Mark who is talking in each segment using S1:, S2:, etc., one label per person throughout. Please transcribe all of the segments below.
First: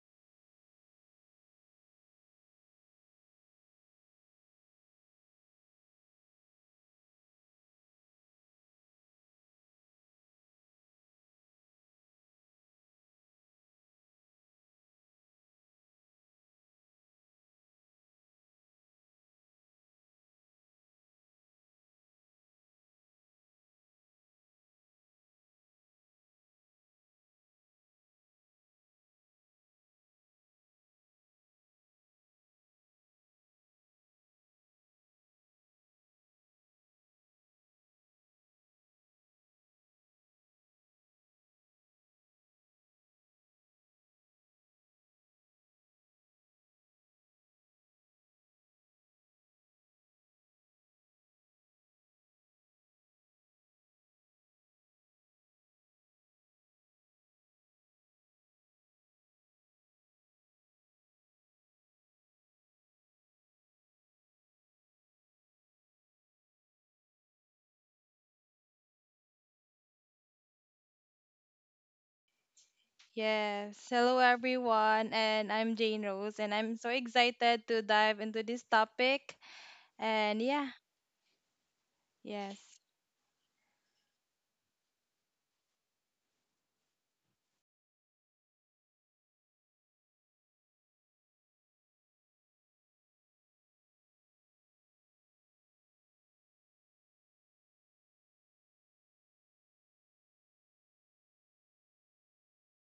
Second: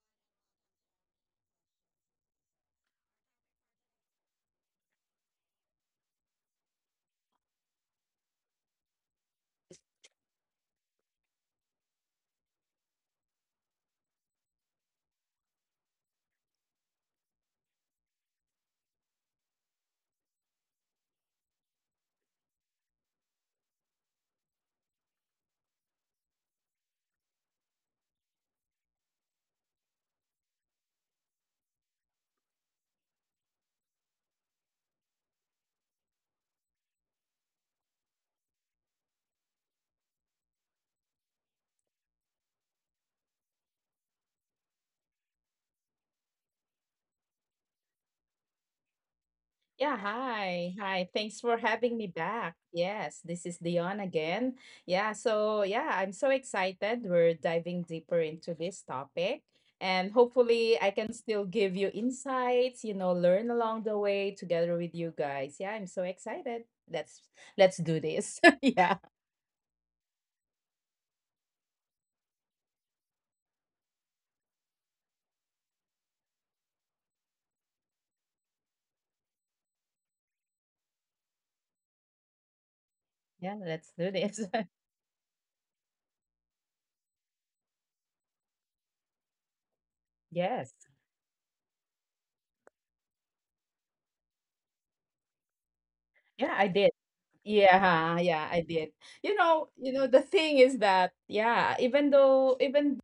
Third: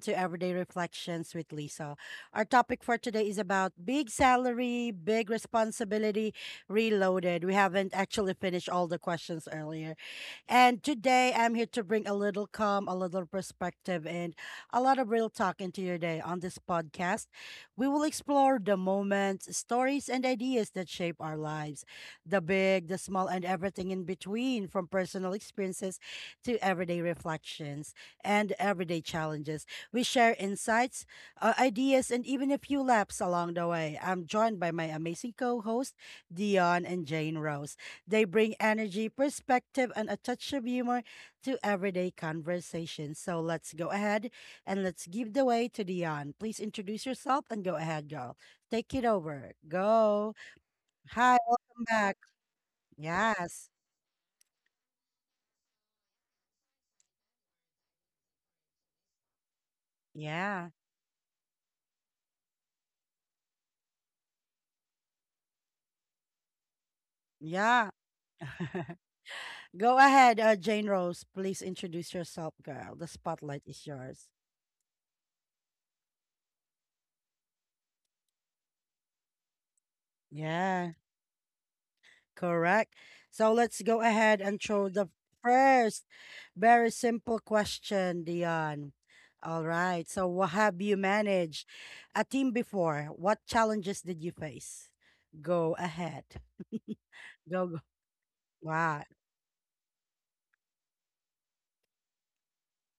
S1: to Everyday Reflections with Lisa. Our topic for today is about big salary, big responsibility, reloaded. We haven't actually finished all the questions earlier. And today I'm here to bring a little calm, a little perspective, and a lot of real talk into your day on this podcast. We will explore the moments, stories, and ideas that shape our lives, the big, the small, and everything in between, from personal experiences to everyday reflections and everyday challenges. We share insights, ideas, and even a few laps along the way. I'm joined by my amazing co host, Dion and Jane Rose. They bring energy, perspective, and a touch of humor to everyday conversations. So let's go ahead and let's give the way to Dion. Please introduce yourself and go ahead, girl. Take it over.
S2: Yeah,
S1: Go.
S2: hi. Hi.
S1: Hi,
S2: Thanks for
S1: welcome
S2: having me
S1: back.
S2: back. Yes, this is
S1: Yes.
S2: Dion again. Yeah, so yeah, I'm so excited. We're diving deeper into this topic. And
S1: Yeah.
S2: hopefully, I can still give you insights, you know, learn along the way together with you guys. Yeah, I'm so excited. Let's let's
S1: Yeah.
S2: do this. Yeah.
S1: Go ahead, Jane Rose. Please introduce yourself, girl. The spotlight is
S3: Yes, hello
S1: yours.
S3: everyone, and I'm Jane Rose, and I'm so excited to dive into this topic. And yeah,
S1: Yeah.
S3: yes.
S1: Correct.
S2: Yeah,
S1: So let's
S2: let's
S1: go
S2: do this.
S1: ahead and throw the first very simple question, Dion. All right. So, what
S2: Yes.
S1: have you managed a team before? What challenges did you face? Go ahead.
S2: Yeah, I did.
S1: Go. Go.
S2: Yeah, yeah, I did.
S1: Wow.
S2: You know, the thing is that, yeah, even though even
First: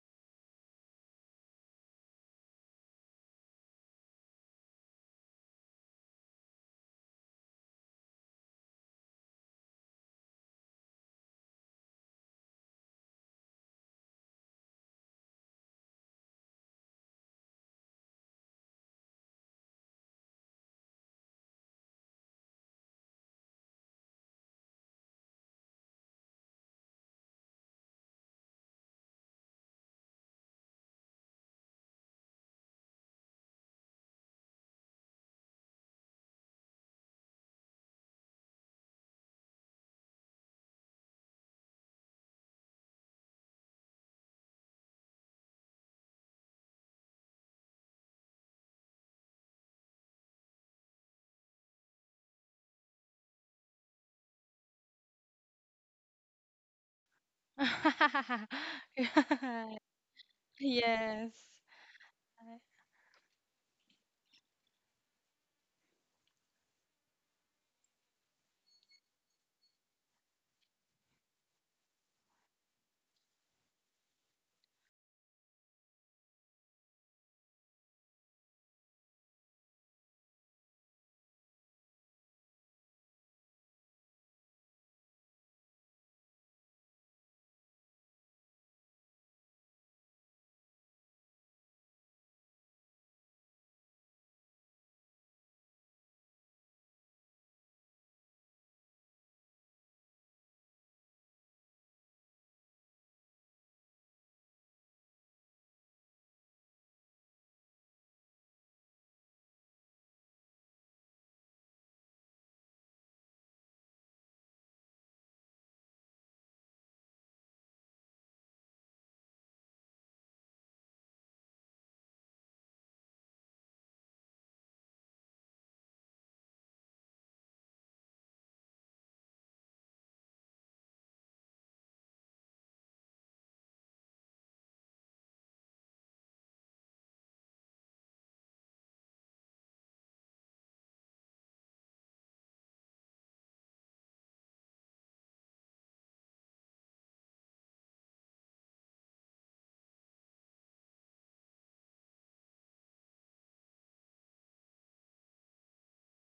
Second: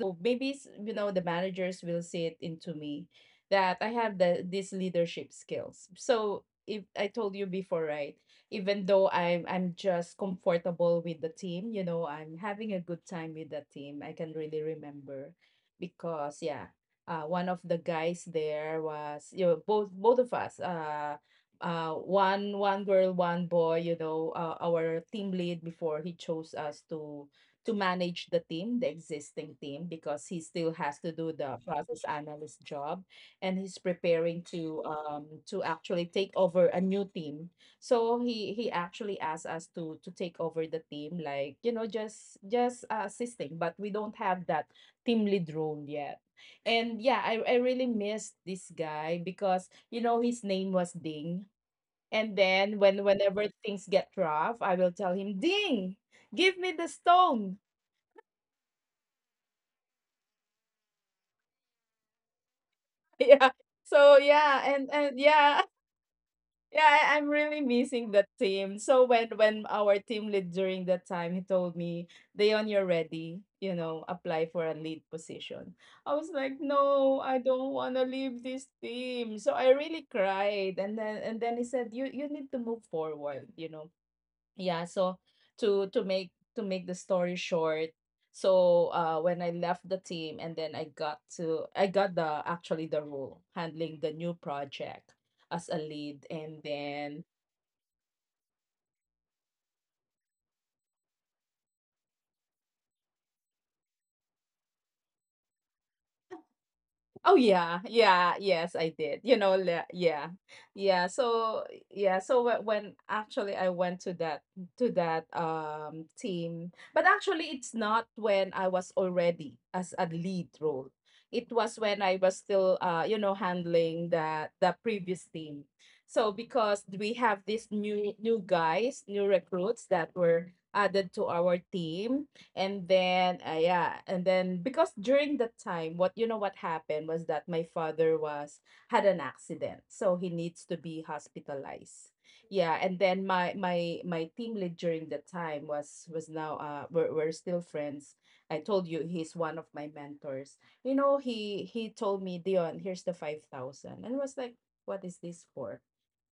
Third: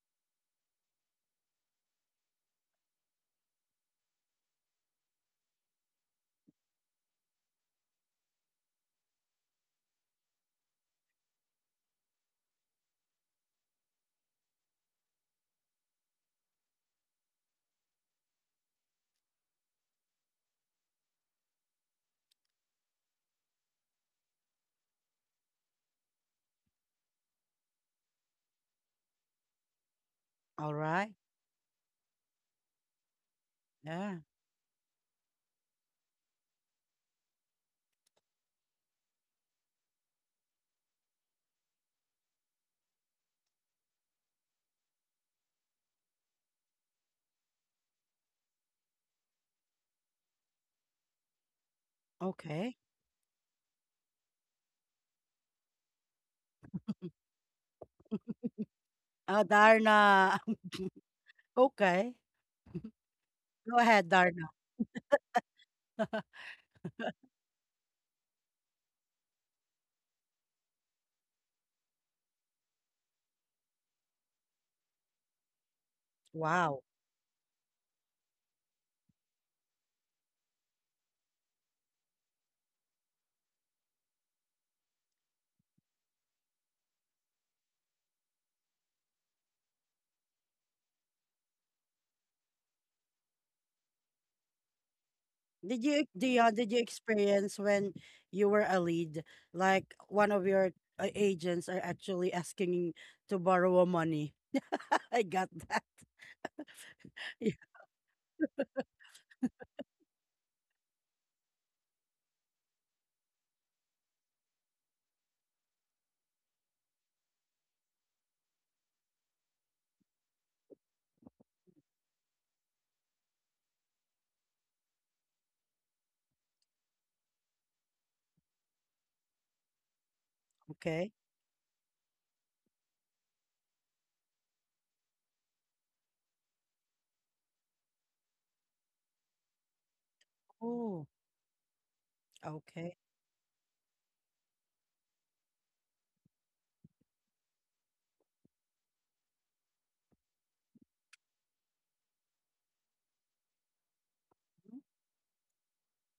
S2: so maybe you know, the managers will see it into me that I have these leadership skills. So if I told you before, right? Even though I'm just comfortable with the team, you know, I'm having a good time with the team. I can really remember because yeah, one of the guys there was, you know, both of us, one girl, one boy, you know. Our team lead before, he chose us to manage the team, the existing team, because he still
S1: All
S2: has to
S1: right.
S2: do the process analyst job, and he's
S1: Yeah.
S2: preparing to actually take over a new team. So he actually asked us to take over the team, like, you know, just assisting, but we don't have that team lead role yet. And yeah, I really missed this guy because, you know, his name was Ding. And then
S1: Okay.
S2: whenever things get rough, I will tell him, "Ding, give me the stone."
S1: Oh, Darna.
S3: Yes,
S1: Okay.
S2: Yeah.
S1: Go
S2: So
S1: ahead, Darna.
S2: yeah, and yeah, yeah, I'm really missing that team. So when our team lead during that time, he told me, "Dayon, you're ready. You know, apply for a lead position." I was like,
S1: Wow.
S2: "No, I don't want to leave this team." So I really cried, and then he said, You need to move forward. You know, yeah, so to make the story short, so when I left the team and then I got to, I got the actually the role handling the new project as a
S1: Did you
S2: lead."
S1: do you,
S2: And
S1: uh, did you
S2: then,
S1: experience when you were a lead, like one of your agents are actually asking to borrow money? I got that.
S2: oh
S1: Yeah.
S2: yeah, yeah, yes, I did. You know, yeah, yeah. So yeah, so when actually I went to that, to that team, but actually it's not when I was already as a lead role. It was when I was still you know, handling the previous team. So because we have these new guys, new recruits that were added to
S1: Okay.
S2: our team. And then, yeah, and then because during that time, what, you know, what happened was that my father was had an accident, so he needs to be
S1: Oh,
S2: hospitalized. Yeah, and
S1: okay.
S2: then my my team lead during that time was now, uh, we're still friends. I told you he's one of my mentors. You know, he told me, "Dion, here's the 5,000," and I was like, "What is this for?"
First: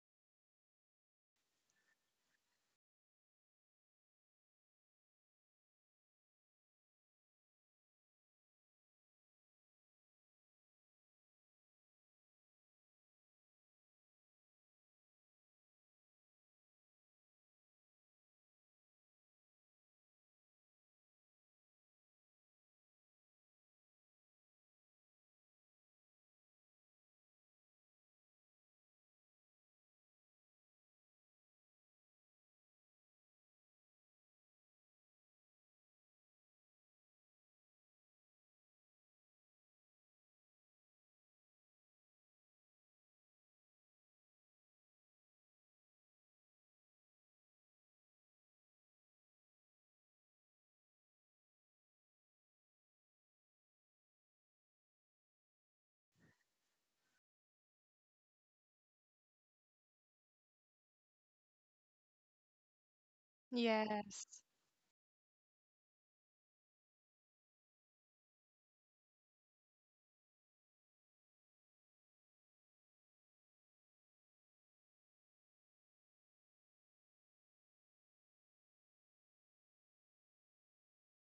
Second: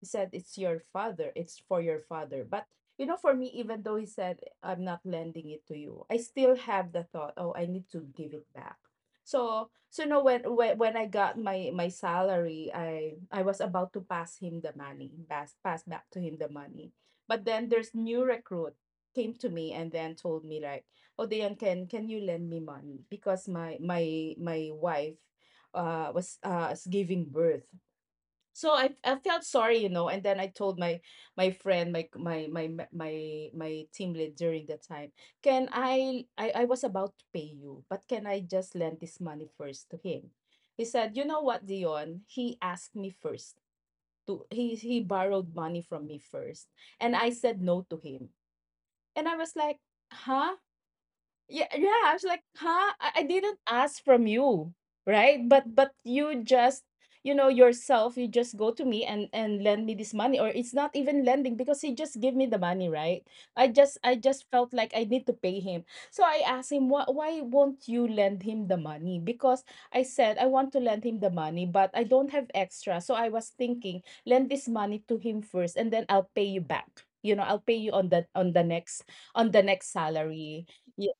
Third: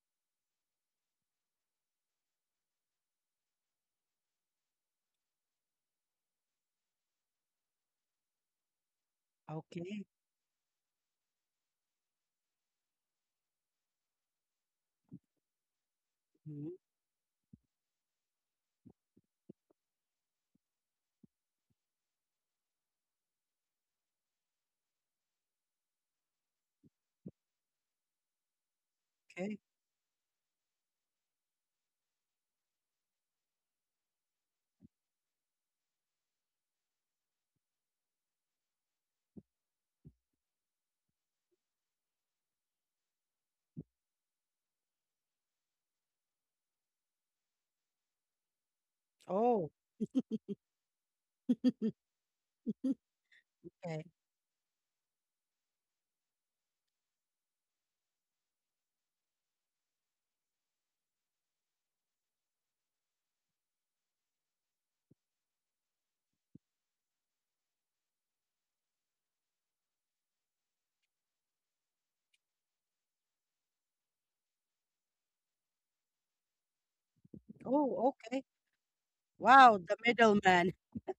S2: He said, "It's your father. It's for your father." But you know, for me, even though he said, "I'm not lending it to you," I still have the thought, oh, I need to give it back. So, so
S1: Okay.
S2: no, when, when I got my, my salary, I was about to pass him the money, pass back to him the
S1: Mhm.
S2: money. But then there's new recruit came to me and then told me like, "Oh, Dayan, can you lend me money? Because my wife was, is giving birth." So I felt
S1: Okay.
S2: sorry, you know, and then I told my my friend, my team lead during that time, "Can I, I was about to pay you, but can I just lend this money first to him?" He said, "You know what, Dion? He asked me first to, he borrowed money from me first, and I said no to him." And I was
S1: Oh,
S2: like, "Huh?" Yeah, yeah. I was like, "Huh? I didn't
S1: okay.
S2: ask from you, right? But you just, you know, yourself, you just go to me and lend me this money, or it's not even lending because he just gave me the money, right? I
S3: yes,
S2: just felt like I need to pay him." So I asked him, "Why won't you lend him the money? Because I said I want to lend him the money, but I don't have extra, so I was thinking lend this money to him first, and then I'll pay you back. You know, I'll pay you on
S1: Oh,
S2: the
S1: okay.
S2: on the
S1: Wow,
S2: next
S1: the
S2: salary."
S1: middleman,
S2: Yeah.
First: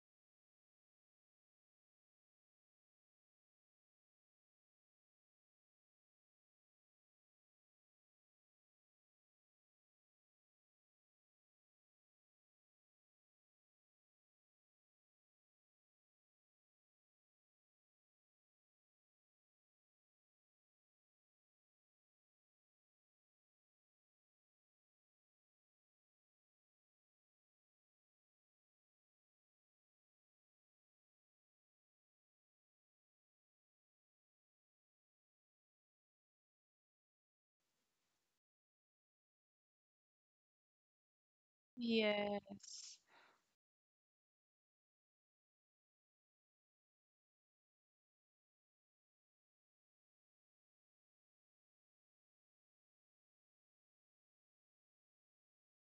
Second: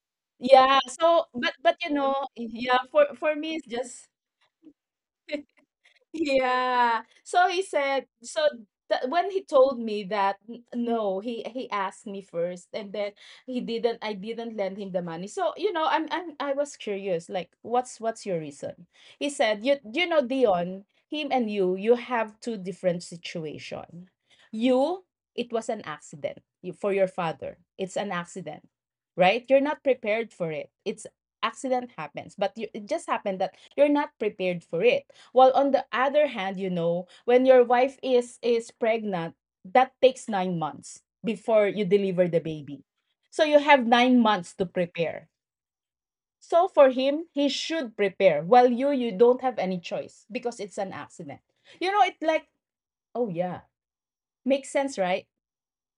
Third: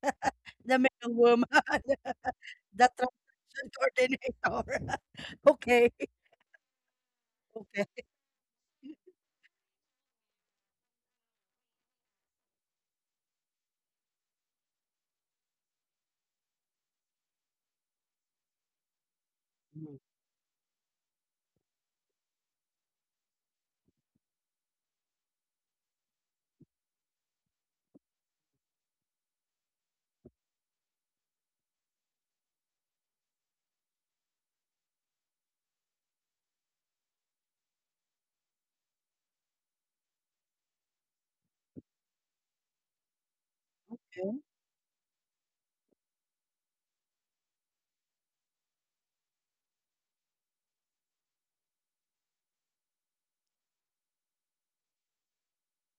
S1: the
S2: Yeah, so
S1: middlewoman,
S2: but, you know, yeah,
S1: the
S2: for me, it's
S1: transaction
S2: just
S1: coordinator. Okay,
S2: yeah. So he
S1: okay.
S2: said, so when he told me that, n- no, he asked me first, and then he didn't, I didn't lend him the money. So you know, I'm I was curious, like, "What's your reason?" He said, you
S1: Mm,
S2: you know, Dion, him and you have two different situation. You, it was an accident. You, for your father, it's an accident, right? You're not prepared for it. It's, accident happens, but you, it just happened that you're not prepared for it. While on the other hand, you know, when your wife is pregnant, that takes 9 months before you deliver the baby.
S3: yes,
S2: So you have 9 months to prepare. So for him, he should prepare. While you don't have any choice because it's an accident." You know, it like, oh yeah, makes sense, right?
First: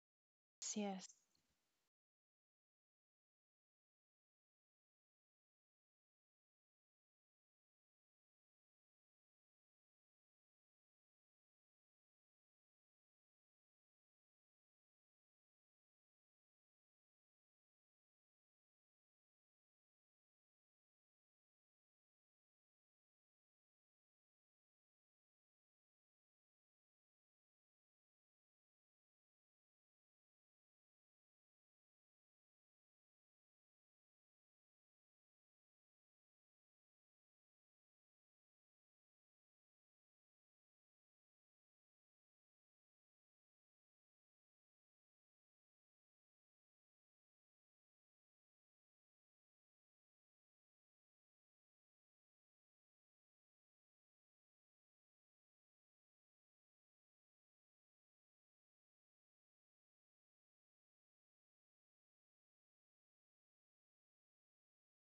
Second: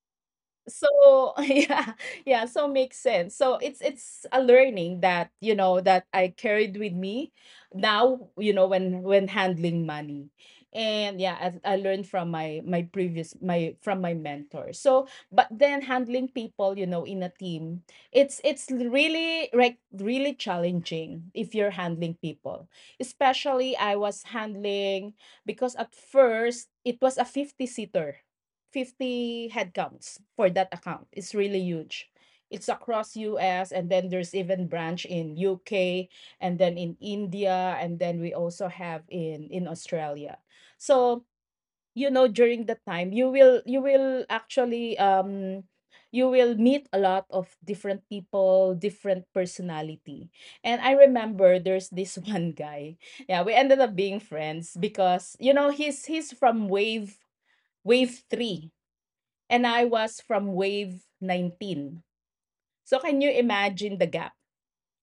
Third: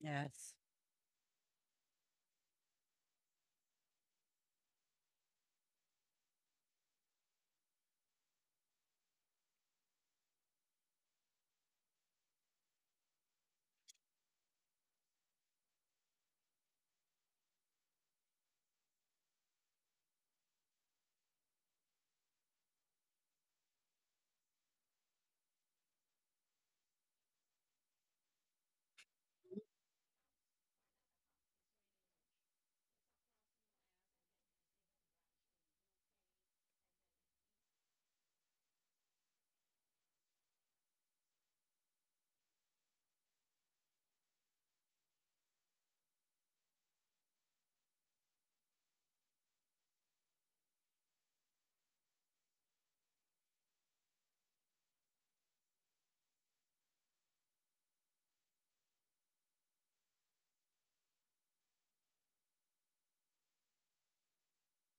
S1: yes.
S2: So
S3: yes,
S2: yeah, yeah, so makes sense. So it's a learning that, you know, that I carried with me now, you know, when handling money. And yeah, I learned from my my previous my from my mentor. So but then handling people, you know, in a team, it's really like really challenging if you're handling people. Especially I was handling, because at first it was a 50 seater, 50 headcounts for that account. It's really huge. It's across US, and then there's even branch in UK and then in India, and then we also have in Australia. So, you know, during the time you will, you will actually you will meet a lot of different people, different personality. And I remember there's this one guy. Yeah, we ended up being friends because, you know, he's from wave 3 and I was from wave 19. So can you imagine the gap,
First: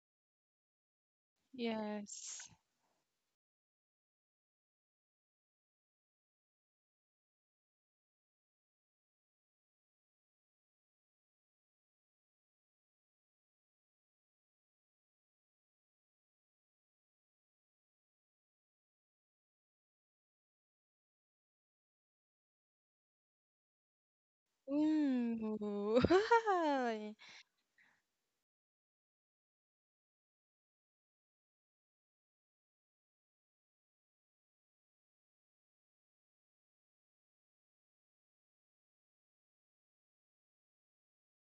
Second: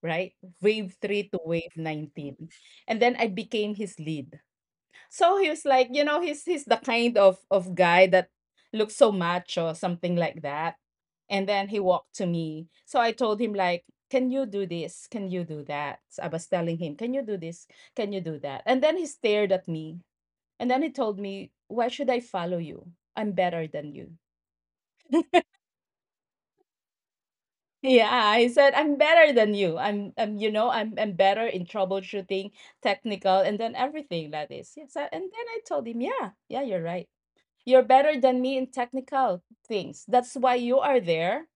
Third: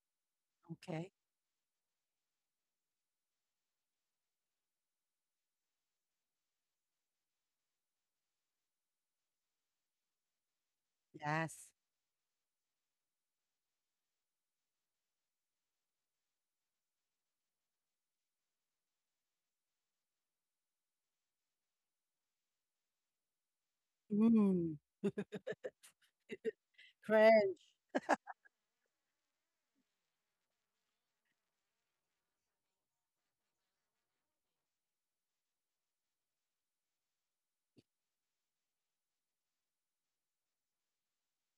S2: right? Wave
S1: Okay.
S2: 3 to wave
S3: yes.
S2: 19. And then I became his lead. So he was like, you know, he's the kind of guy that looks so macho, something like that. And
S1: Yes.
S2: then he walked to me. So I told him like, "Can you do this? Can you do that?" So I was telling him, "Can you do this? Can you do that?" And then he stared at me. And then he told me, "Why should I follow you? I'm better than you."
S1: Mm.
S3: Ooh.
S1: Correct.
S2: Yeah, I said, "I'm better than you. I'm, you know, I'm better in troubleshooting, technical, and then everything that is." Yes, and then I told him, "Yeah, yeah, you're right. You're better than me in technical things. That's why you are there,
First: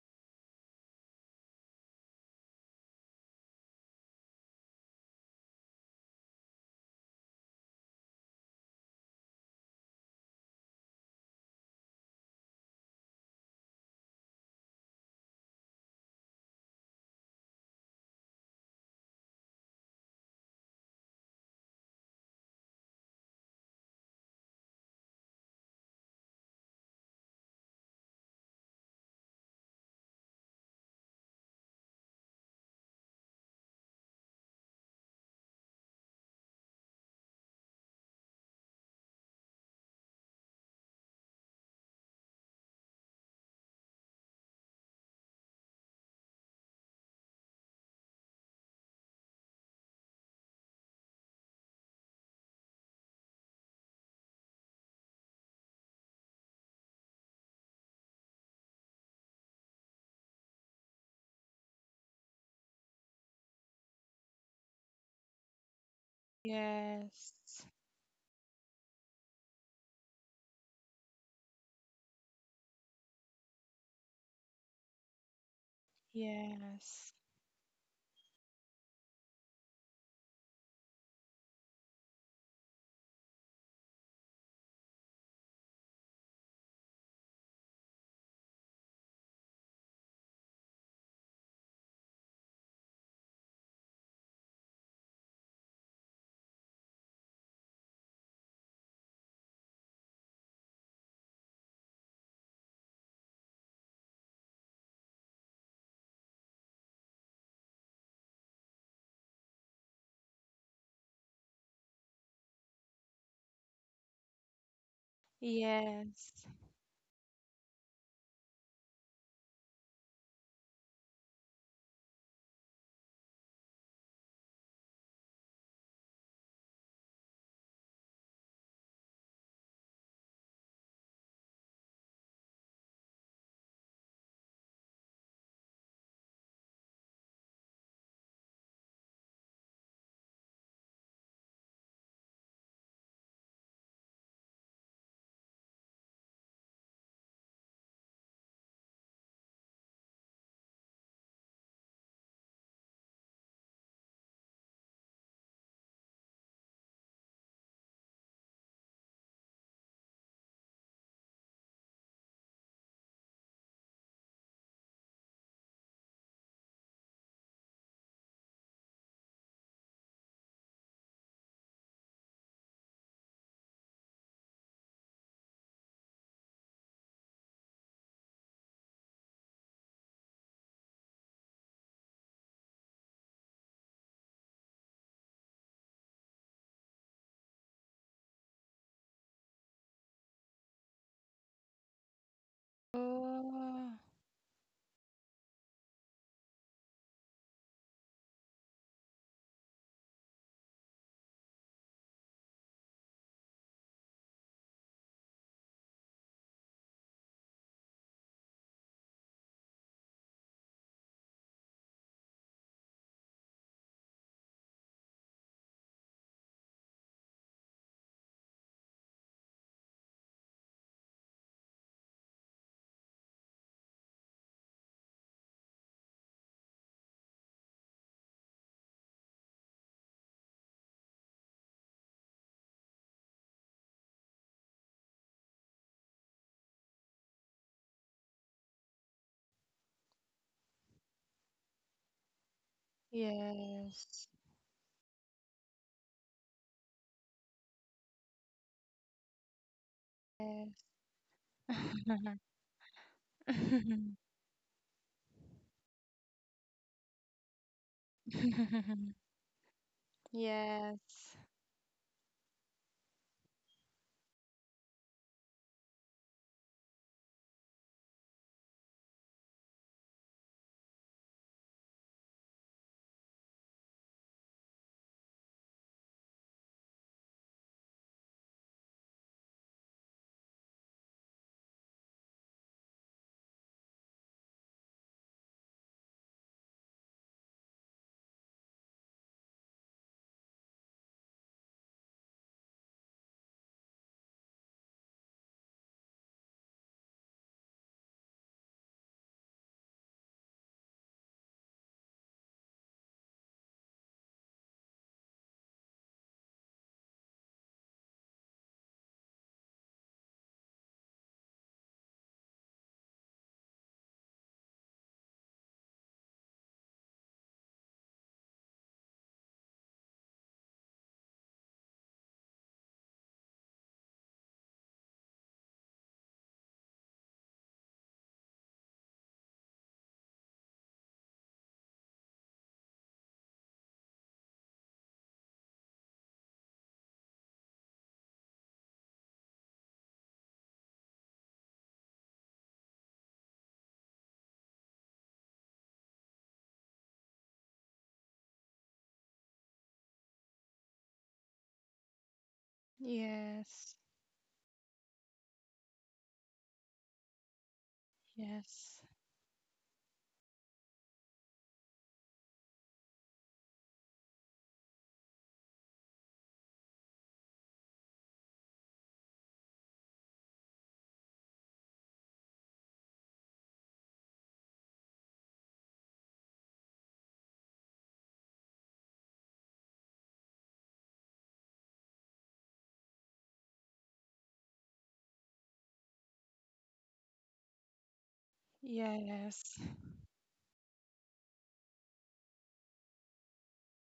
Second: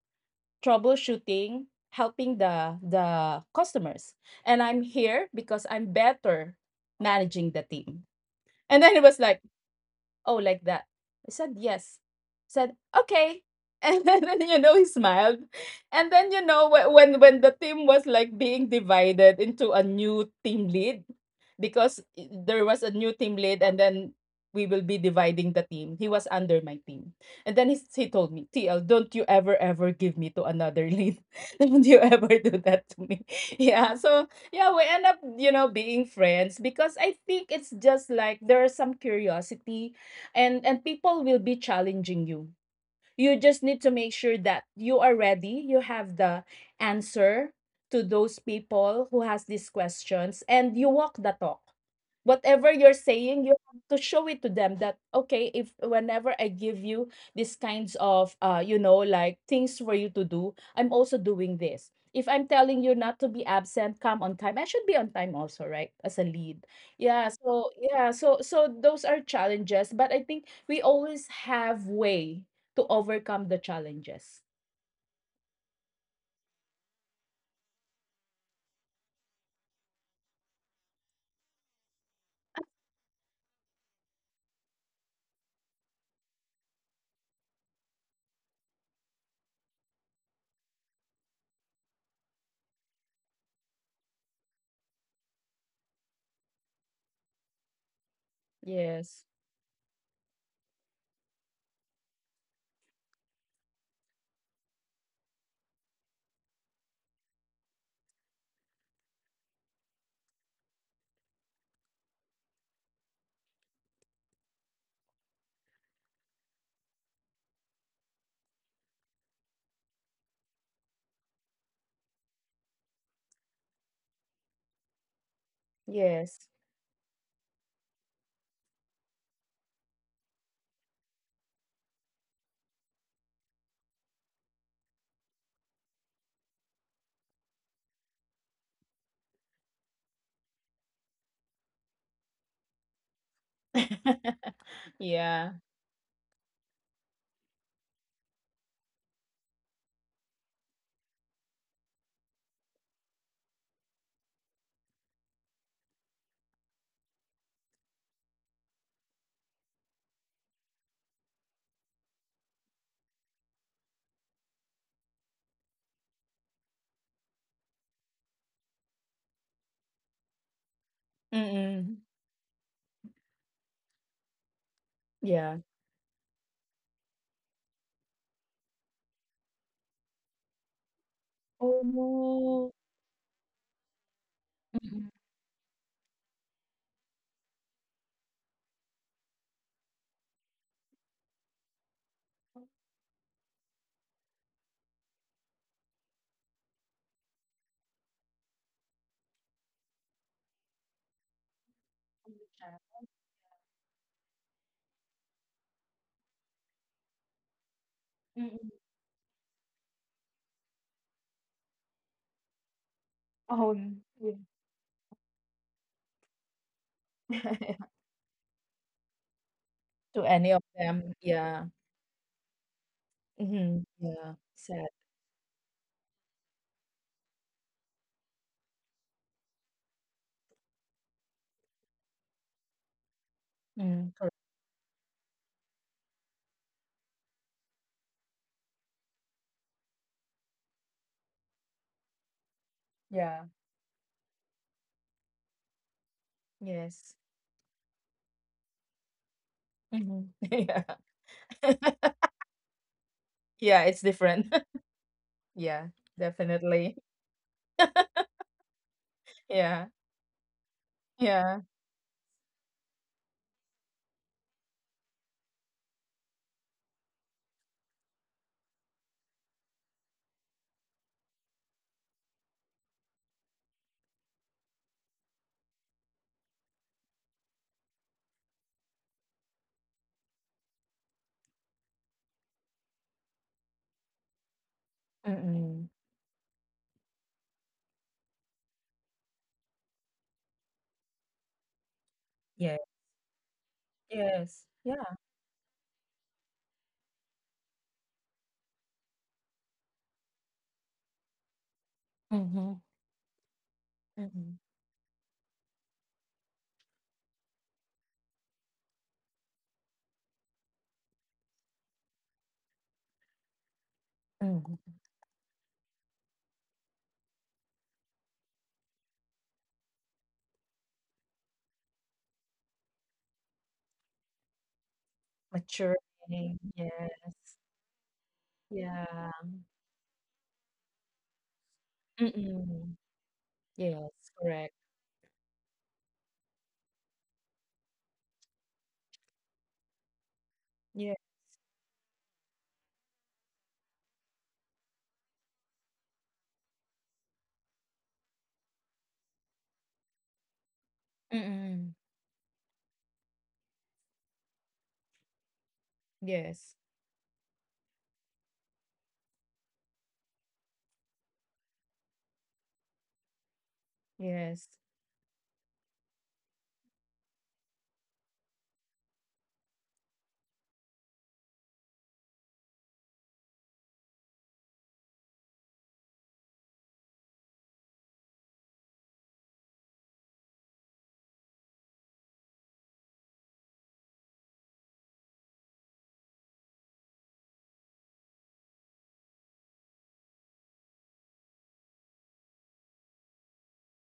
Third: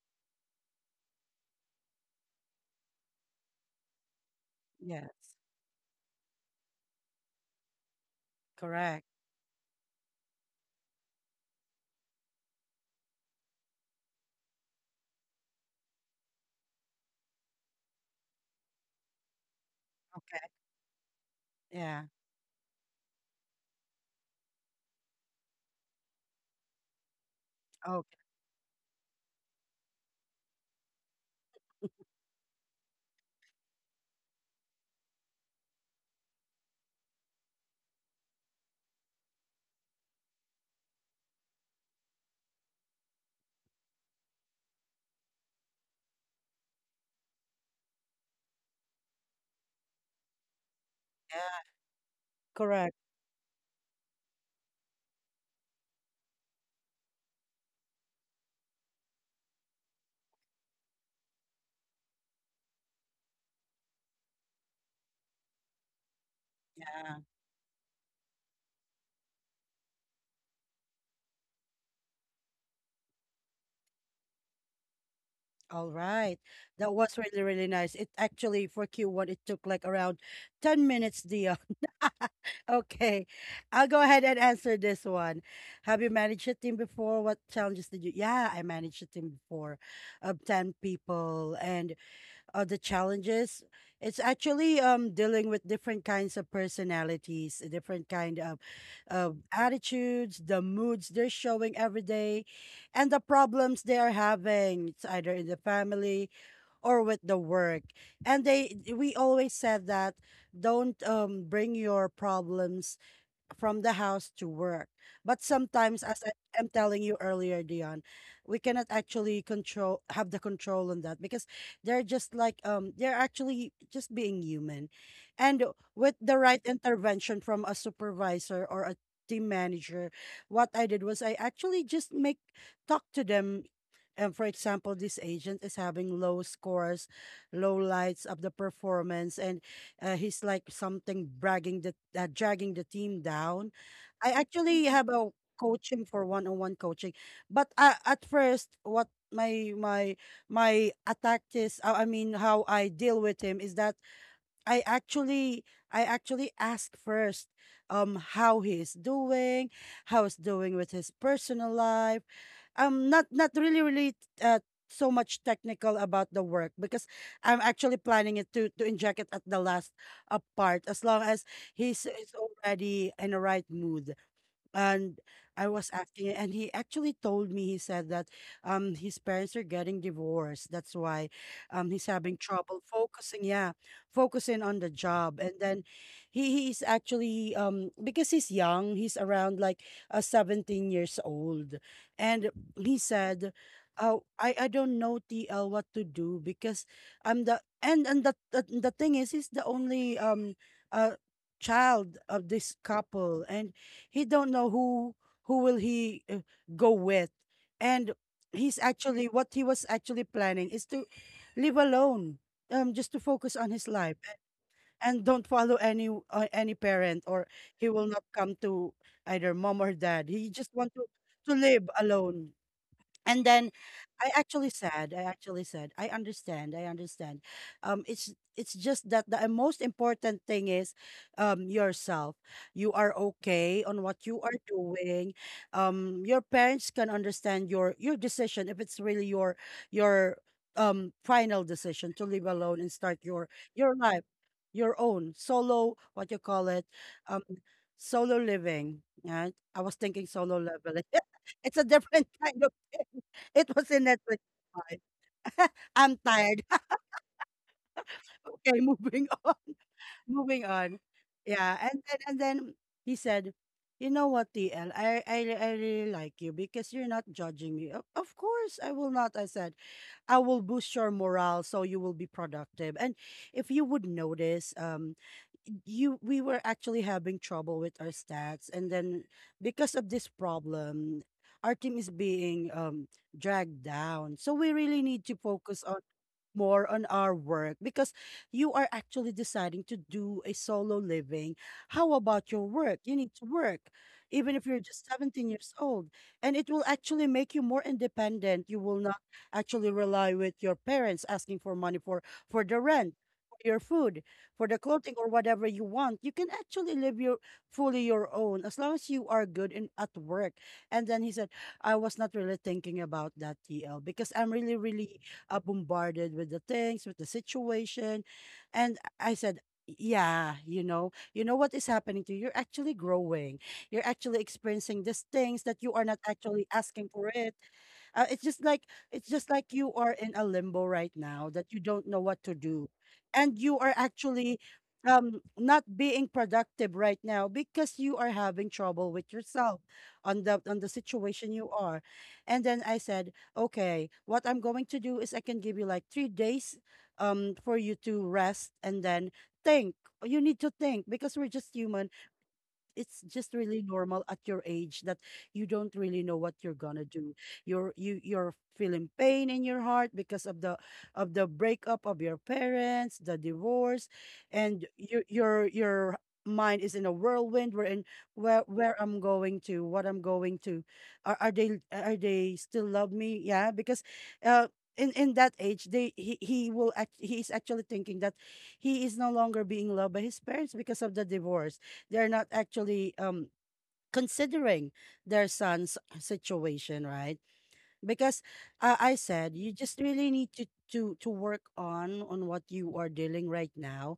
S2: troubleshooting, helping the customers, and I'm
S1: Yeah.
S2: here because I'm better managing the team." And then it
S1: Correct.
S2: was like, "Oh, like that." I said yes. Said okay. And then, you know, he smiled. And then, you know, when the team was like being divided into a new
S1: Okay.
S2: team lead, because
S1: Yeah.
S2: there was a new team lead and then we will be dividing the team. He was under my team. And then he, he
S1: Okay.
S2: told me, "TL, don't you ever give me to another lead. Don't you ever do that to me." Yeah. So yeah, we end up, you know, being friends because I think it's just like there's some curiosity, and people will be challenging you. You just need to make sure that you are ready, you have the answer to those people who has these questions, and you walk the
S1: Yeah.
S2: talk. Whatever
S1: Correct.
S2: you're saying, you have to show it to them that okay, if whenever I give you these kinds of, you know, like things for you to do, I'm also doing this. If I'm telling you not to be absent, come on time. I should be on time also, right? As a lead.
S1: Yeah.
S3: Yes,
S2: Yeah, so yeah, so so those are challenges, but I think we always have way to overcome the challenges.
S1: All right. That
S3: yes,
S1: was really, really nice. It actually for Q1 it took like around 10 minutes, Dion. Okay. I'll go ahead and answer this one. Have you managed a team before? What challenges did you? Yeah, I managed a team before of 10 people, and the challenges, it's actually dealing with different kinds of personalities, different kind
S2: Yes.
S1: of attitudes, the moods they're showing every day and the problems they are having, it's either in the family or with the work. And they we always said that don't bring your problems from the house to work. But sometimes, as I
S3: yes.
S1: am telling you earlier, Dion, we cannot actually control, have the control on that because they're just like, they're actually just being human. And with the
S2: Yes.
S1: right intervention from a supervisor or a team manager, what I did was I actually just make, talk to them. And for example, this agent is having low scores, low lights of the performance, and he's like something bragging the dragging the team down. I actually have a
S2: Yeah.
S1: coaching, for one-on-one coaching, but at first, what my attack is, I mean, how I deal with him is that I actually I actually ask first, how he is doing, how he's doing with his personal life, not really uh, so much technical about the work because I'm actually planning it to inject it at the last part as long as he's
S2: Mm-mm.
S1: is already in the right mood. And
S2: Yeah.
S1: I was asking and he actually told me, he said that his parents are getting divorced. That's why he's having
S2: Oh
S1: trouble focusing, yeah, focusing on the
S2: no.
S1: job. And then he's actually because he's young, he's around like 17 years old. And he said,
S3: Oh,
S1: "Oh, I don't know TL what to do because I'm the, and the thing is he's the only uh child of this couple and he don't know who will he go with. And he's
S2: Mm,
S1: actually, what he was actually planning is to live alone, just to focus on his
S2: own,
S1: life
S2: yeah.
S1: and don't follow any parent. Or he will not come to either mom or dad,
S2: To
S1: he
S2: any
S1: just
S2: of
S1: want
S2: them,
S1: to
S2: yeah.
S1: live alone." And then
S2: Mhm,
S1: I
S2: yeah,
S1: actually
S2: sad.
S1: said, I actually said, "I understand, I understand. It's just that the most important thing is yourself. You are okay on what
S2: Mm,
S1: you
S2: correct.
S1: are doing. Your parents can understand your decision if it's really your final decision to live alone and start
S2: Yeah.
S1: your
S3: yes,
S1: life your own solo, what you call it,
S2: Yes.
S1: um, solo living." Right? I was thinking
S2: Mhm.
S1: solo
S3: yes.
S2: Yeah.
S1: leveling. It's a different kind of thing. It was
S2: Yeah,
S1: in
S2: it's
S1: Netflix.
S2: different.
S1: Fine.
S2: Yeah,
S1: I'm tired.
S2: definitely.
S1: Okay, moving on,
S2: Yeah.
S1: moving on.
S3: Yes,
S2: Yeah.
S1: Yeah, and then he said, "You know what, TL? I really like you because you're not judging me. Of course, I will not." I said, "I will boost your morale so you will be productive." And if you would notice, you we were actually having trouble with our stats, and then because of this problem, our team is being dragged down. So we really need to focus on,
S2: Mm-mm.
S1: more on our work because you are actually deciding to do a solo living. How about your
S2: Yeah.
S1: work? You need to work, even if you're
S2: Yes.
S1: just
S2: Yeah.
S1: 17 years old. And it will actually make you more independent. You will not actually rely with your parents asking for money for the
S2: Mm-hmm.
S1: rent, for your food, for
S2: Mm-hmm.
S1: the clothing or whatever you want. You can actually live your fully your own as long as you are good in, at work. And then he said, "I was not really thinking about that, TL, because I'm really,
S2: Mm-hmm.
S1: really bombarded with the things, with the situation." And I said, "Yeah, you know what is happening to you. You're actually growing. You're actually experiencing these things that you are not actually
S2: Maturing.
S1: asking for it.
S2: Yes.
S1: It's just like, it's
S2: Yeah.
S1: just like you are in a limbo right now that you don't know what to do,
S2: Mm-mm.
S1: and you are
S2: Yes,
S1: actually
S2: correct.
S1: not being productive right now because you are having trouble with yourself on the, on the
S2: Yeah.
S1: situation you are." And then I said, "Okay, what I'm going to do is I can give you like 3 days for you to rest and then think. You need to think because we're just human,
S2: Mm-mm.
S1: it's just really
S3: yes,
S1: normal at your age that you don't really know what you're
S2: Yes.
S1: gonna do. You're, you you're
S3: yes,
S1: feeling pain in your heart because of the, of the breakup of your parents, the divorce,
S2: Yes.
S1: and your mind is in a whirlwind. We're in, where I'm going to, what I'm going to. Are they, are they still love me?" Yeah, because uh in that age they he will act, he is actually thinking that he is no longer being loved by his parents because of the divorce, they're not actually considering their son's situation, right? Because I said, "You
S3: yes,
S1: just really need to work on what you are dealing right now.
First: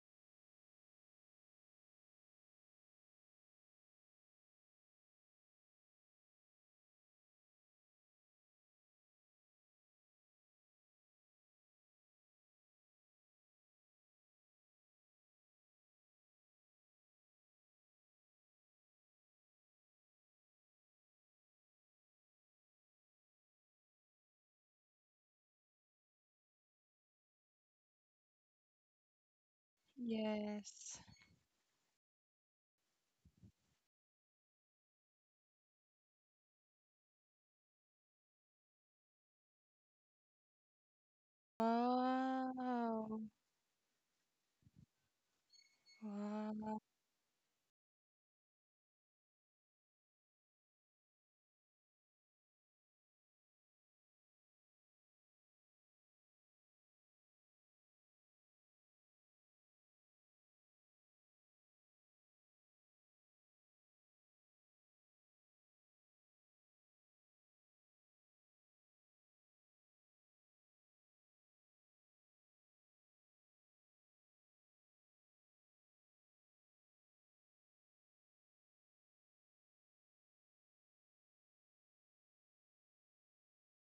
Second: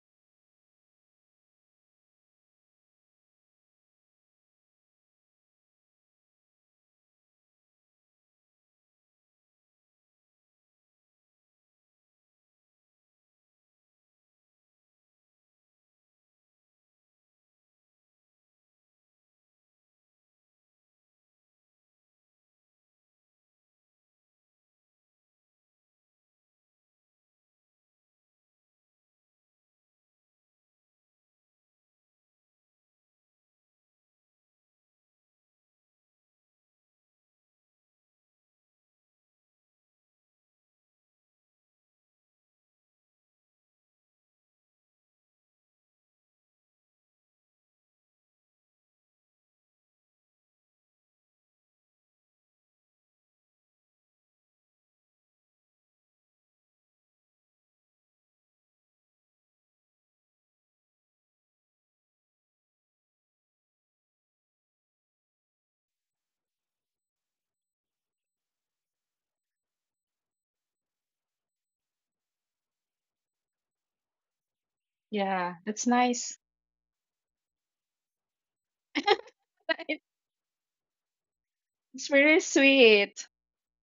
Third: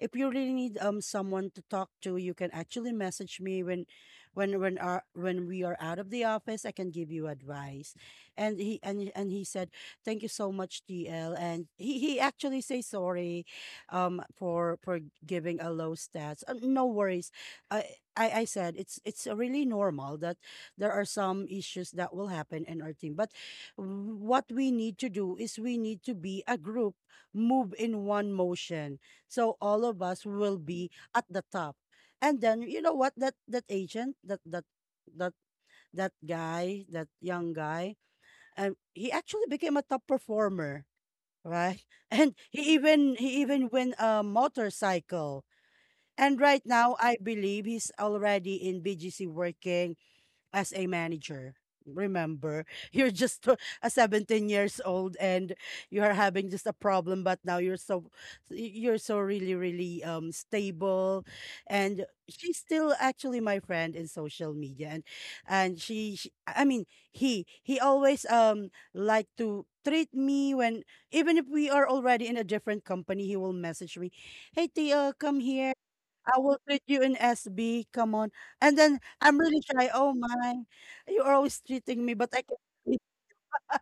S1: If you really need someone to talk to, you can actually message me when our, when we are out of the office, I can give you advice." And he, and he said, "Thank you so much, TL." And he actually say sorry for giving a low stats. No worries. I said, It's really normal that there are some issues that will happen in our team. But what we need to do is we need to be a group, move in one motion. So all of us will be
S3: yes.
S1: at the top." And then you know what, that that agent, that that, that that guy, that young guy, he actually became a top performer, right? And he even,
S3: Wow,
S1: he even win a motorcycle. And right
S3: wow,
S1: now I believe he's already in BGC working as a manager. Remember, you're just a 17 years old and you are having just a problem, but now you're so, you're so really, really stable. And she's still actually my friend in social media. And she, I mean, he always like to treat me, when even if we are already in a different company, he will message me, "Hey Tia, come
S2: Yeah,
S1: here.
S2: that's nice.
S1: I will treat you in SB. Come on." And then I'm really shy.
S2: It
S1: "Oh my, you're always treating
S2: it's
S1: me, but
S2: very
S1: I can treat-
S2: sweet.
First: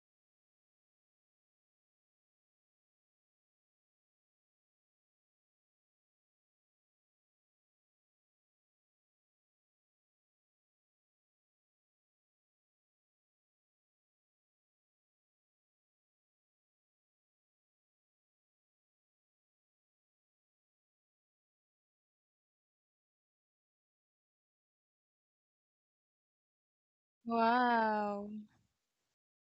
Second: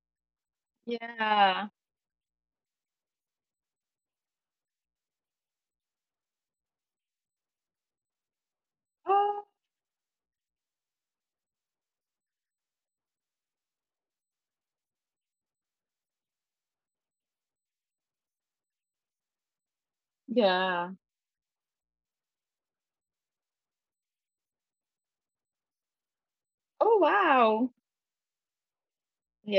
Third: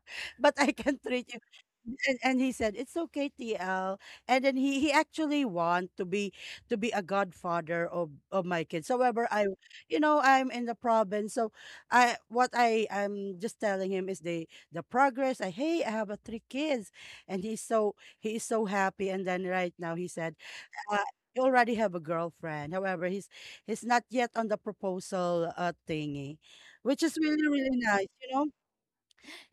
S1: but I can treat you."
S2: Yeah.
S1: And he said, "It's okay, TL." And then he actually want to be, to be a godfather of my kids. However,
S2: Oh,
S1: I, you know, I'm in the province. So I, what I am just telling him is the progress. I, hey, I have a three kids. And he's so, he is so happy. And then right now he said,
S2: yeah.
S1: uh, he already have a girlfriend. However, he's not yet on the proposal thingy,
S2: Oh,
S1: which is really
S2: wow.
S1: really nice. You
S3: wow.
S1: know,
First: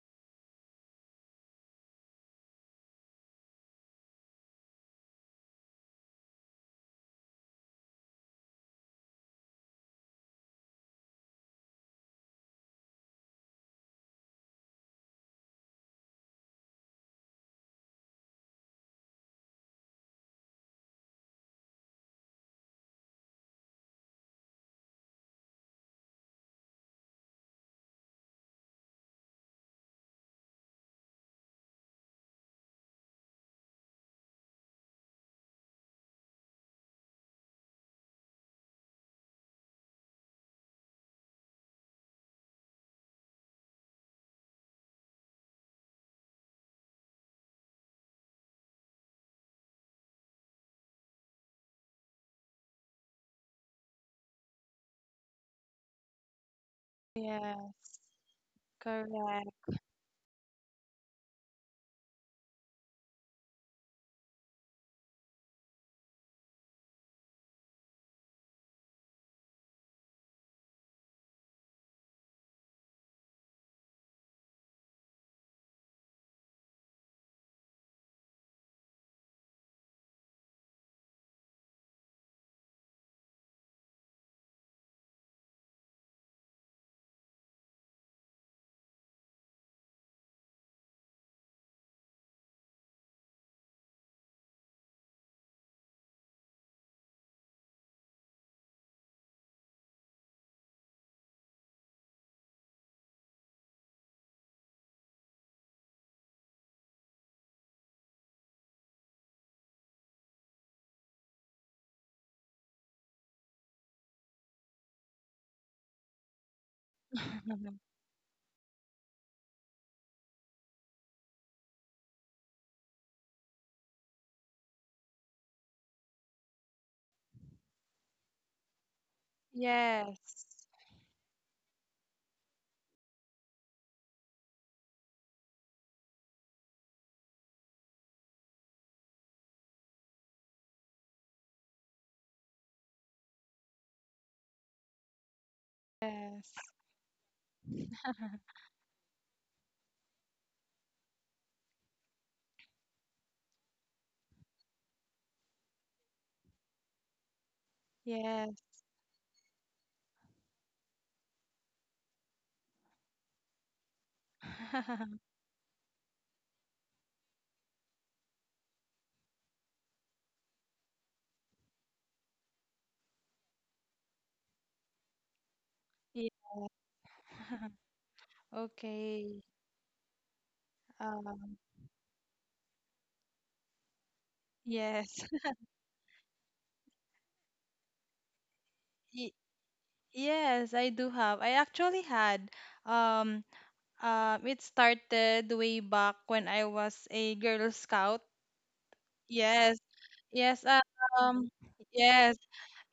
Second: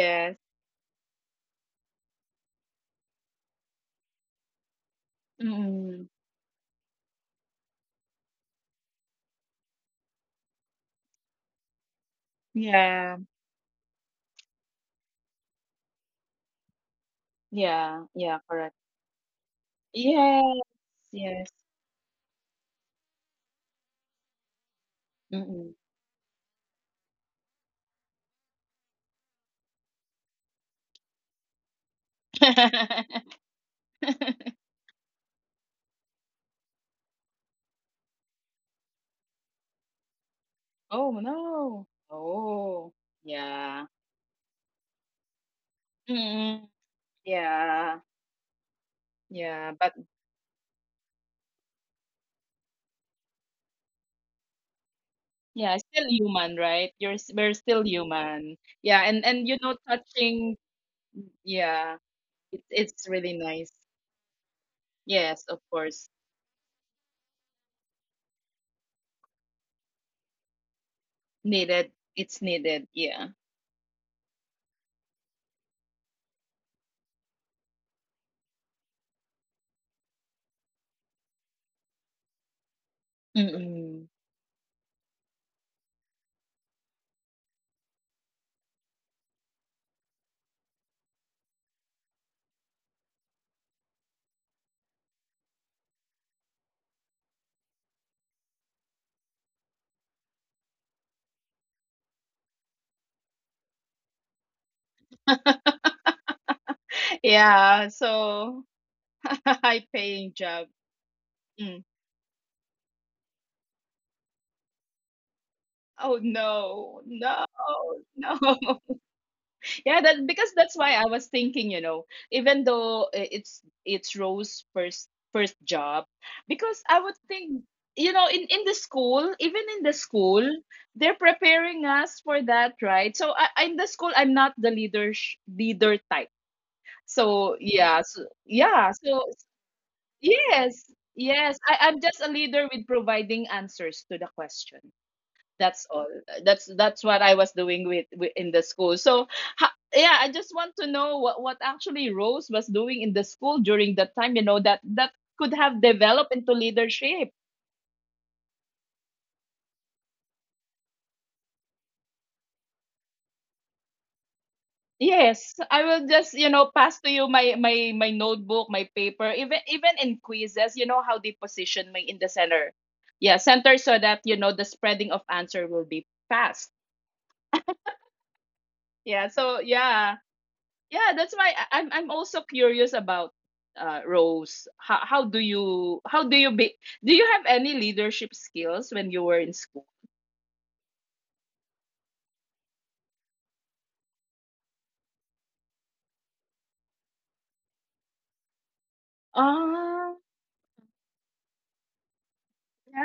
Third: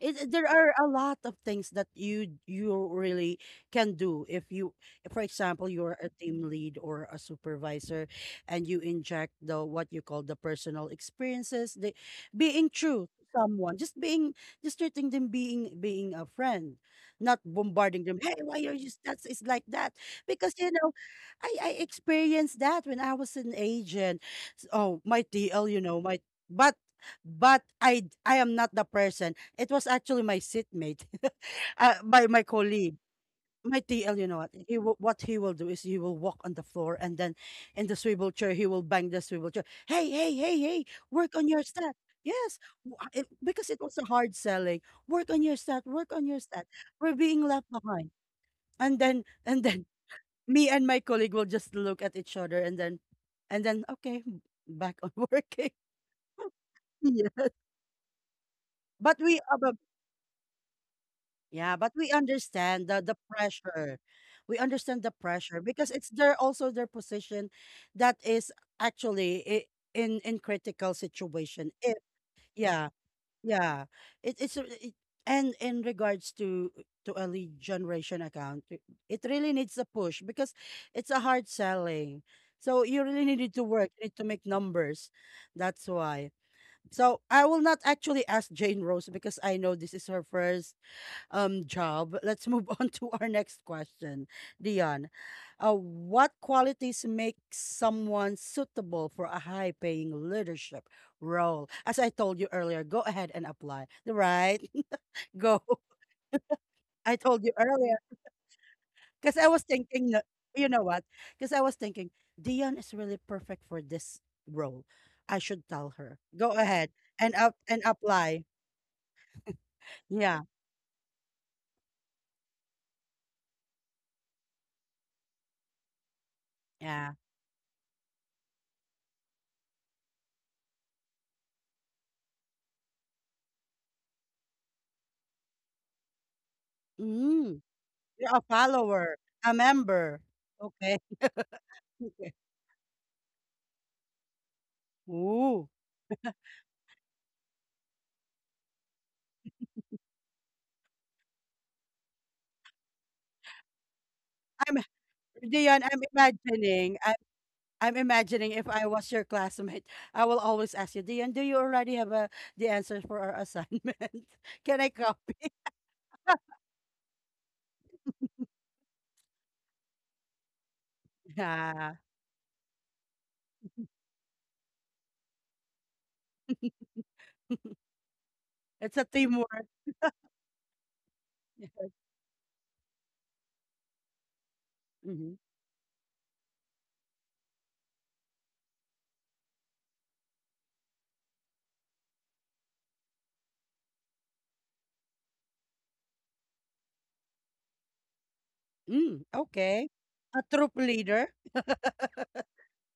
S1: there are a lot of things that you really can do. If you, for example, you're
S2: Mm-mm.
S1: a team lead or a supervisor, and you inject the, what you call, the personal experiences, the being true
S2: Yeah.
S1: to someone, just being, just treating them, being a friend, not bombarding
S2: Yeah.
S1: them, hey,
S2: Yeah.
S1: why are
S2: Correct.
S1: you, that's, it's like that. Because
S2: Yes.
S1: you know,
S2: Yes.
S1: I experienced that when I was an agent. Oh, my tl,
S2: Mm-mm.
S1: you know my, but but I am not the person. It was actually my seatmate, my colleague, my TL. You know what what he will do is he will walk on the floor, and then in the swivel chair he will bang the swivel chair. Hey, hey, hey, hey,
S2: Oh,
S1: work on your
S2: no.
S1: stat. Yes,
S2: Oh,
S1: because it
S2: yeah.
S1: was a hard selling. Work on your stat. Work on your
S2: Mm-mm.
S1: stat. We're being left
S2: Yeah.
S1: behind. And then and
S2: Yeah.
S1: then
S2: But
S1: me and my colleague will just look at each other, and then okay, back on working.
S2: yeah, still human, right? We're
S1: Yes,
S2: still
S3: Yes,
S2: human. Yeah.
S1: but
S2: And
S1: we
S2: and
S1: uh,
S3: correct.
S1: but
S2: touching.
S1: yeah,
S2: Yeah.
S1: but we
S2: It's
S1: understand the
S2: it's
S1: the
S2: really nice.
S1: pressure. We understand the
S2: Yes, of
S1: pressure because
S2: course.
S1: it's their, also their position that is actually, in critical situation.
S2: Needed.
S1: If
S2: It's needed.
S1: Yeah,
S2: Yeah.
S1: yeah, it, it's a- it, and in regards to a lead generation account, it really needs a push because it's a hard selling. So you really need to work.
S2: Mm-mm.
S1: You need to make numbers. That's why. So I will not actually ask Jane Rose, because I know this is her first job. Let's move on to our next question, Dion. What qualities make someone suitable for a high-paying leadership role? As I told you earlier, go ahead and apply. Right? Go. I told you
S2: Yeah.
S1: earlier,
S2: So
S1: because I was
S2: high
S1: thinking.
S2: paying job.
S1: You know what? Because I was
S2: Mm.
S1: thinking, Dion is really perfect for this role. I should tell
S2: Oh
S1: her, go ahead
S2: no,
S1: and
S2: no,
S1: up and apply.
S2: no. Yeah, that
S1: Yeah.
S2: because that's why I was thinking, even though it's Rose's first job, because I would
S1: Yeah.
S2: think, in the school, even in the school,
S3: Yes,
S2: they're preparing us for that, right? So in the school, I'm not the leader type. So
S1: Mm,
S2: yeah, so
S1: you're a
S2: yeah,
S1: follower,
S2: so,
S1: a member.
S2: yes,
S1: Okay.
S2: yes. I'm just a
S1: Okay.
S2: leader with providing answers to the question.
S1: Ooh.
S2: That's all.
S3: yes,
S2: That's what I was doing with in the school. So yeah, I just want to know what actually Rose was doing in the school during that time. You know that
S1: I'm
S2: that could have
S1: Dion, I'm
S2: developed into
S1: imagining, I'm
S2: leadership.
S1: I'm imagining
S3: yes.
S1: if I was your classmate, I will always ask you, Dion, do you already have the answers for our assignment? Can I copy?
S2: Yes, I will just pass to you my notebook, my paper, even in quizzes. You know how they position me
S1: Yeah,
S2: in the center. Yeah, center so that you know the spreading of answer will be
S3: Ye-
S2: fast.
S1: it's a
S2: Yeah.
S3: Okay.
S2: So
S1: teamwork.
S2: yeah, yeah. That's why
S3: Um,
S2: I- I'm I'm also curious about Rose.
S3: yes.
S1: Hmm.
S2: How do you be do you have any leadership skills when you were
S3: Y-
S2: in school?
S3: Yes, I do have. I actually had um Um, it started way back when I was a Girl Scout.
S1: Mm,
S2: Oh
S3: Yes,
S1: okay. A
S3: yes.
S1: troop leader.
S3: Um, yes.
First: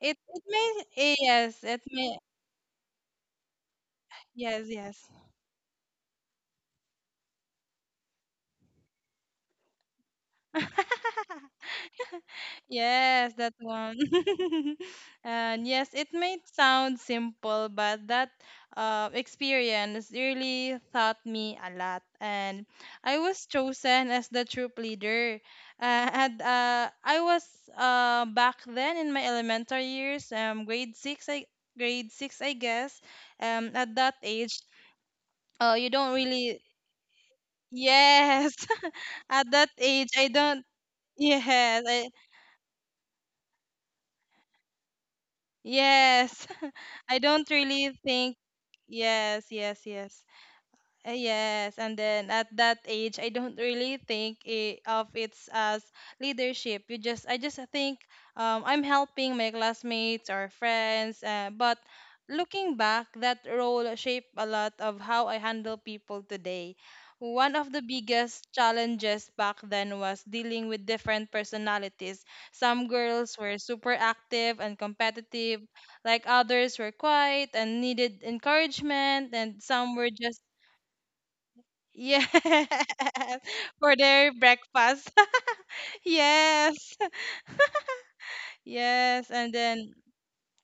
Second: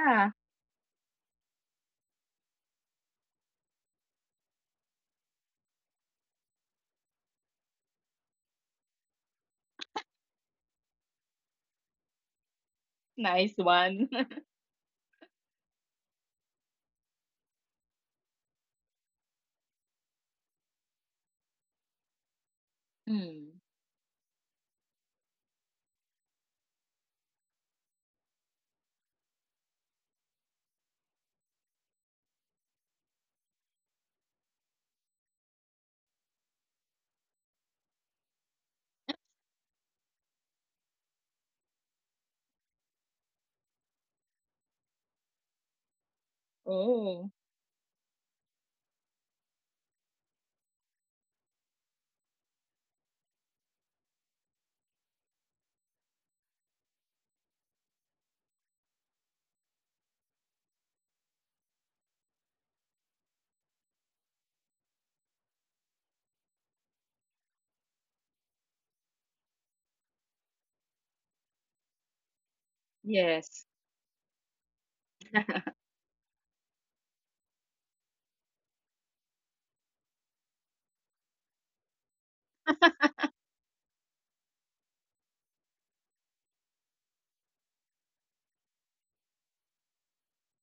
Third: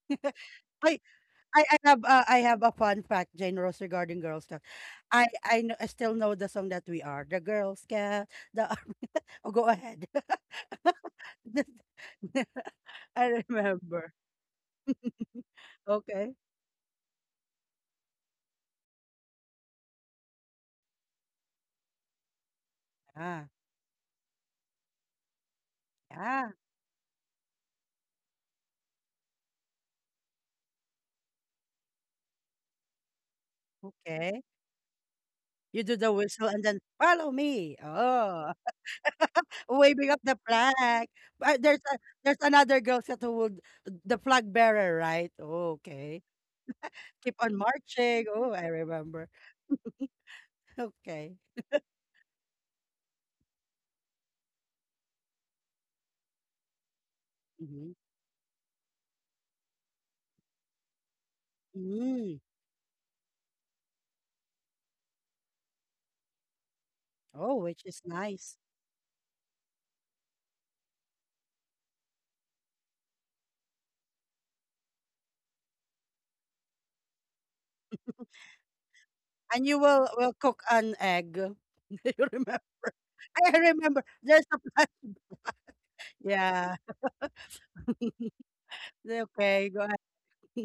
S3: It it may
S1: I
S3: yes. It may
S1: I have a fun fact, Jane Rose, regarding Girl Scout.
S3: yes yes.
S1: I still know the song that we are the Girl Scout. The Oh, go ahead.
S3: Yes,
S1: I
S2: nice
S3: that one.
S2: one.
S1: remember.
S3: And yes, it
S1: Okay.
S3: may sound simple, but that experience really taught me a lot. And I was
S1: Ah,
S2: Hmm.
S3: chosen as the troop leader. And
S1: yeah.
S3: I was back then in my elementary years, um, grade six, I guess. At that
S1: Okay.
S3: age,
S1: You
S3: you
S1: do the
S3: don't
S1: whistle
S3: really.
S1: and then follow me. Oh,
S3: Yes, at that
S1: waving
S3: age,
S1: up
S3: I
S1: the
S3: don't.
S1: flag. There's
S3: Yes, I,
S1: there's another girl that would the flag bearer, right? Okay.
S3: Yes. I
S2: Oh
S1: Keep
S3: don't
S1: on
S3: really
S1: marching.
S3: think
S1: Oh, I remember.
S3: yes, yes, yes.
S1: Okay.
S3: Yes, and then at that age, I don't really think I of it's as leadership. I just
S1: Mm-hmm.
S3: think I'm helping my classmates or friends. But
S1: Mm.
S3: looking back, that role shaped a lot of how I handle people today.
S1: Oh,
S3: One of the
S1: which is
S3: biggest
S1: nice.
S3: challenges back then was dealing with different personalities. Some girls were
S2: yes.
S3: super active and competitive, like others were quiet and needed encouragement, and
S1: And you
S3: some
S1: will
S3: were
S1: will
S3: just
S1: cook an egg. Do you
S3: Yes,
S1: remember? I
S3: for
S1: remember,
S3: their
S1: there's a plant.
S3: breakfast.
S1: Yeah.
S3: Yes, yes, and
S1: Okay, go
S3: then
S1: ahead.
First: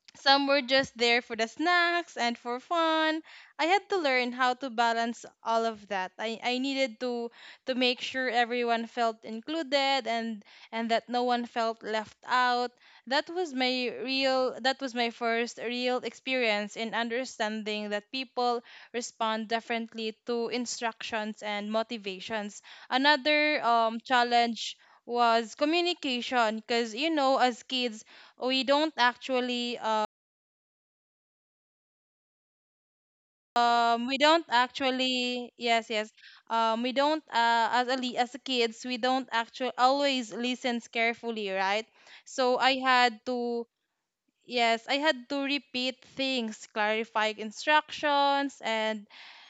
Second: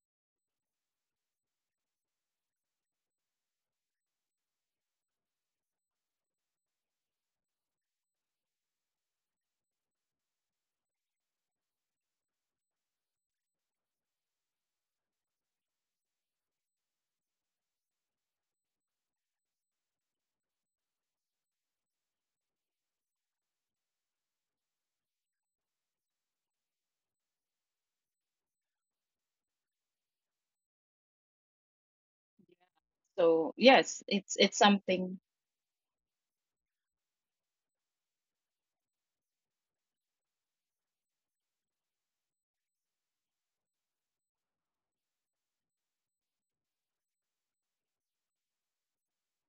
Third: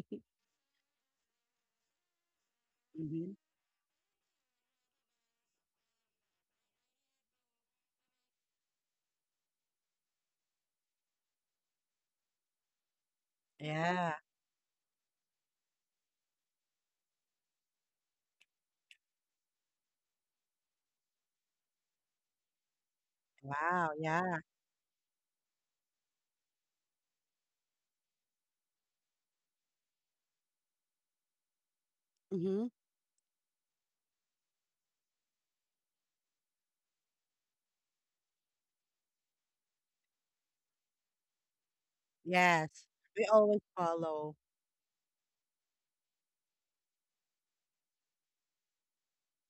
S3: some were just there for the snacks and for fun.
S1: Hmm.
S3: I had to learn how to balance all of that. I needed to make sure everyone felt included and that no one felt left out. That was my
S1: Yeah.
S3: real that was my first real experience in understanding that people respond differently to instructions and motivations. Another
S1: Wow. Yeah.
S3: challenge was communication because you know as kids we don't actually uh
S1: Hmm.
S2: So yes,
S3: Um, we
S2: it's
S3: don't
S2: it's something.
S3: actually, yes, yes. We don't, as a as a kids, we don't actually always listen carefully, right? So I
S1: Yes.
S3: had
S1: We always
S3: to
S1: follow.
S3: yes, I had to repeat things, clarify instructions, and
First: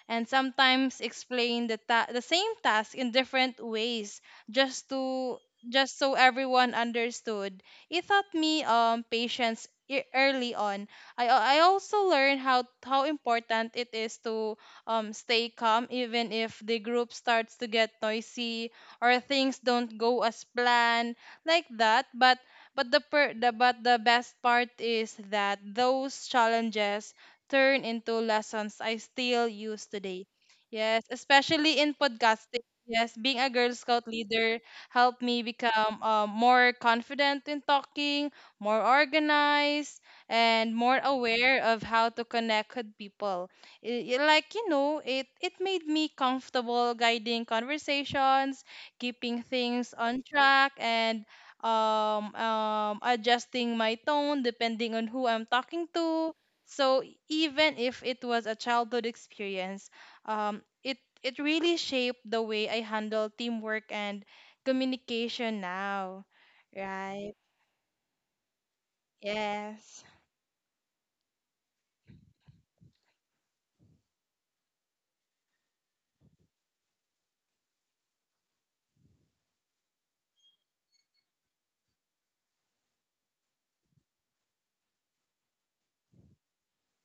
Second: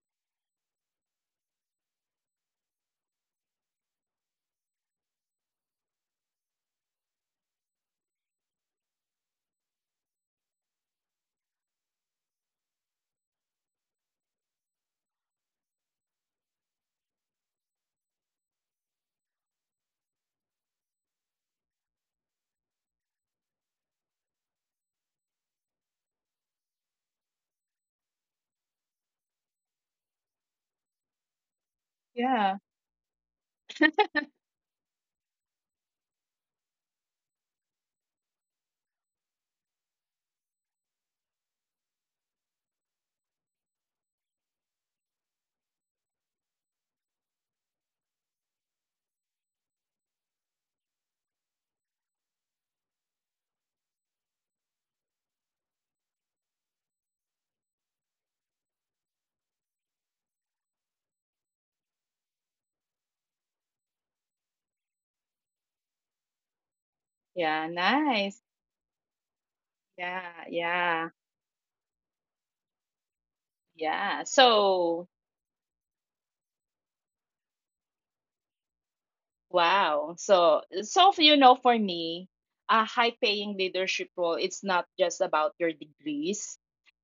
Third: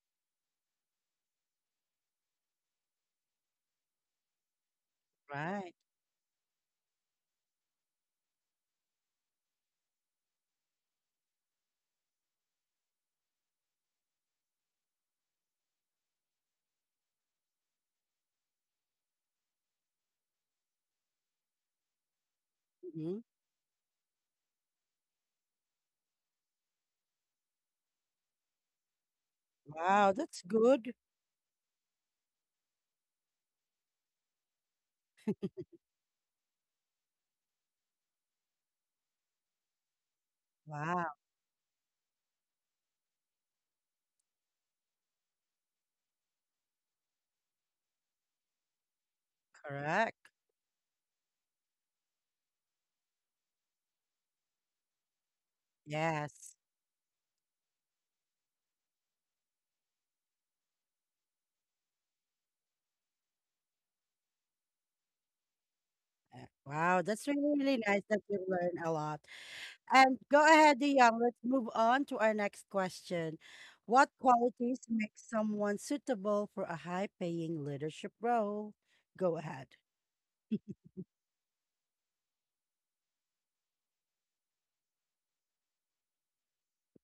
S3: sometimes explain the same task in different ways just to
S1: Right.
S3: just so everyone understood. It taught me patience early on. I also learned how important it is to stay calm even if the group starts to get noisy or things don't go as planned like that. But but the,
S1: Hmm.
S3: per- the but the best part is that those challenges turn into lessons I still use
S1: Wow.
S3: today.
S1: That's good.
S3: Yes, especially in
S2: Yeah.
S3: podcasting. Yes, being a Girl Scout leader helped me become more confident in talking, more organized, and more
S1: Wow.
S3: aware of how to connect with people. Like you know, it made me comfortable guiding conversations, keeping things on
S1: Correct.
S3: track, and adjusting my tone depending on who I'm talking to.
S1: Yes.
S3: So even if it was a childhood experience, it it really shaped the way I handle teamwork and communication now,
S1: Wow, that's
S3: right?
S1: really,
S2: Yeah.
S1: really nice that you
S2: Nice.
S1: learn a lot.
S3: Yes,
S1: And go
S2: Yeah.
S1: ahead,
S2: Yeah.
S1: Dion. Let's move on to our next question. What
S2: Yeah.
S1: qualities
S2: So
S1: make someone suitable for a high-paying leadership role? Go ahead.
S2: wow. For me, a high paying leadership role, it's not just about your degrees,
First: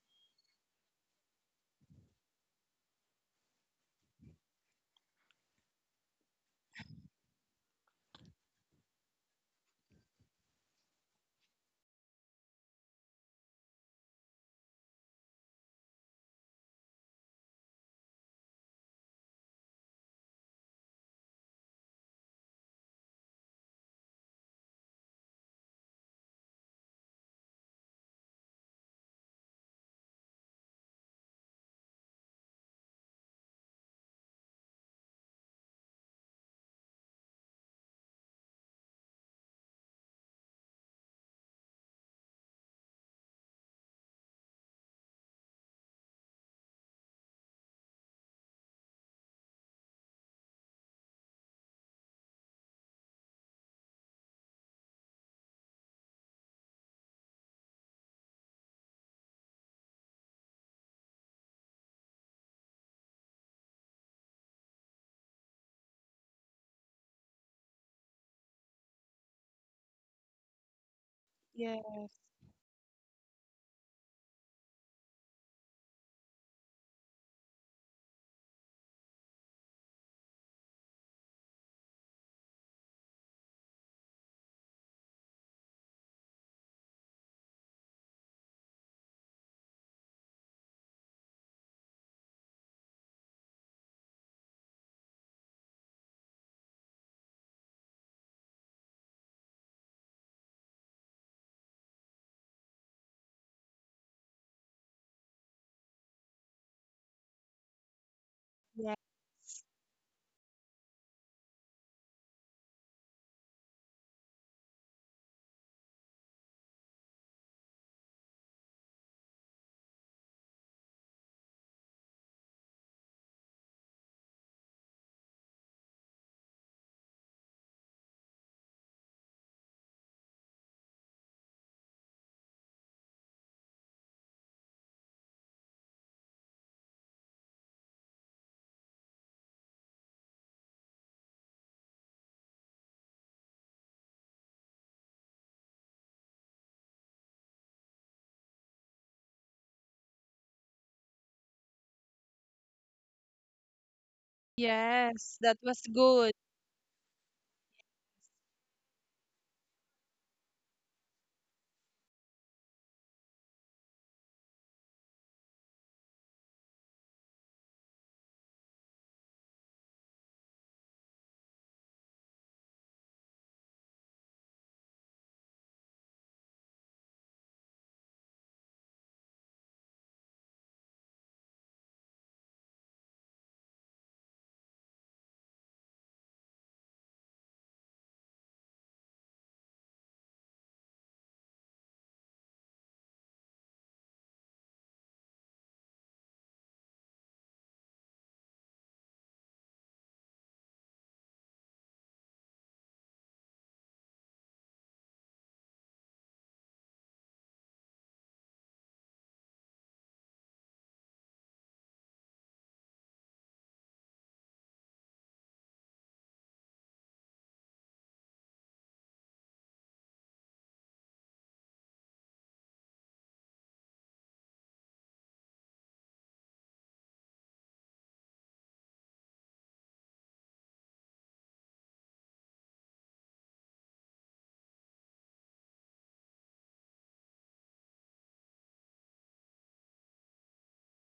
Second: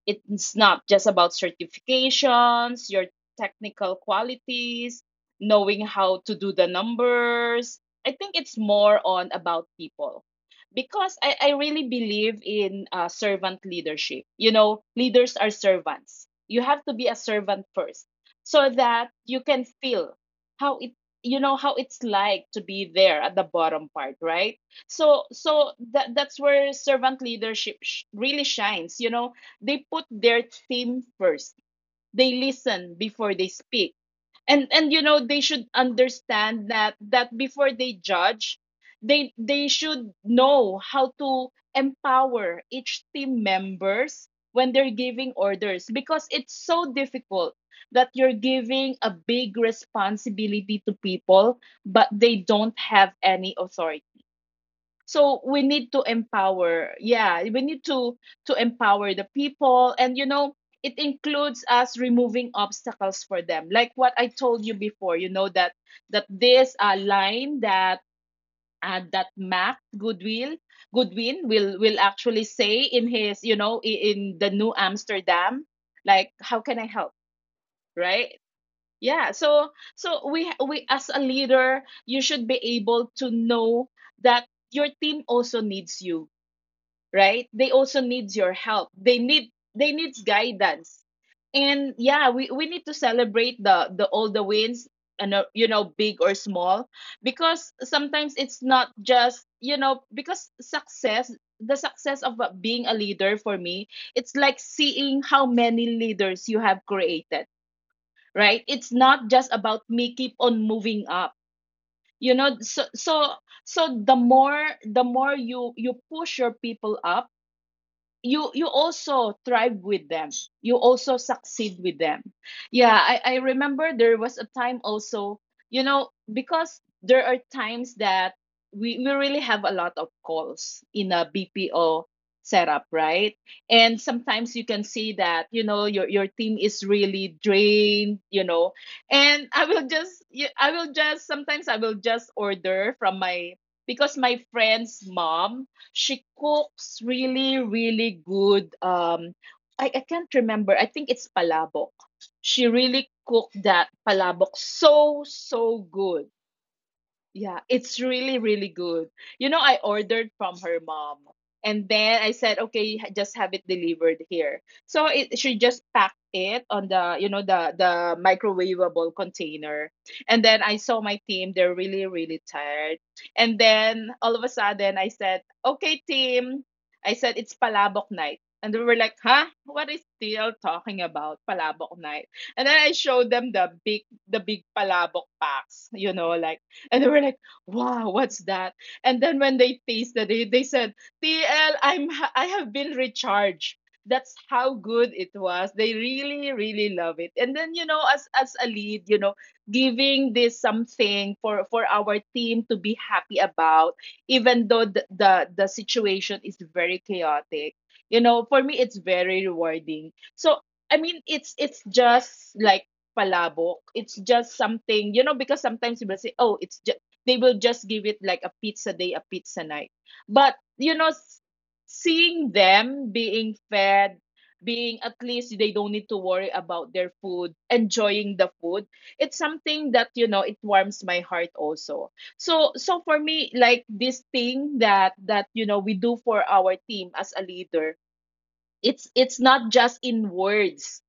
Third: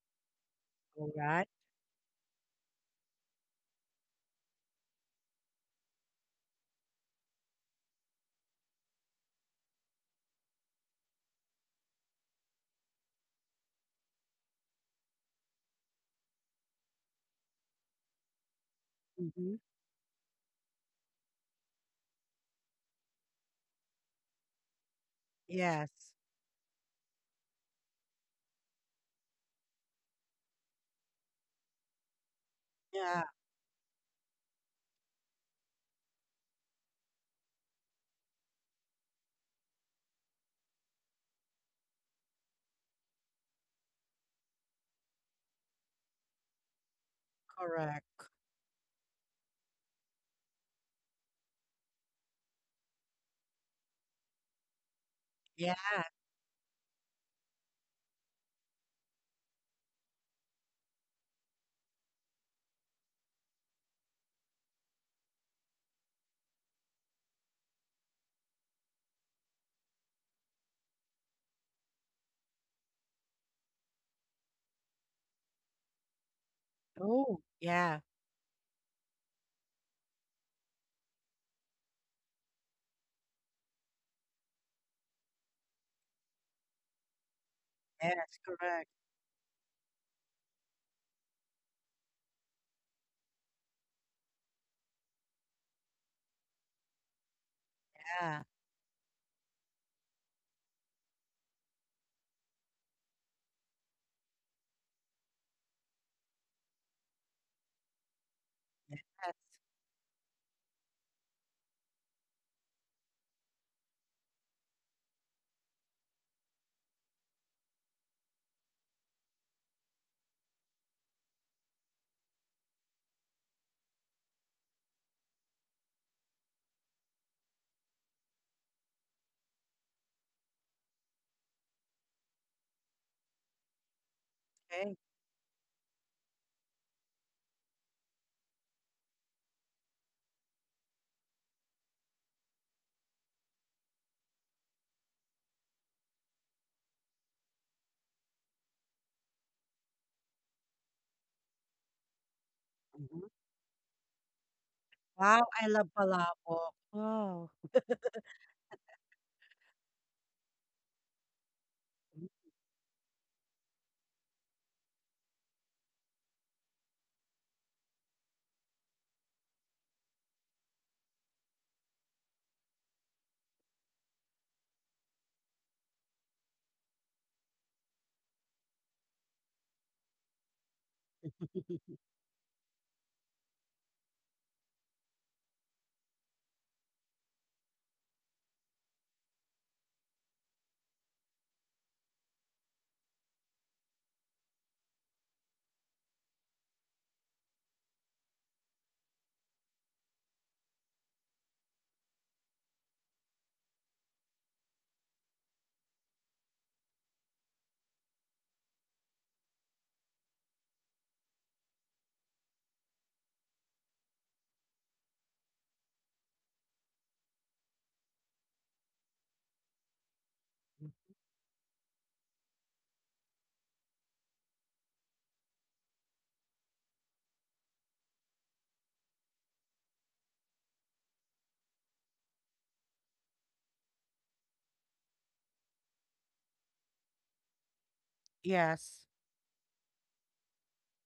S2: it's not just
S1: All
S2: about
S1: right.
S2: certifications, your technical qualities, knowing how to do the numbers. I think it's more on about people, because I really believe in servant leadership. You know, leaders are servants. You have to be a servant first so that you
S1: Mm-hmm.
S2: can feel how it you know how it's like to be there at the bottom part, right? So that
S1: Yes.
S2: that's where servant leadership really shines, you know. They put their team first, they listen
S1: Yeah.
S2: before they speak, and they should understand that, that before they judge, they should know how to empower each team members when they're giving orders, because it's so difficult that
S1: Correct.
S2: you're giving a big responsibility to people, but they don't have any authority. So we
S1: Yeah.
S2: need to empower, yeah, we need to empower the people. And you know it includes us removing obstacles for them, like what I told you before. That that this line that that Mac goodwill goodwin will
S3: yes,
S2: actually say in his, in the New Amsterdam, like, how can I help,
S1: Oh, yeah.
S2: right? Yeah, so so we as a leader, you should be able to know that your team also needs you, right? They also needs
S1: Yes.
S2: your help,
S1: Correct.
S2: they needs guidance. And yeah, we need to celebrate the all the wins, and you know, big or small, because sometimes
S1: Yeah.
S2: it's not just, because success, the success of being a leader, for me, it's like seeing how many leaders you have created, right? It's
S3: yes,
S1: Yes.
S2: not just about me keep on moving up, you know so so so the more you push your people up, you also thrive with them, you also succeed with them. Yeah, I remember there was a time also, because there are times that we really have a lot of calls in a BPO setup, right? And sometimes you can
S1: Okay.
S2: see that, your team is really drained, you know. And I will just y- I will just sometimes I will just order from my, because my friend's mom, she cooks really, really good. I can't remember. I think it's palabok. She really
S1: Mhm.
S2: cooked that palabok so,
S3: yes.
S1: Wow,
S3: That
S1: I
S3: was
S2: so
S1: love
S2: good.
S3: good.
S1: palabok. Wow.
S2: Yeah, it's really, really good. You know, I ordered from her mom. And then I said, okay, just have it delivered here. So she just packed it on the, the microwavable container. And then I saw my team; they're really, really tired. And then all of a sudden, I said, okay, team. I said it's Palabok night, and they were like, huh? What is still talking about Palabok night? And then I showed them the big, Palabok packs. You know, like, and they were like, wow, what's that? And then when they tasted it, they said, TL, I have been recharged. That's how good it was. They really, really love it. And then, as a lead, giving this something for our team to be happy about, even though the situation is very chaotic. You know, for me, it's very rewarding. So I mean, it's just like palabok. It's just something, because sometimes people say, oh, it's just, they will just give it like a pizza day, a pizza night. But, seeing them being fed, being at least they don't need to worry about their food, enjoying the food, it's something that, it warms my heart also. so, for me, like this thing that we do for our team as a leader, it's
S1: Yes.
S2: it's not just in words,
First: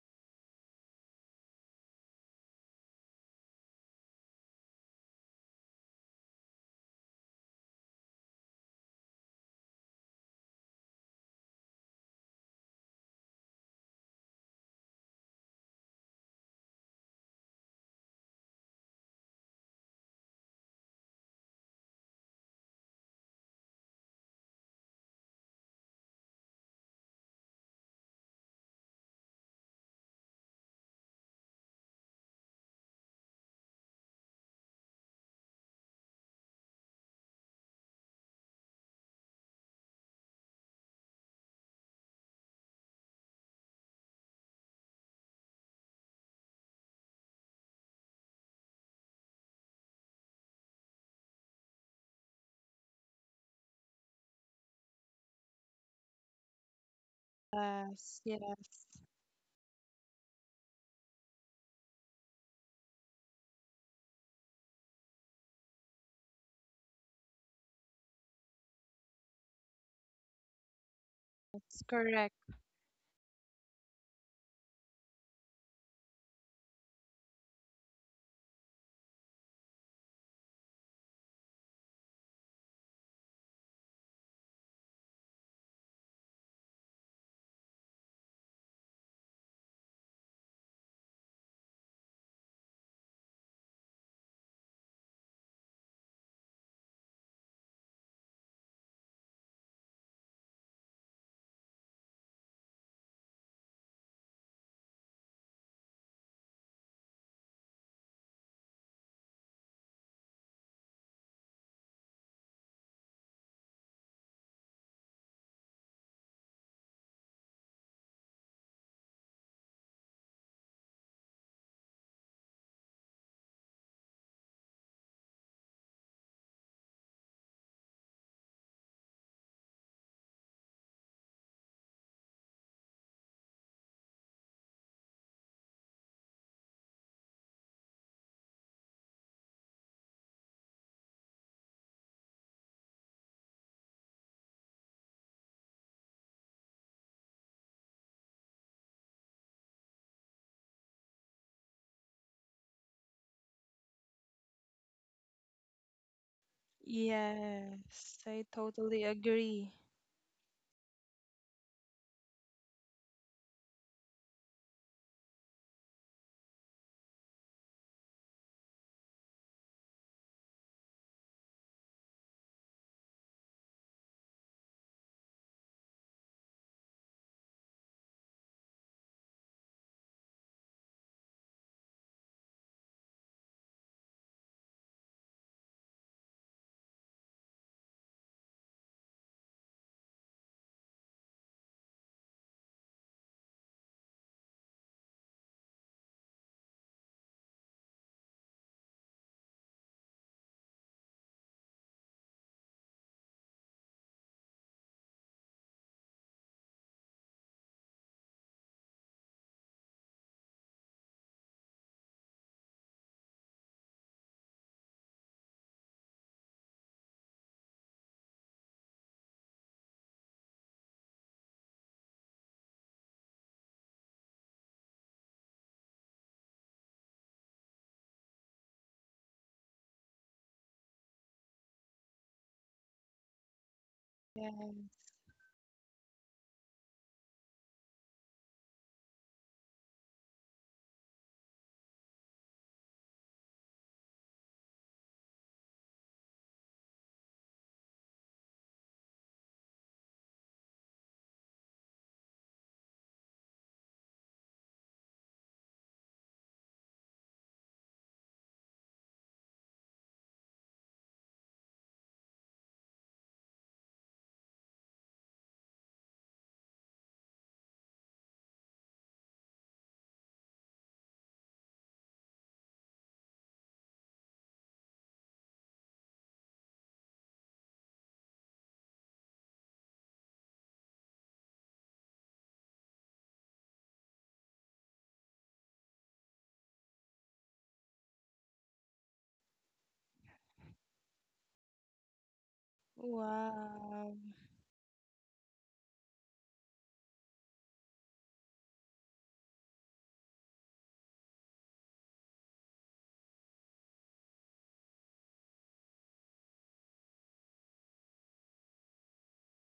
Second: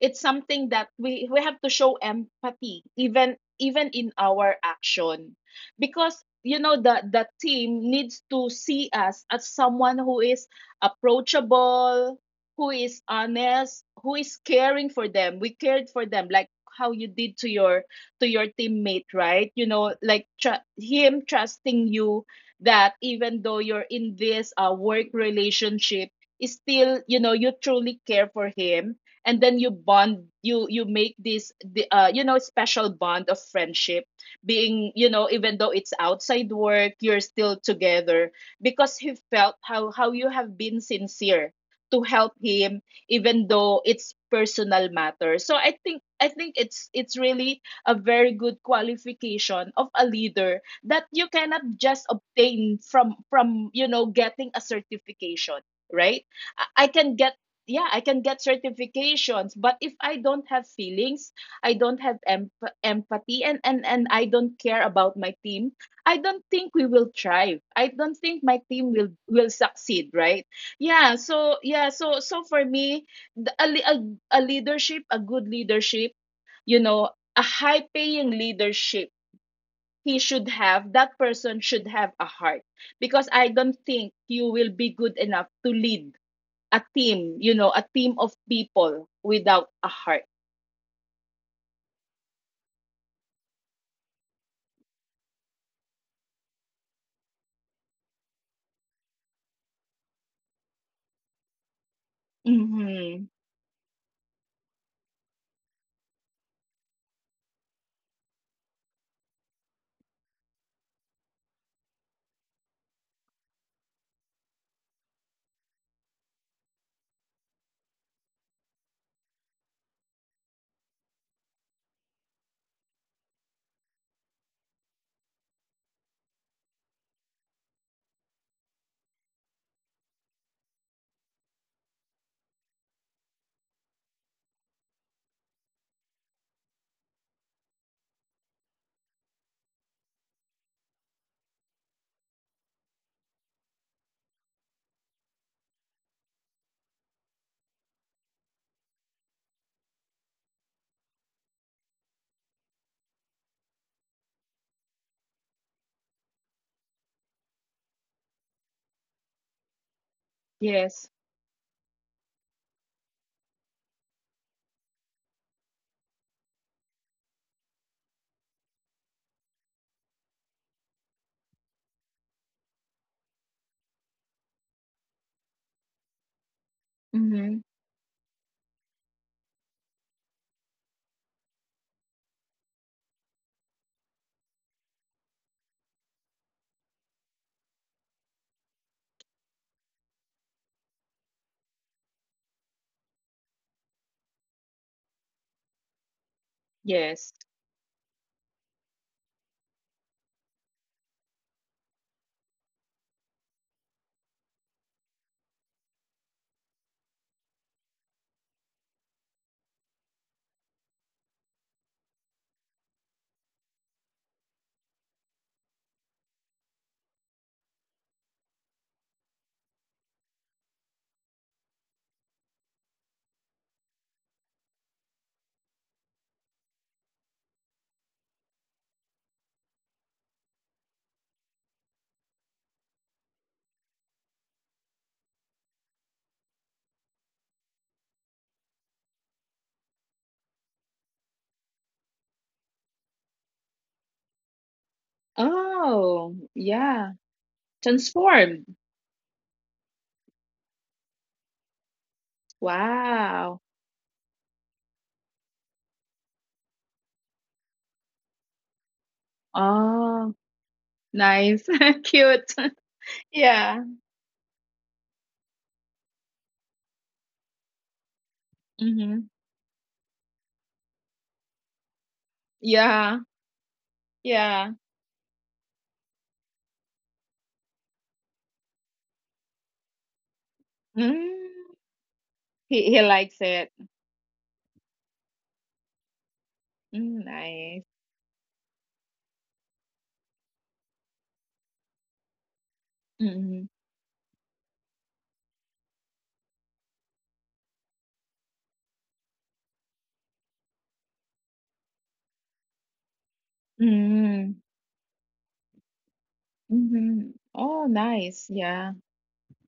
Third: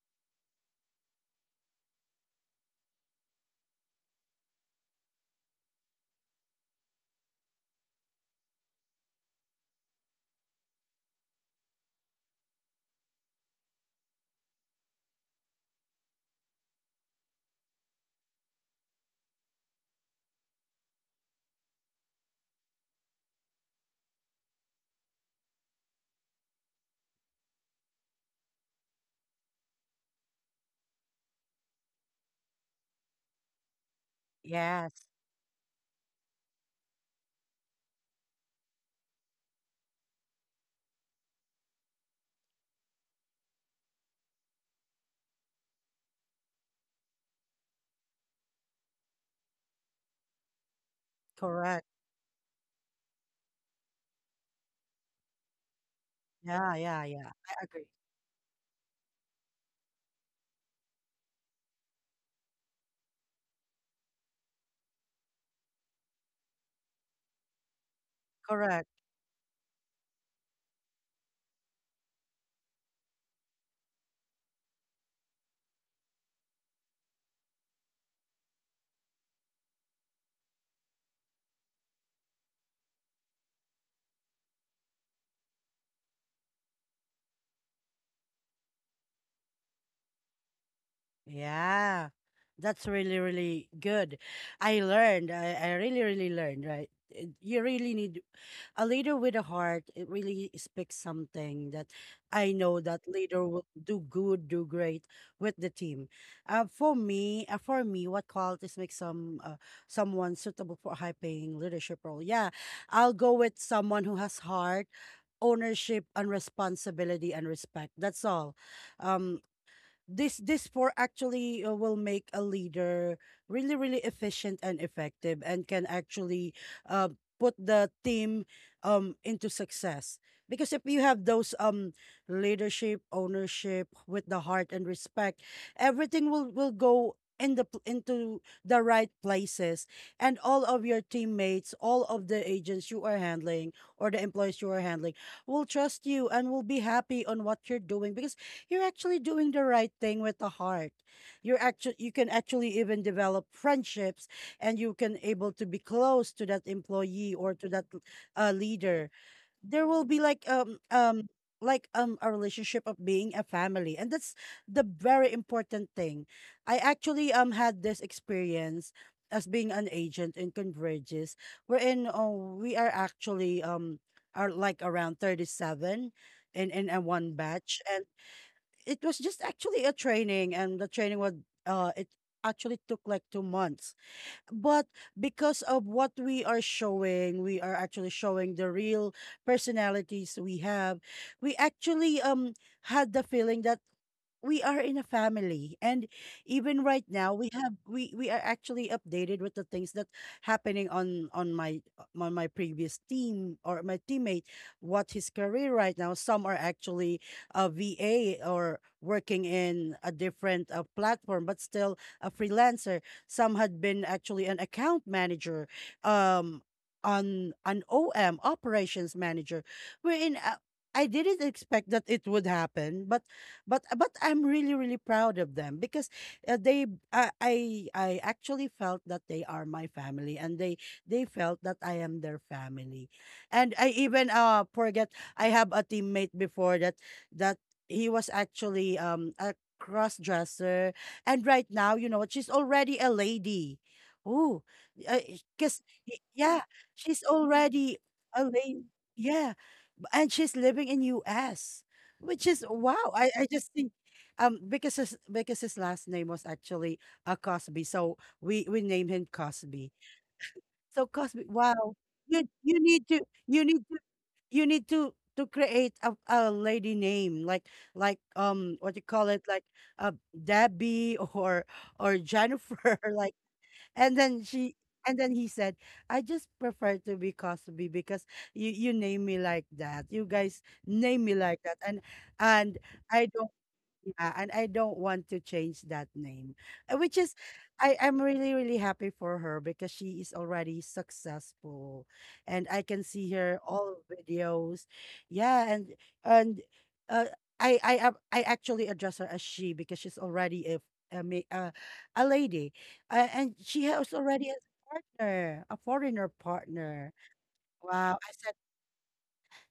S2: it's something that we have to show empathy, even in our action, because the team needs to see us as someone who is approachable, who is honest, who is caring for them. We cared for them like how you did to your teammate, right? You know, like him trusting you, that even though you're in this work relationship, is still, you truly care for him, and then you make this the, you know special bond of friendship, being,
S1: Yes.
S2: even though it's outside work, you're still together, because he felt how you have been sincere to help him, even though it's personal matter. So I think it's really a very good qualification of a leader, that you cannot
S1: Correct.
S2: just obtain from getting a certification, right? i
S1: Yeah,
S2: I
S1: yeah,
S2: can
S1: yeah,
S2: get
S1: I agree.
S2: yeah i
S3: Yes,
S2: can get
S3: yes,
S2: certifications, but if I don't have feelings, I don't have empathy, and I don't care about my team, I don't think we will thrive, I don't think my
S1: Correct.
S2: team will succeed, right? Yeah, so
S3: that's
S2: yeah, so
S3: correct.
S2: so for me, the, a, li- a leadership a good leadership, you know a high paying leadership, he should have that person should have a heart, because I don't think you will be good enough to lead a team, a team of people without a heart.
S1: Yeah. That's really, really good. I learned. I really, really learned, right? You really need a leader with a heart. It really speaks something that I know that
S2: Mm-hmm.
S1: leader will do good, do great with the team. For me, what qualities make someone suitable for a high-paying leadership role? Yeah, I'll go with someone who has heart, ownership and responsibility and respect. That's all. Um, this four actually will make a leader really, really efficient and effective, and can actually uh, put the team into success, because if you have those leadership ownership with the heart and respect, everything will go in the into the right places, and all of your teammates, all of the agents you are handling or the employees you are handling, will trust you and will be happy on what you're doing, because you're actually doing the right thing with the heart. You can actually even develop friendships, and you can able to be close to that employee or to that
S3: Yes, I totally
S1: leader.
S3: agree.
S1: There will be like
S2: Yes.
S1: a relationship of being a family, and that's the very important thing. I actually had this experience as being an agent in Converges, wherein, oh, we are actually are like around 37 in a one
S2: Mm-hmm.
S1: batch. It was just actually a training, and the training was it actually took like 2 months. But because of what we are actually showing the real personalities we have. We actually had the feeling that we are in a family, and even right now,
S2: Yes.
S1: we have we are actually updated with the things that happening on my previous team or my teammate, what his career right now. Some are actually a va or working in a different platform, but still a freelancer. Some had been actually an account manager, um on an om operations manager, wherein, I didn't expect that it would happen, but I'm really, really proud of them, because they I, I I actually felt that they are my family, and they felt that I am their family, and I even
S3: Yeah.
S1: forget. I have a teammate before that he was actually a cross dresser, and right now, you know, she's already a lady. Oh, because,
S2: Oh,
S1: yeah,
S2: yeah.
S1: she's already a
S2: Transformed.
S1: lady, yeah, and she's living in us, which is wow. I
S2: Wow.
S1: just think, because his last name was actually Cosby. So we named him Cosby.
S2: Oh,
S1: So Cosby,
S2: nice.
S1: wow. You
S2: Cute.
S1: you need to you need
S2: yeah.
S1: to you need to create a lady name, like what you
S2: Mm-hmm.
S1: call it like uh Debbie, or Jennifer,
S2: Yeah.
S1: like. and then she
S2: Yeah.
S1: and then he said, I just prefer to be Cosby, because you name me like that. You guys name me like
S2: Mm.
S1: that. And
S2: He
S1: I
S2: likes
S1: don't,
S2: it.
S1: and I don't want to change that name. Uh, which
S2: Mm,
S1: is,
S2: nice.
S1: I'm really, really happy for her, because she is already successful, and I can see her
S2: Mm-hmm.
S1: all
S3: Wow.
S1: videos, yeah, and uh, I actually address her as she, because she's already a, ma- uh, a lady, and she has already a
S2: Mm-hmm.
S1: partner, a foreigner partner.
S2: Mm-hmm. Oh,
S1: Wow, I
S2: nice.
S1: said
S2: Yeah.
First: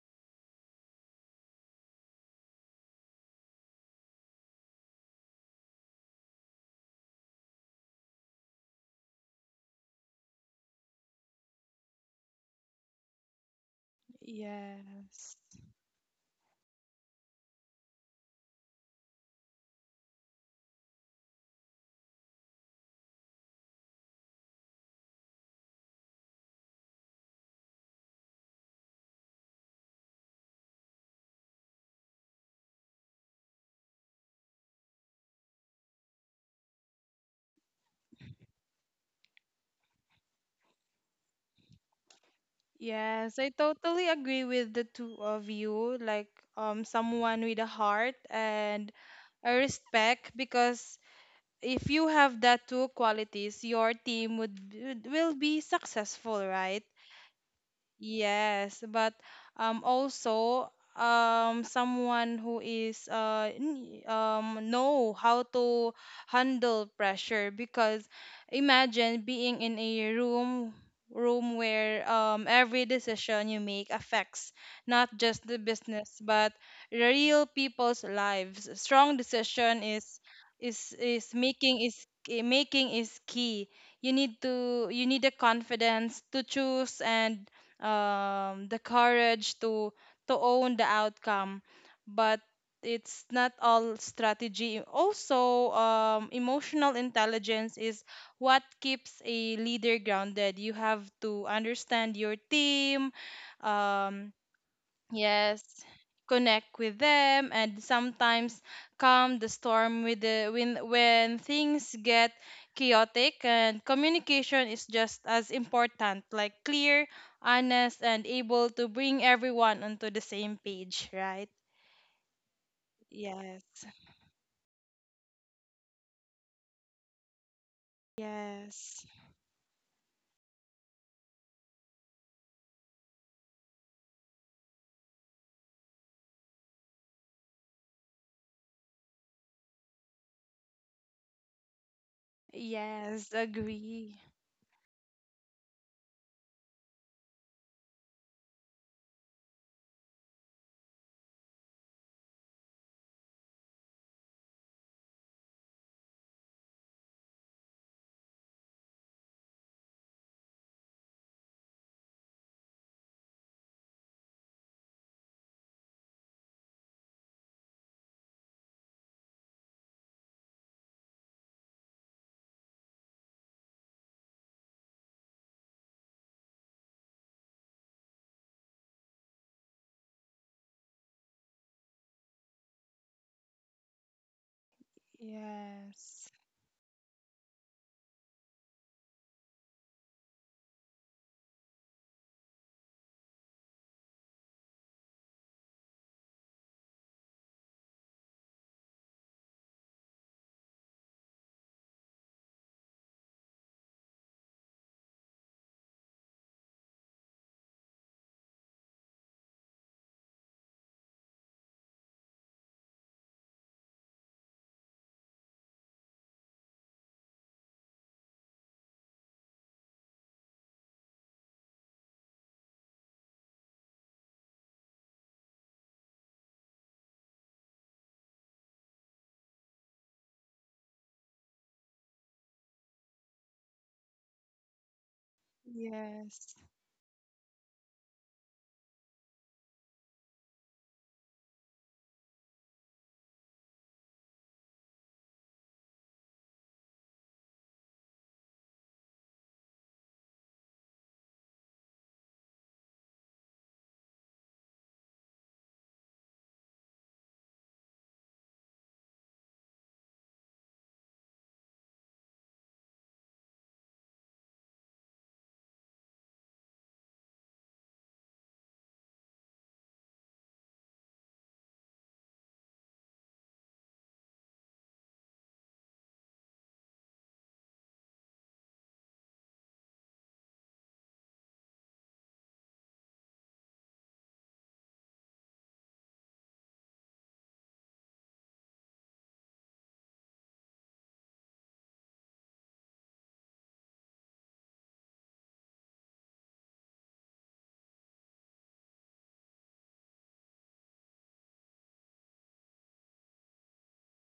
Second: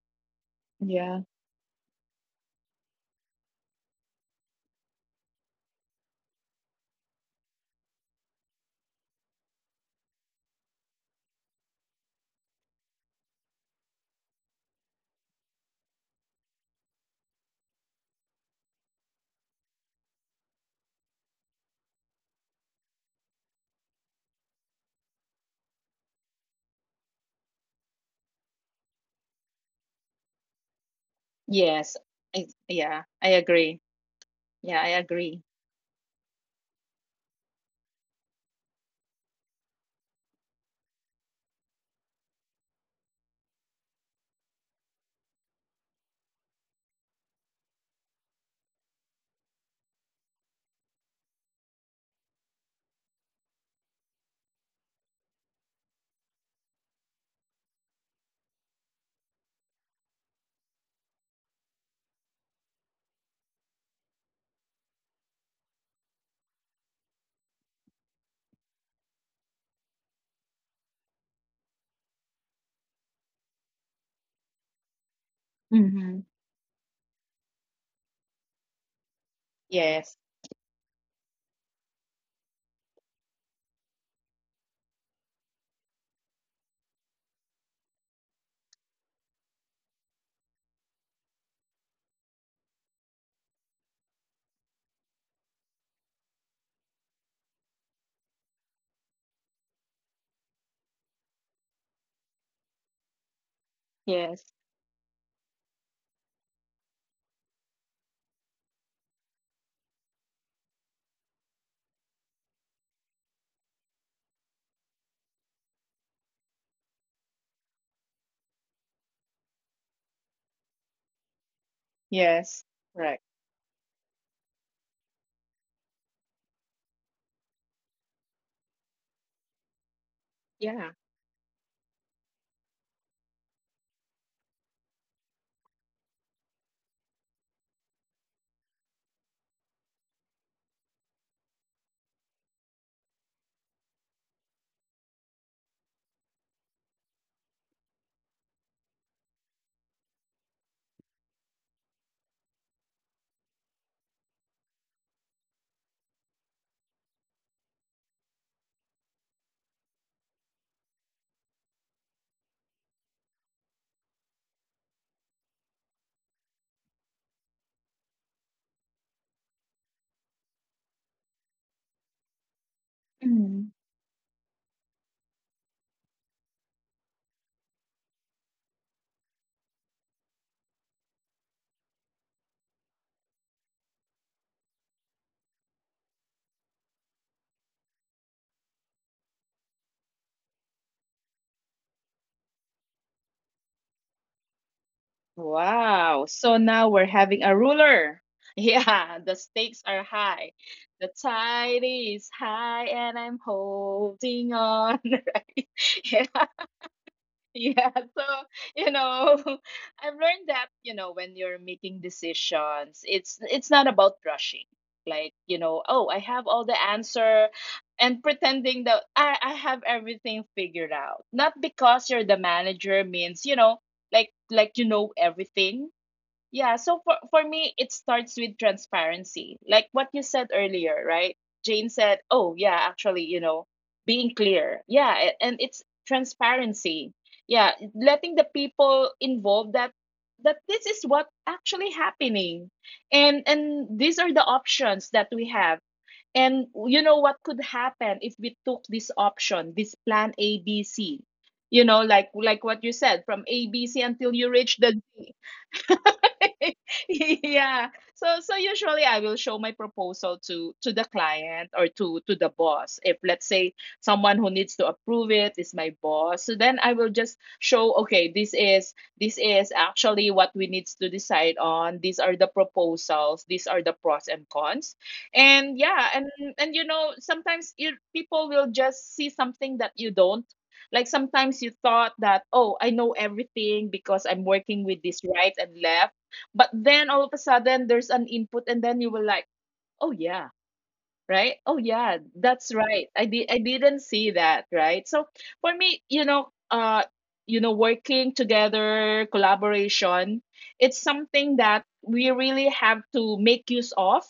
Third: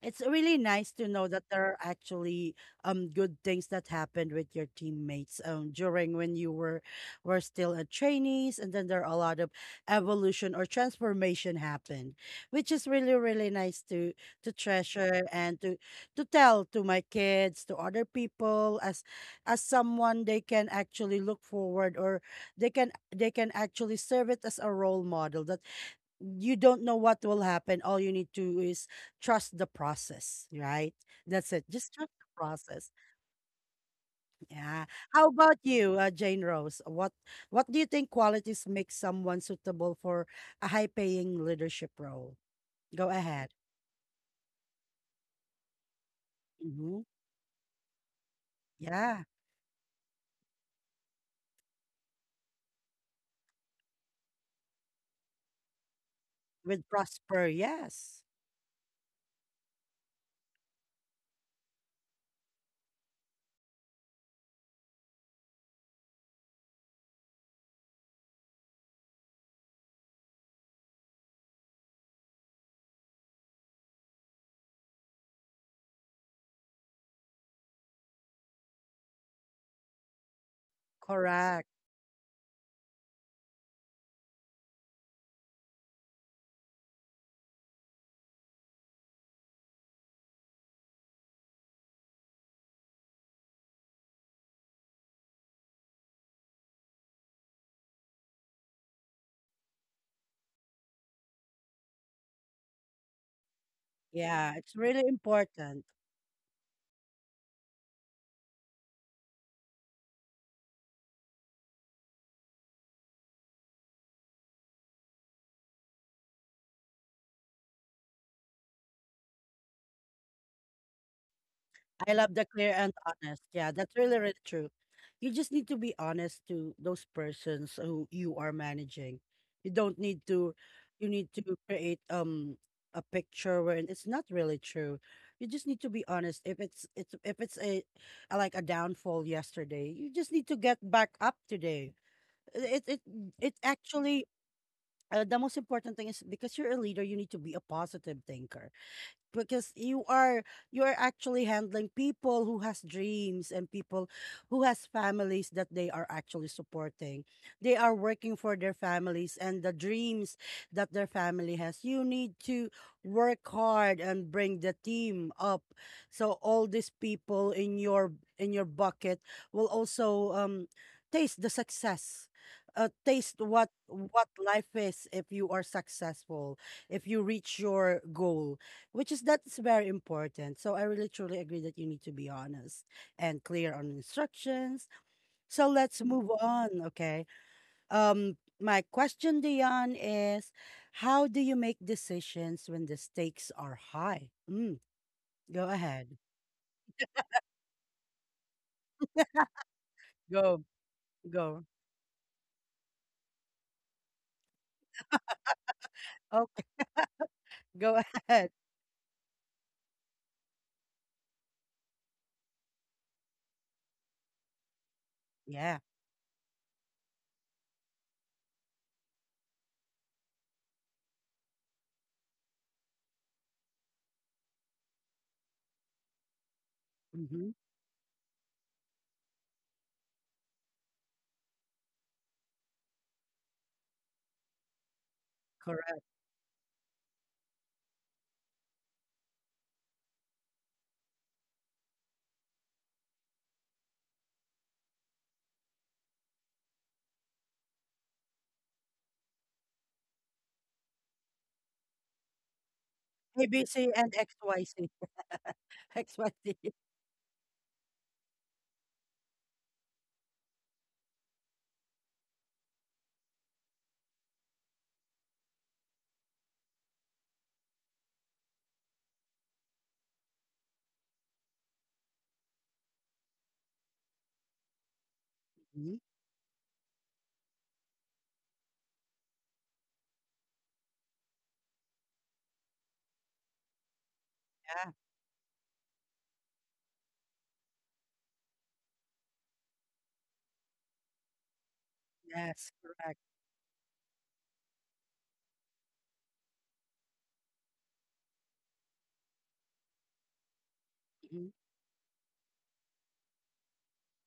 S1: it's really nice to
S2: Yeah.
S1: know that there are actually good things that happened with your teammates during when you were still a trainees, and then there are a lot of evolution or transformation happened, which is really, really nice to treasure
S3: Yes.
S1: and to tell to my kids, to other people as someone they can actually look forward, or they can actually serve it as a role model, that you don't know what will happen. All you need to is trust the process, right? That's it. Just
S2: Yes.
S1: trust the process.
S2: Yeah, I agree. Yeah,
S1: Yeah.
S2: I
S1: How
S2: agree.
S1: about you, Jane Rose? What do you think qualities make someone suitable for a high-paying leadership role? Go
S3: Yes, I
S1: ahead.
S3: totally agree with the two of you. Like,
S1: Hmm.
S3: someone with a heart and
S1: Yeah.
S3: a respect, because if you have that two qualities, your team would will be successful, right?
S1: With Prosper, yes.
S3: Yes, but also someone who is know how to handle pressure because imagine being in a room where every decision you make affects not just the business
S2: Mm-hmm.
S3: but real people's lives. Strong decision
S2: Yes,
S3: is
S1: Correct.
S3: making is Making is key. You need to you need the confidence to choose and the courage to own the outcome, but it's not all strategy. Also emotional intelligence is what keeps a leader grounded. You have to understand your team, um,
S2: yes,
S1: Yeah, it's really
S3: Yes,
S1: important.
S3: connect with them, and sometimes calm the storm with the when things get chaotic. And communication is just as important, like clear, honest and able to bring everyone onto the same page, right?
S1: I love the
S2: yes.
S1: clear and
S2: Correct.
S1: honest. Yeah,
S3: Yes.
S1: that's really, really true. You just need to be honest to those persons who you are
S3: Yes.
S1: managing. You don't need to.
S2: Yeah.
S1: You need to create a picture where it's not really true. You just need to be honest. If it's it's if it's a like a downfall yesterday, you just need to get back up today. It it
S3: Yes,
S1: it
S3: agree.
S1: actually The most important thing is, because you're a leader, you need to be a positive thinker, because you are actually handling people who has dreams, and people who has families that they are actually supporting. They are working for their families and the dreams that their family has. You need to work hard and bring the team up, so all these people in your bucket will also taste the success, taste
S2: Mm.
S1: what life is if you are successful, if you reach your goal, which is that's very important. So I really truly agree that you need to be honest and clear on instructions. So let's move
S3: Yes.
S1: on, okay? My question, Dion, is how do you make decisions when the stakes are high? Go ahead.
S2: Wow. So now we're having a ruler. Yeah, the stakes are high.
S1: Go.
S2: The
S1: Go.
S2: tide is high and I'm holding on, right?
S1: Okay,
S2: Yeah,
S1: go
S2: so,
S1: ahead.
S2: you know, I've learned that when you're making decisions, it's not about rushing. Like,
S1: Yeah.
S2: oh, I have all the answer, and pretending that I have everything figured out. Not because you're the manager means, like you know everything. Yeah, so for
S1: Mhm.
S2: me it starts with transparency. Like what you said earlier, right? Jane said, "Oh, yeah, actually, you know, being clear." Yeah, and it's
S1: Correct.
S3: Yes.
S2: transparency. Yeah, letting the people involved that this is what actually happening. And these are the options that we have. And you know what could happen if we took this option, this plan ABC. You know, like what you said, from A B
S1: ABC
S2: C
S1: and
S2: until
S1: X
S2: you
S1: Y
S2: reach
S1: C.
S2: the
S1: XYC.
S2: yeah, so so usually I will show my proposal to the client or to the boss, if let's say someone who needs to approve it is my boss. So then I will just show, okay, this is actually what we needs to decide on, these are the proposals, these are the pros and cons. And
S1: Mhm.
S2: yeah, and sometimes you, people will just see something that you don't, like sometimes you thought that, oh, I know everything because I'm working
S1: Yeah.
S2: with this right and left, but then all of a sudden there's an input and then you were like, oh yeah, right? Oh yeah, that's
S1: Yes,
S2: right.
S1: correct.
S2: I didn't see that, right? So for me, working together, collaboration, it's
S1: Mhm.
S2: something that we really have to make use of.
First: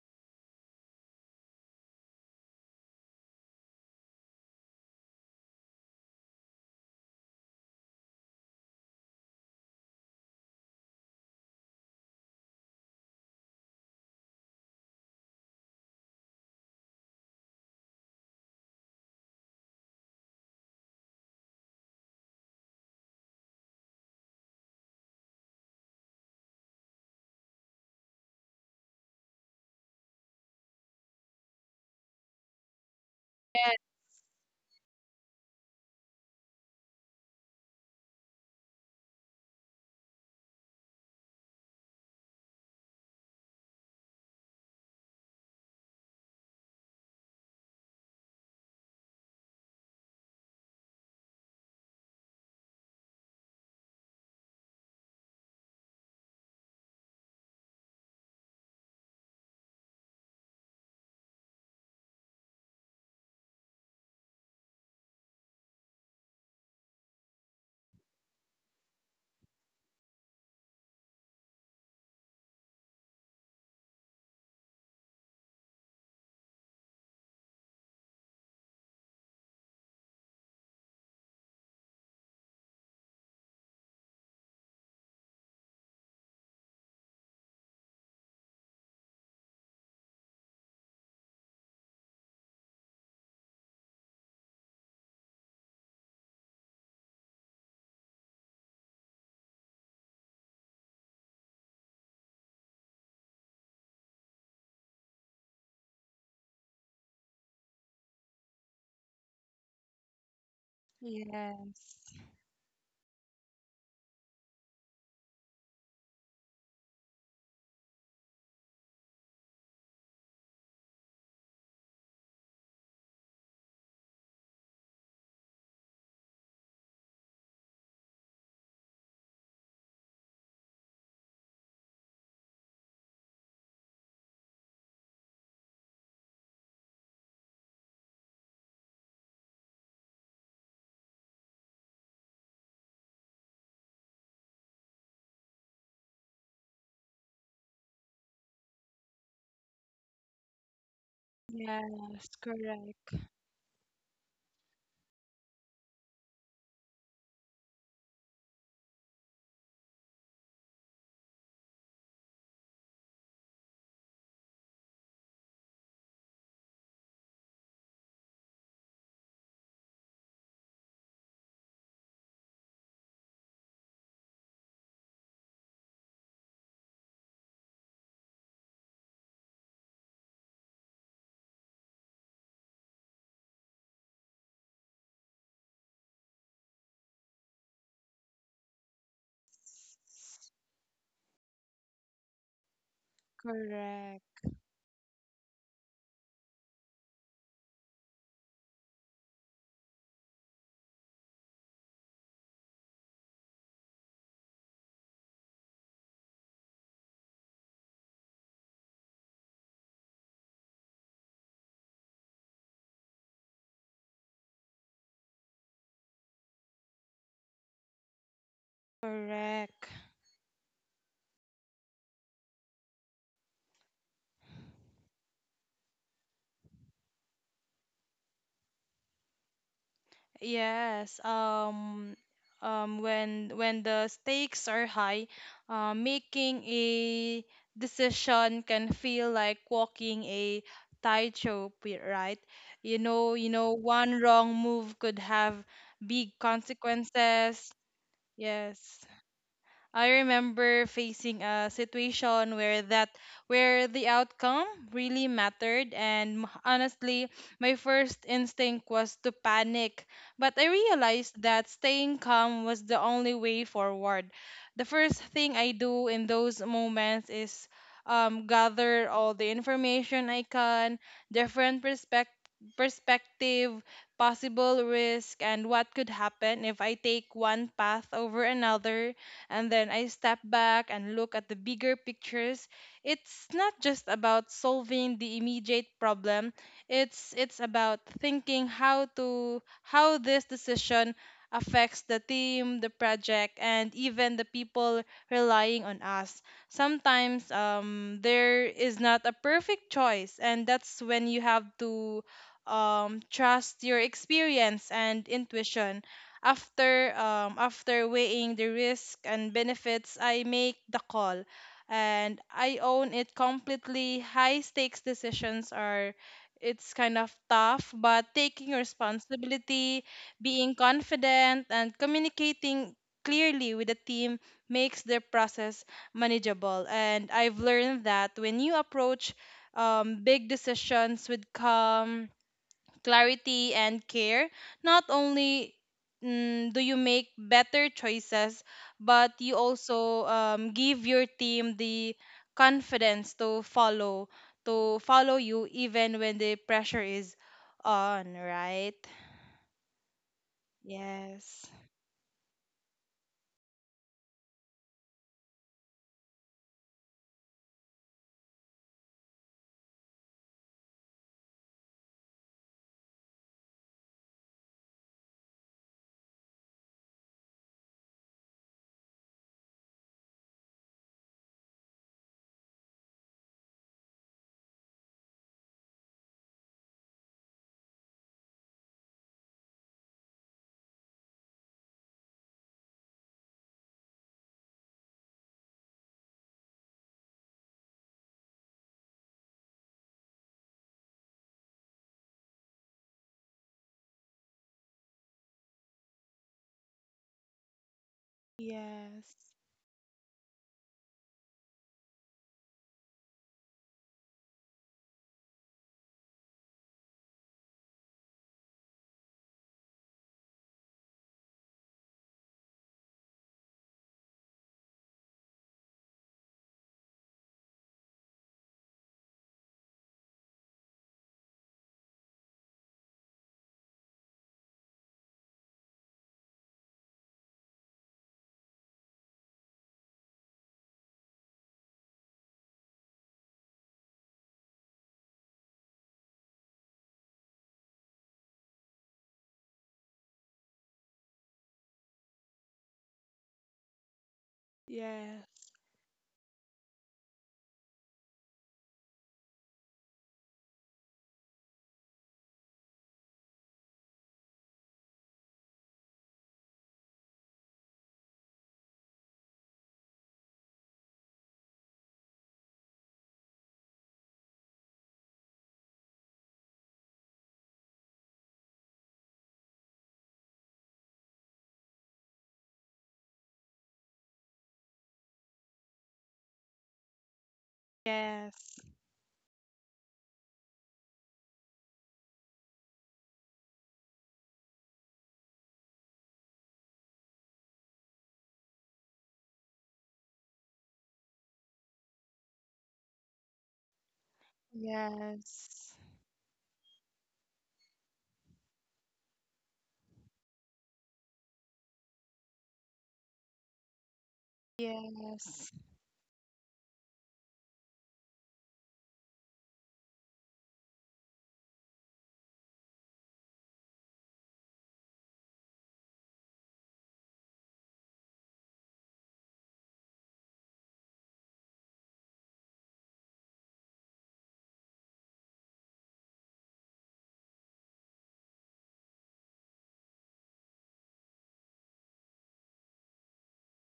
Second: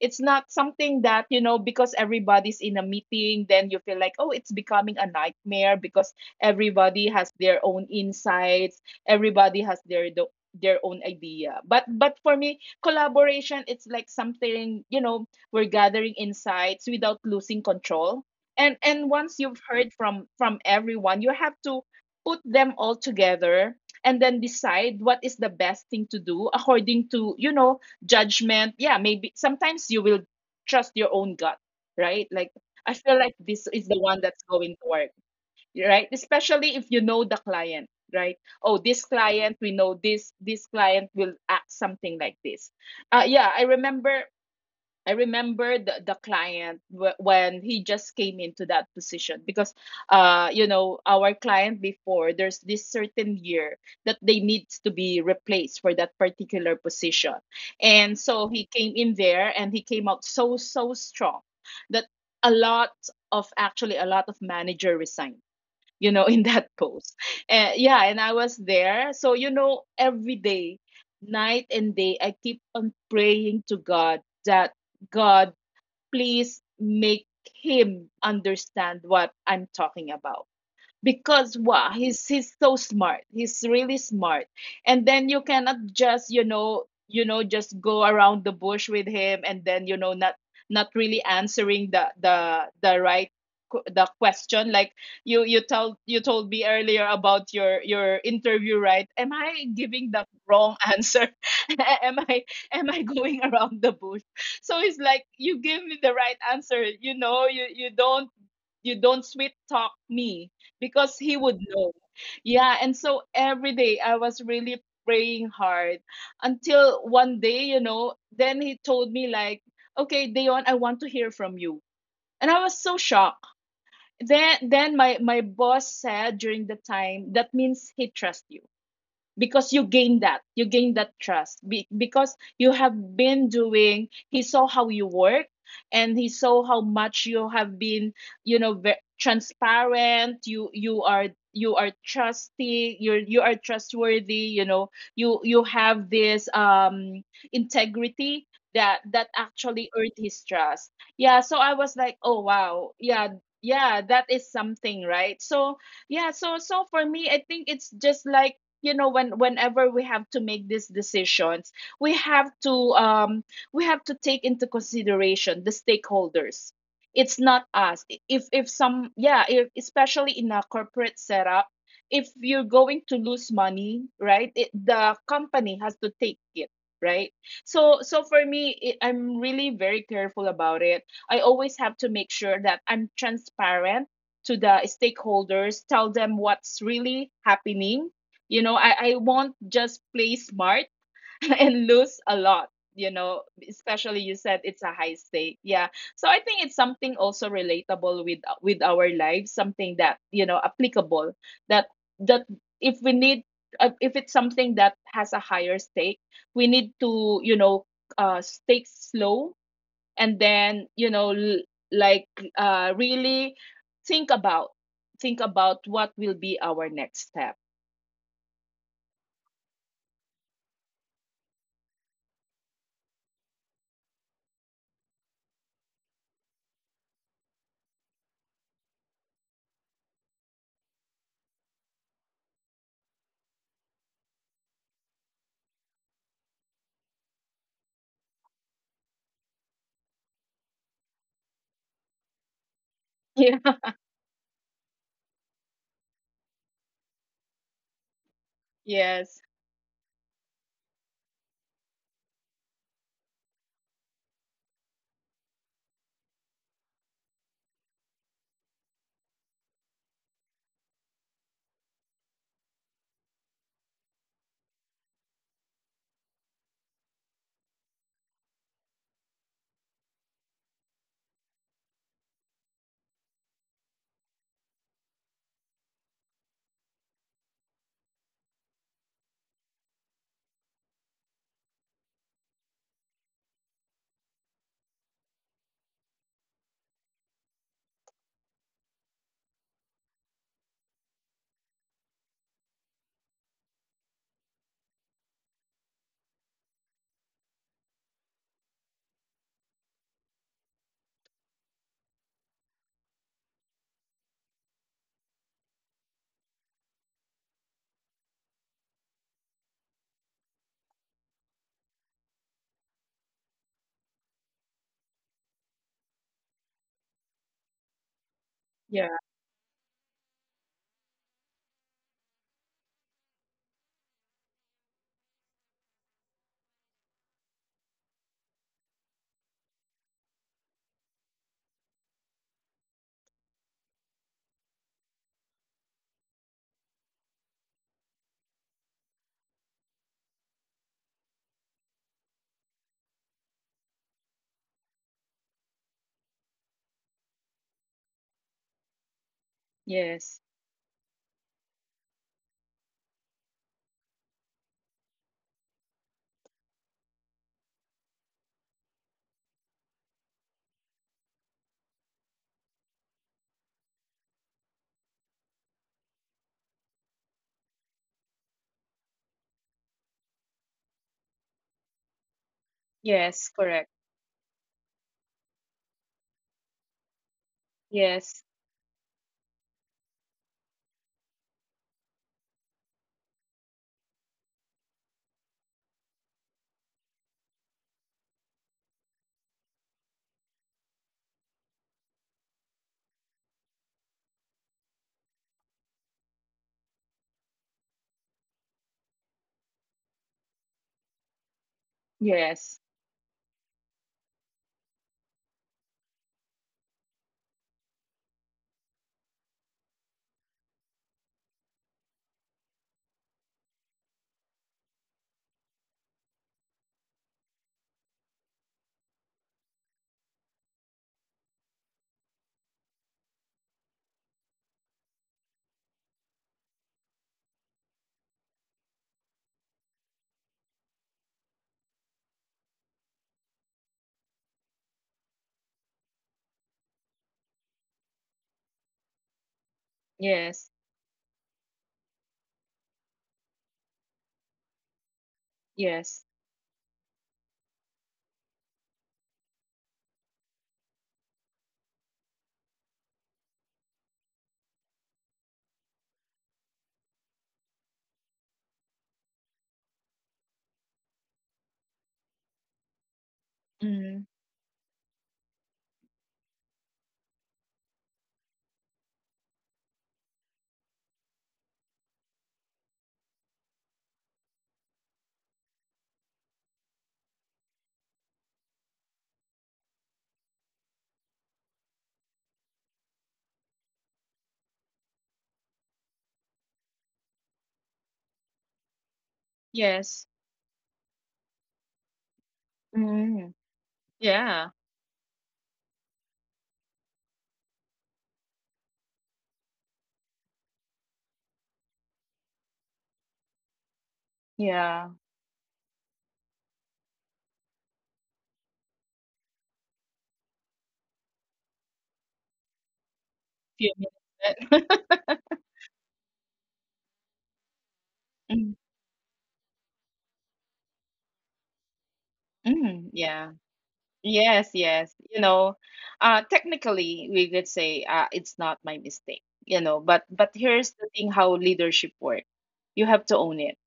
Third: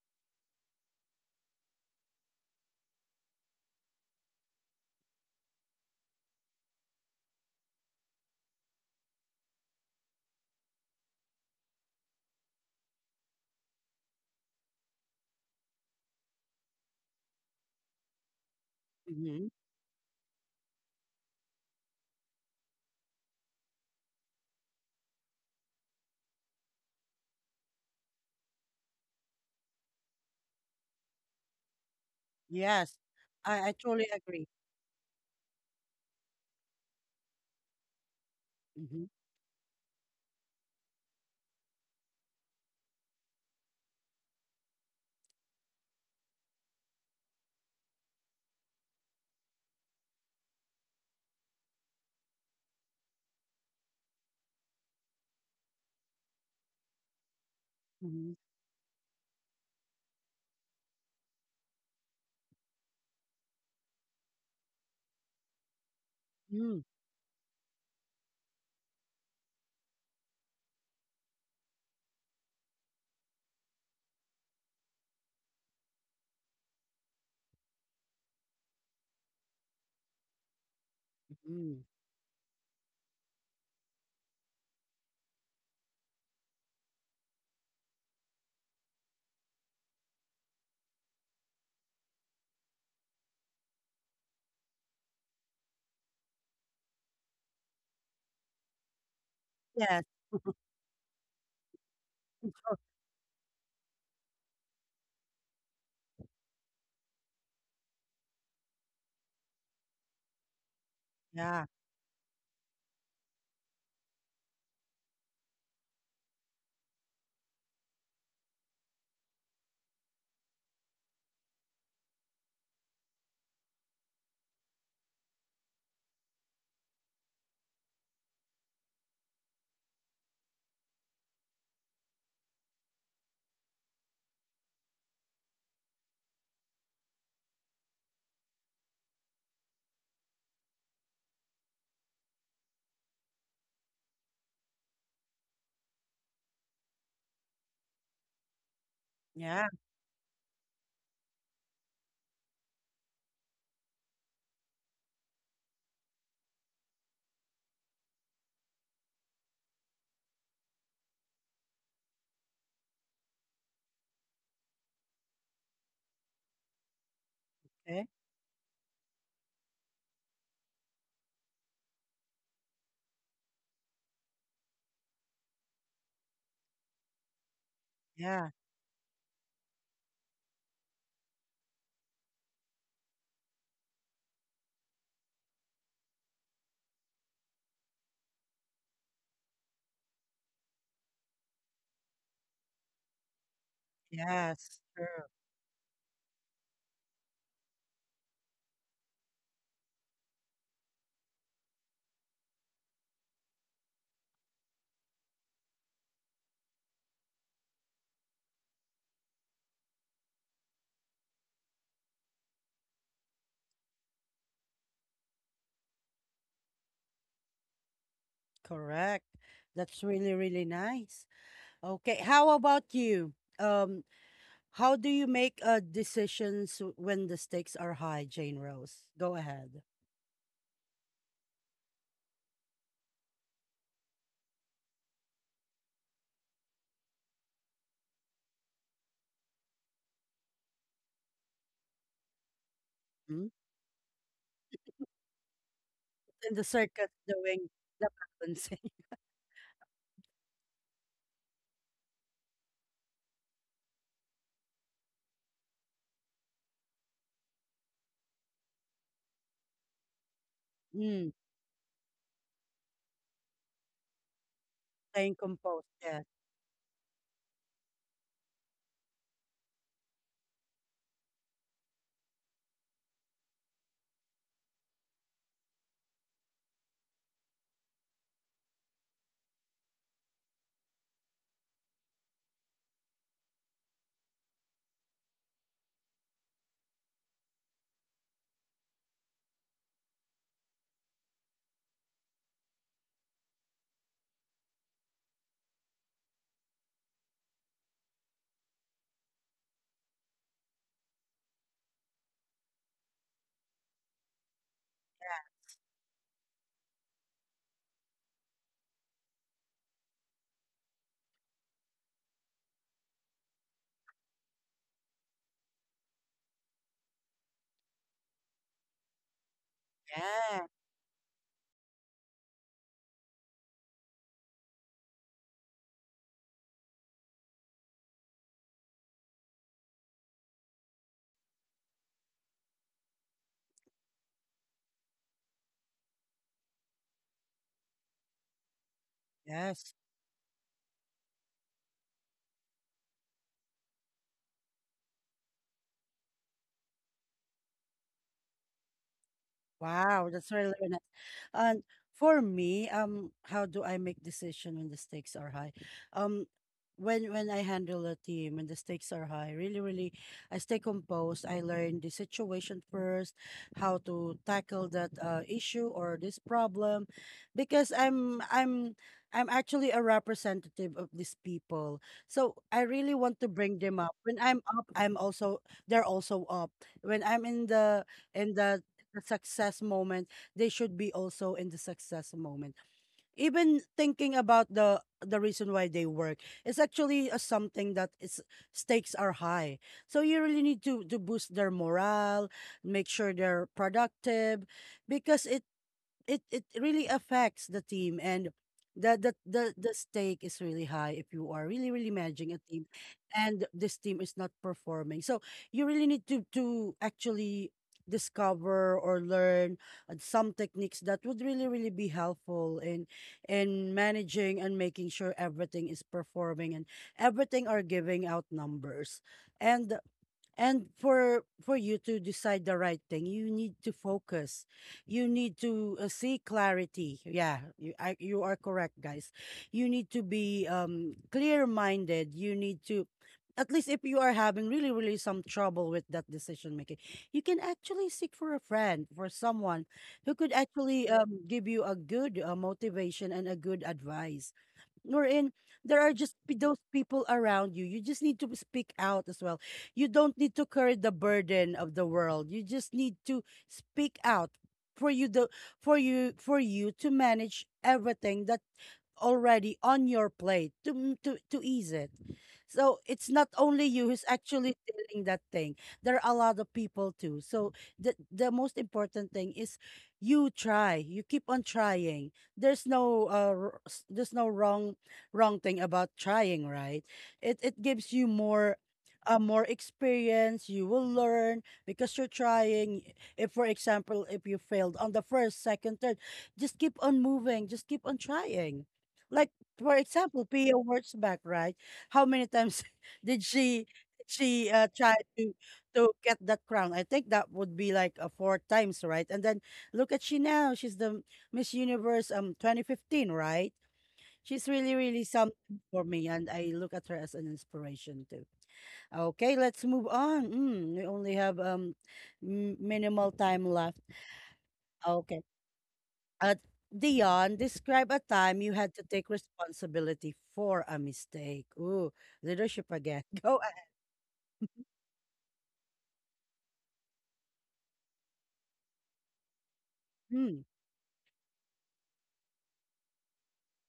S2: It's not something that, because everybody's in a meeting, then you feel like, oh, it's becoming a nightmare because everybody has their own insights, everybody has their own idea. But for me, collaboration, it's like something, we're gathering insights without losing control and once
S1: Mhm.
S2: you've heard from everyone you have to put them all together and then decide what is the best thing to do according to judgment. Yeah, maybe sometimes you will trust your own gut, right? Like, I
S1: Yes.
S2: feel like
S1: I,
S2: this
S1: I
S2: is the
S1: truly
S2: one that's
S1: agree.
S2: going to work, right? Especially if you know the client, right? Oh,
S1: Mhm,
S2: this client, we know this client will act something like this. Yeah, I remember the client when he just came into that position because, our client before, there's this certain year that they needs to be replaced for that particular position. And
S1: mhm,
S2: so he came in there and he came out so strong that a lot of actually a lot of manager resigned, in that
S1: mm,
S2: post. And yeah, and I was there. So, you know, every day, night and day, I keep on praying to God that God, please make him understand what I'm talking about because
S1: mhm.
S2: wow, he's so smart, he's really smart. And then you cannot just just go around the bush with him and then, you know, not not really answering the right the question. Like, you told me earlier about your interview, right? Am I
S1: Yes,
S2: giving the wrong answer? am i am I going around the bush? So it's like, you give me the right answer, you know, you don't, you don't sweet talk me because he would
S1: yeah,
S2: know.
S3: Yes.
S2: Yeah, and so every day I was really praying hard until one day, you know, then he told me like, "Okay, Dayon, I want to hear from you." And I was so shocked. Then my boss said during the time, "That means he trusts you. Because you gain that trust. Because you have been doing, he saw how you work and he saw how much you have been, you know, transparent, you're, you are trustworthy, you know, you have this integrity that that
S1: yeah,
S2: actually earned his trust." Yeah, so I was like,
S3: Yes,
S2: oh wow,
S3: correct.
S2: yeah, yeah, that is something, right? So yeah, so for me, I think it's just like, you know, whenever we have to make these decisions, we have to um we have to take into consideration the stakeholders. It's not
S1: okay,
S2: us. If some yeah if, Especially in a corporate setup, if you're going to lose money, right, the company has to take it, right? So for
S1: yeah,
S2: me, I'm really very careful about it. I always have to make sure that I'm transparent to the stakeholders, tell them what's really happening. You know, I won't just play smart and lose a lot, you know, especially you
S3: Correct.
S2: said
S1: yes,
S2: it's a
S1: true,
S2: high stake. Yeah. So I think it's something also relatable with our lives, something that, you know, applicable that that if we need, if it's something that has a higher stake, we need to, you know, stake slow and then, you know, like really think about, think about what will be our next step.
S1: correct.
S3: Correct.
S1: That's really, really nice. Okay, how about you? Um, how do you make decisions when the stakes are high, Jane Rose? Go ahead.
S3: Yes, when the stakes are high, making a decision can feel like walking a tightrope, right? You know,
S2: Yeah.
S3: one wrong move could have big
S1: In the circus doing
S3: consequences.
S1: the balancing.
S3: Yes.
S2: Yes.
S3: I remember facing a situation where the outcome really mattered and honestly my first instinct was to panic, but I
S1: Mm,
S3: realized that staying calm was the only way forward. The first
S1: playing
S3: thing I
S1: composed.
S3: do
S1: Yes.
S3: in those moments is gather all the information I can, different perspective, possible risk, and what could happen if I take one path over another. And then I step back and look at the bigger pictures. It's not just about solving the immediate problem. It's about thinking how to how this decision affects the team, the project, and even the people relying on us. Sometimes there is not a perfect choice, and that's when you have to trust your experience and intuition. After after weighing the risk and benefits, I make the call and I own it completely. High stakes decisions are, it's kind of tough, but taking
S2: Yeah.
S3: responsibility,
S1: Yeah.
S3: being confident and communicating clearly with the team makes the process manageable. And I've learned that when you approach big decisions with calm, clarity, and care, not only do you make better choices, but you
S1: Yes.
S3: also give your team the confidence to follow you even when the pressure is on, right?
S1: Wow,
S2: Yes.
S1: that's really very nice.
S3: Yes.
S1: And for me, how do I make decision when the stakes are high? Um, when I handle a team and the stakes are high, really, really, I stay composed. I learn the situation first, how to tackle that issue or this problem, because I'm actually a representative of these people. So I really want to
S2: Yes.
S1: bring
S2: Correct.
S1: them up. When I'm up, I'm also they're also up. When I'm in the
S2: Yes.
S1: in the success moment, they should be also in the success moment. Even thinking about the reason why they work is actually a something that is stakes are high. So you really need to boost their morale, make sure they're productive, because it really affects the team and the the
S3: Yes.
S1: the the stake is really high if you are really really managing a
S2: Yes.
S1: team, and this team is not performing. So you really need to actually discover or learn some techniques that would really really be helpful in managing and making sure everything is performing and everything are giving out numbers, and and for you to decide the right thing, you need to focus. You need to see clarity. Yeah, you are correct, guys. You need to be clear minded. You need to, at least if you are having really really some trouble with that decision making, you can actually seek for a friend, for someone who could
S2: Yes.
S1: actually give you a good motivation and a good advice, wherein
S3: Yes.
S1: there are
S2: Yes.
S1: just those people around you. You just need to speak out as well. You don't need to carry the burden of the world. You just need to speak out for you for you to manage everything that already on your plate to to ease it. So it's not only you who's
S2: Mm.
S1: actually feeling that thing. There are a lot of people too. So the most important thing is you try. You keep on trying. There's no there's no wrong thing about trying, right? It gives you more
S3: Yes.
S1: more experience you will learn because you're trying. If for example if you failed on the first second third, just keep on moving, just keep on trying. Like for
S2: Yes.
S1: example, Pia Wurtzbach, right? How many times did
S2: Mm.
S1: she
S2: Yeah.
S1: try
S3: Yes.
S1: to get that crown? I think that would be like four times, right? And then look at she now. She's the Miss Universe 2015, right? She's really
S2: Yeah.
S1: really
S3: Yes.
S1: something for me, and I look at her as an inspiration too. Okay, let's move on. Mm, we only have minimal time
S2: Few
S1: left.
S2: minutes.
S1: Okay. Uh, Dion, describe a time you
S2: Mm.
S1: had to take responsibility for a mistake. Ooh, leadership
S2: Mm.
S1: again.
S2: Yeah.
S1: Go ahead.
S2: Yes. Yes. You know, technically we could say, it's not my mistake. You know, but
S1: Mm,
S2: here's the thing: how leadership works. You have to own it.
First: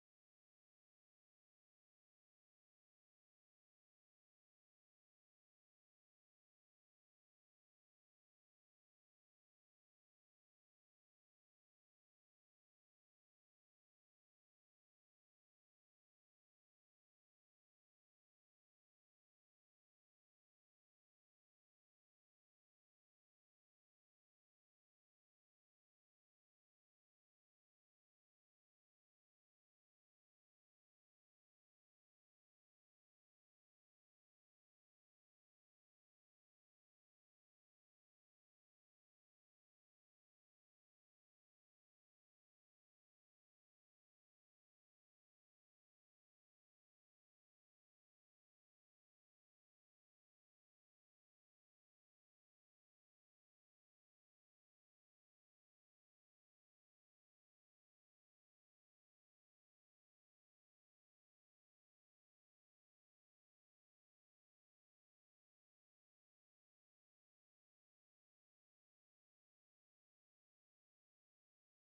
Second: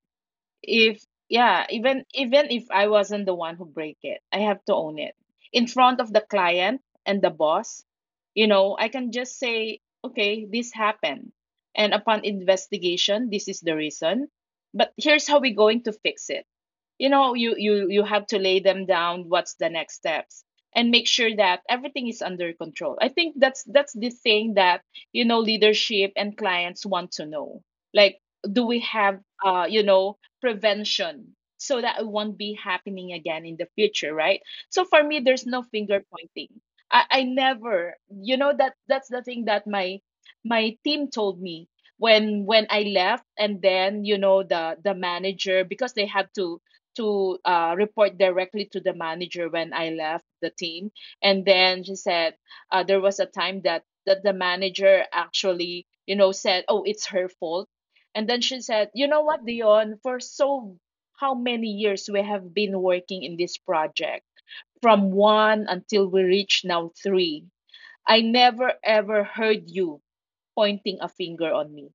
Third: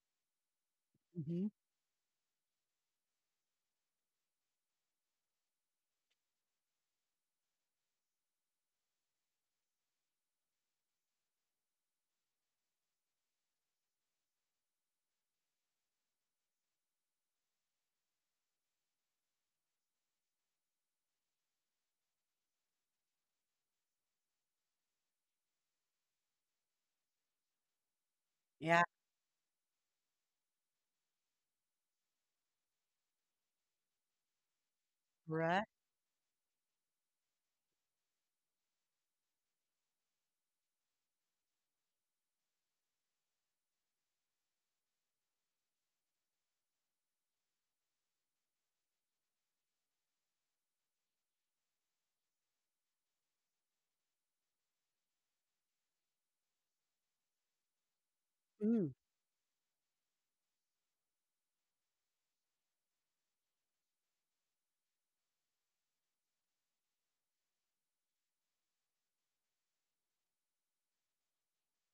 S2: If
S1: hmm.
S2: yeah Even even if I wasn't the one who break it, I have to own it in front of the client and the boss. You know, I can just say, okay, this happened, and upon investigation, this is the reason, but here's how we're going to fix it. You know, you have to lay them down what's the next steps and make sure that everything is under control. I think that's the thing that, you know, leadership and clients want to know. Like, do we
S1: Yeah,
S2: have, you know, prevention so that it won't be happening again in the future, right? So for me, there's no
S1: right.
S2: finger pointing. I never You know, that that's the thing that my team told me when I left, and then, you know, the manager, because they had to report directly to the manager when I left the team. And then she said, there was a time that, that the manager actually, you know, said, oh, it's her fault. And then she
S1: Mm,
S2: said, you know what, Dion, for so how many years we have been working in this project, from one until we reach now three. I never ever heard you pointing a finger on me,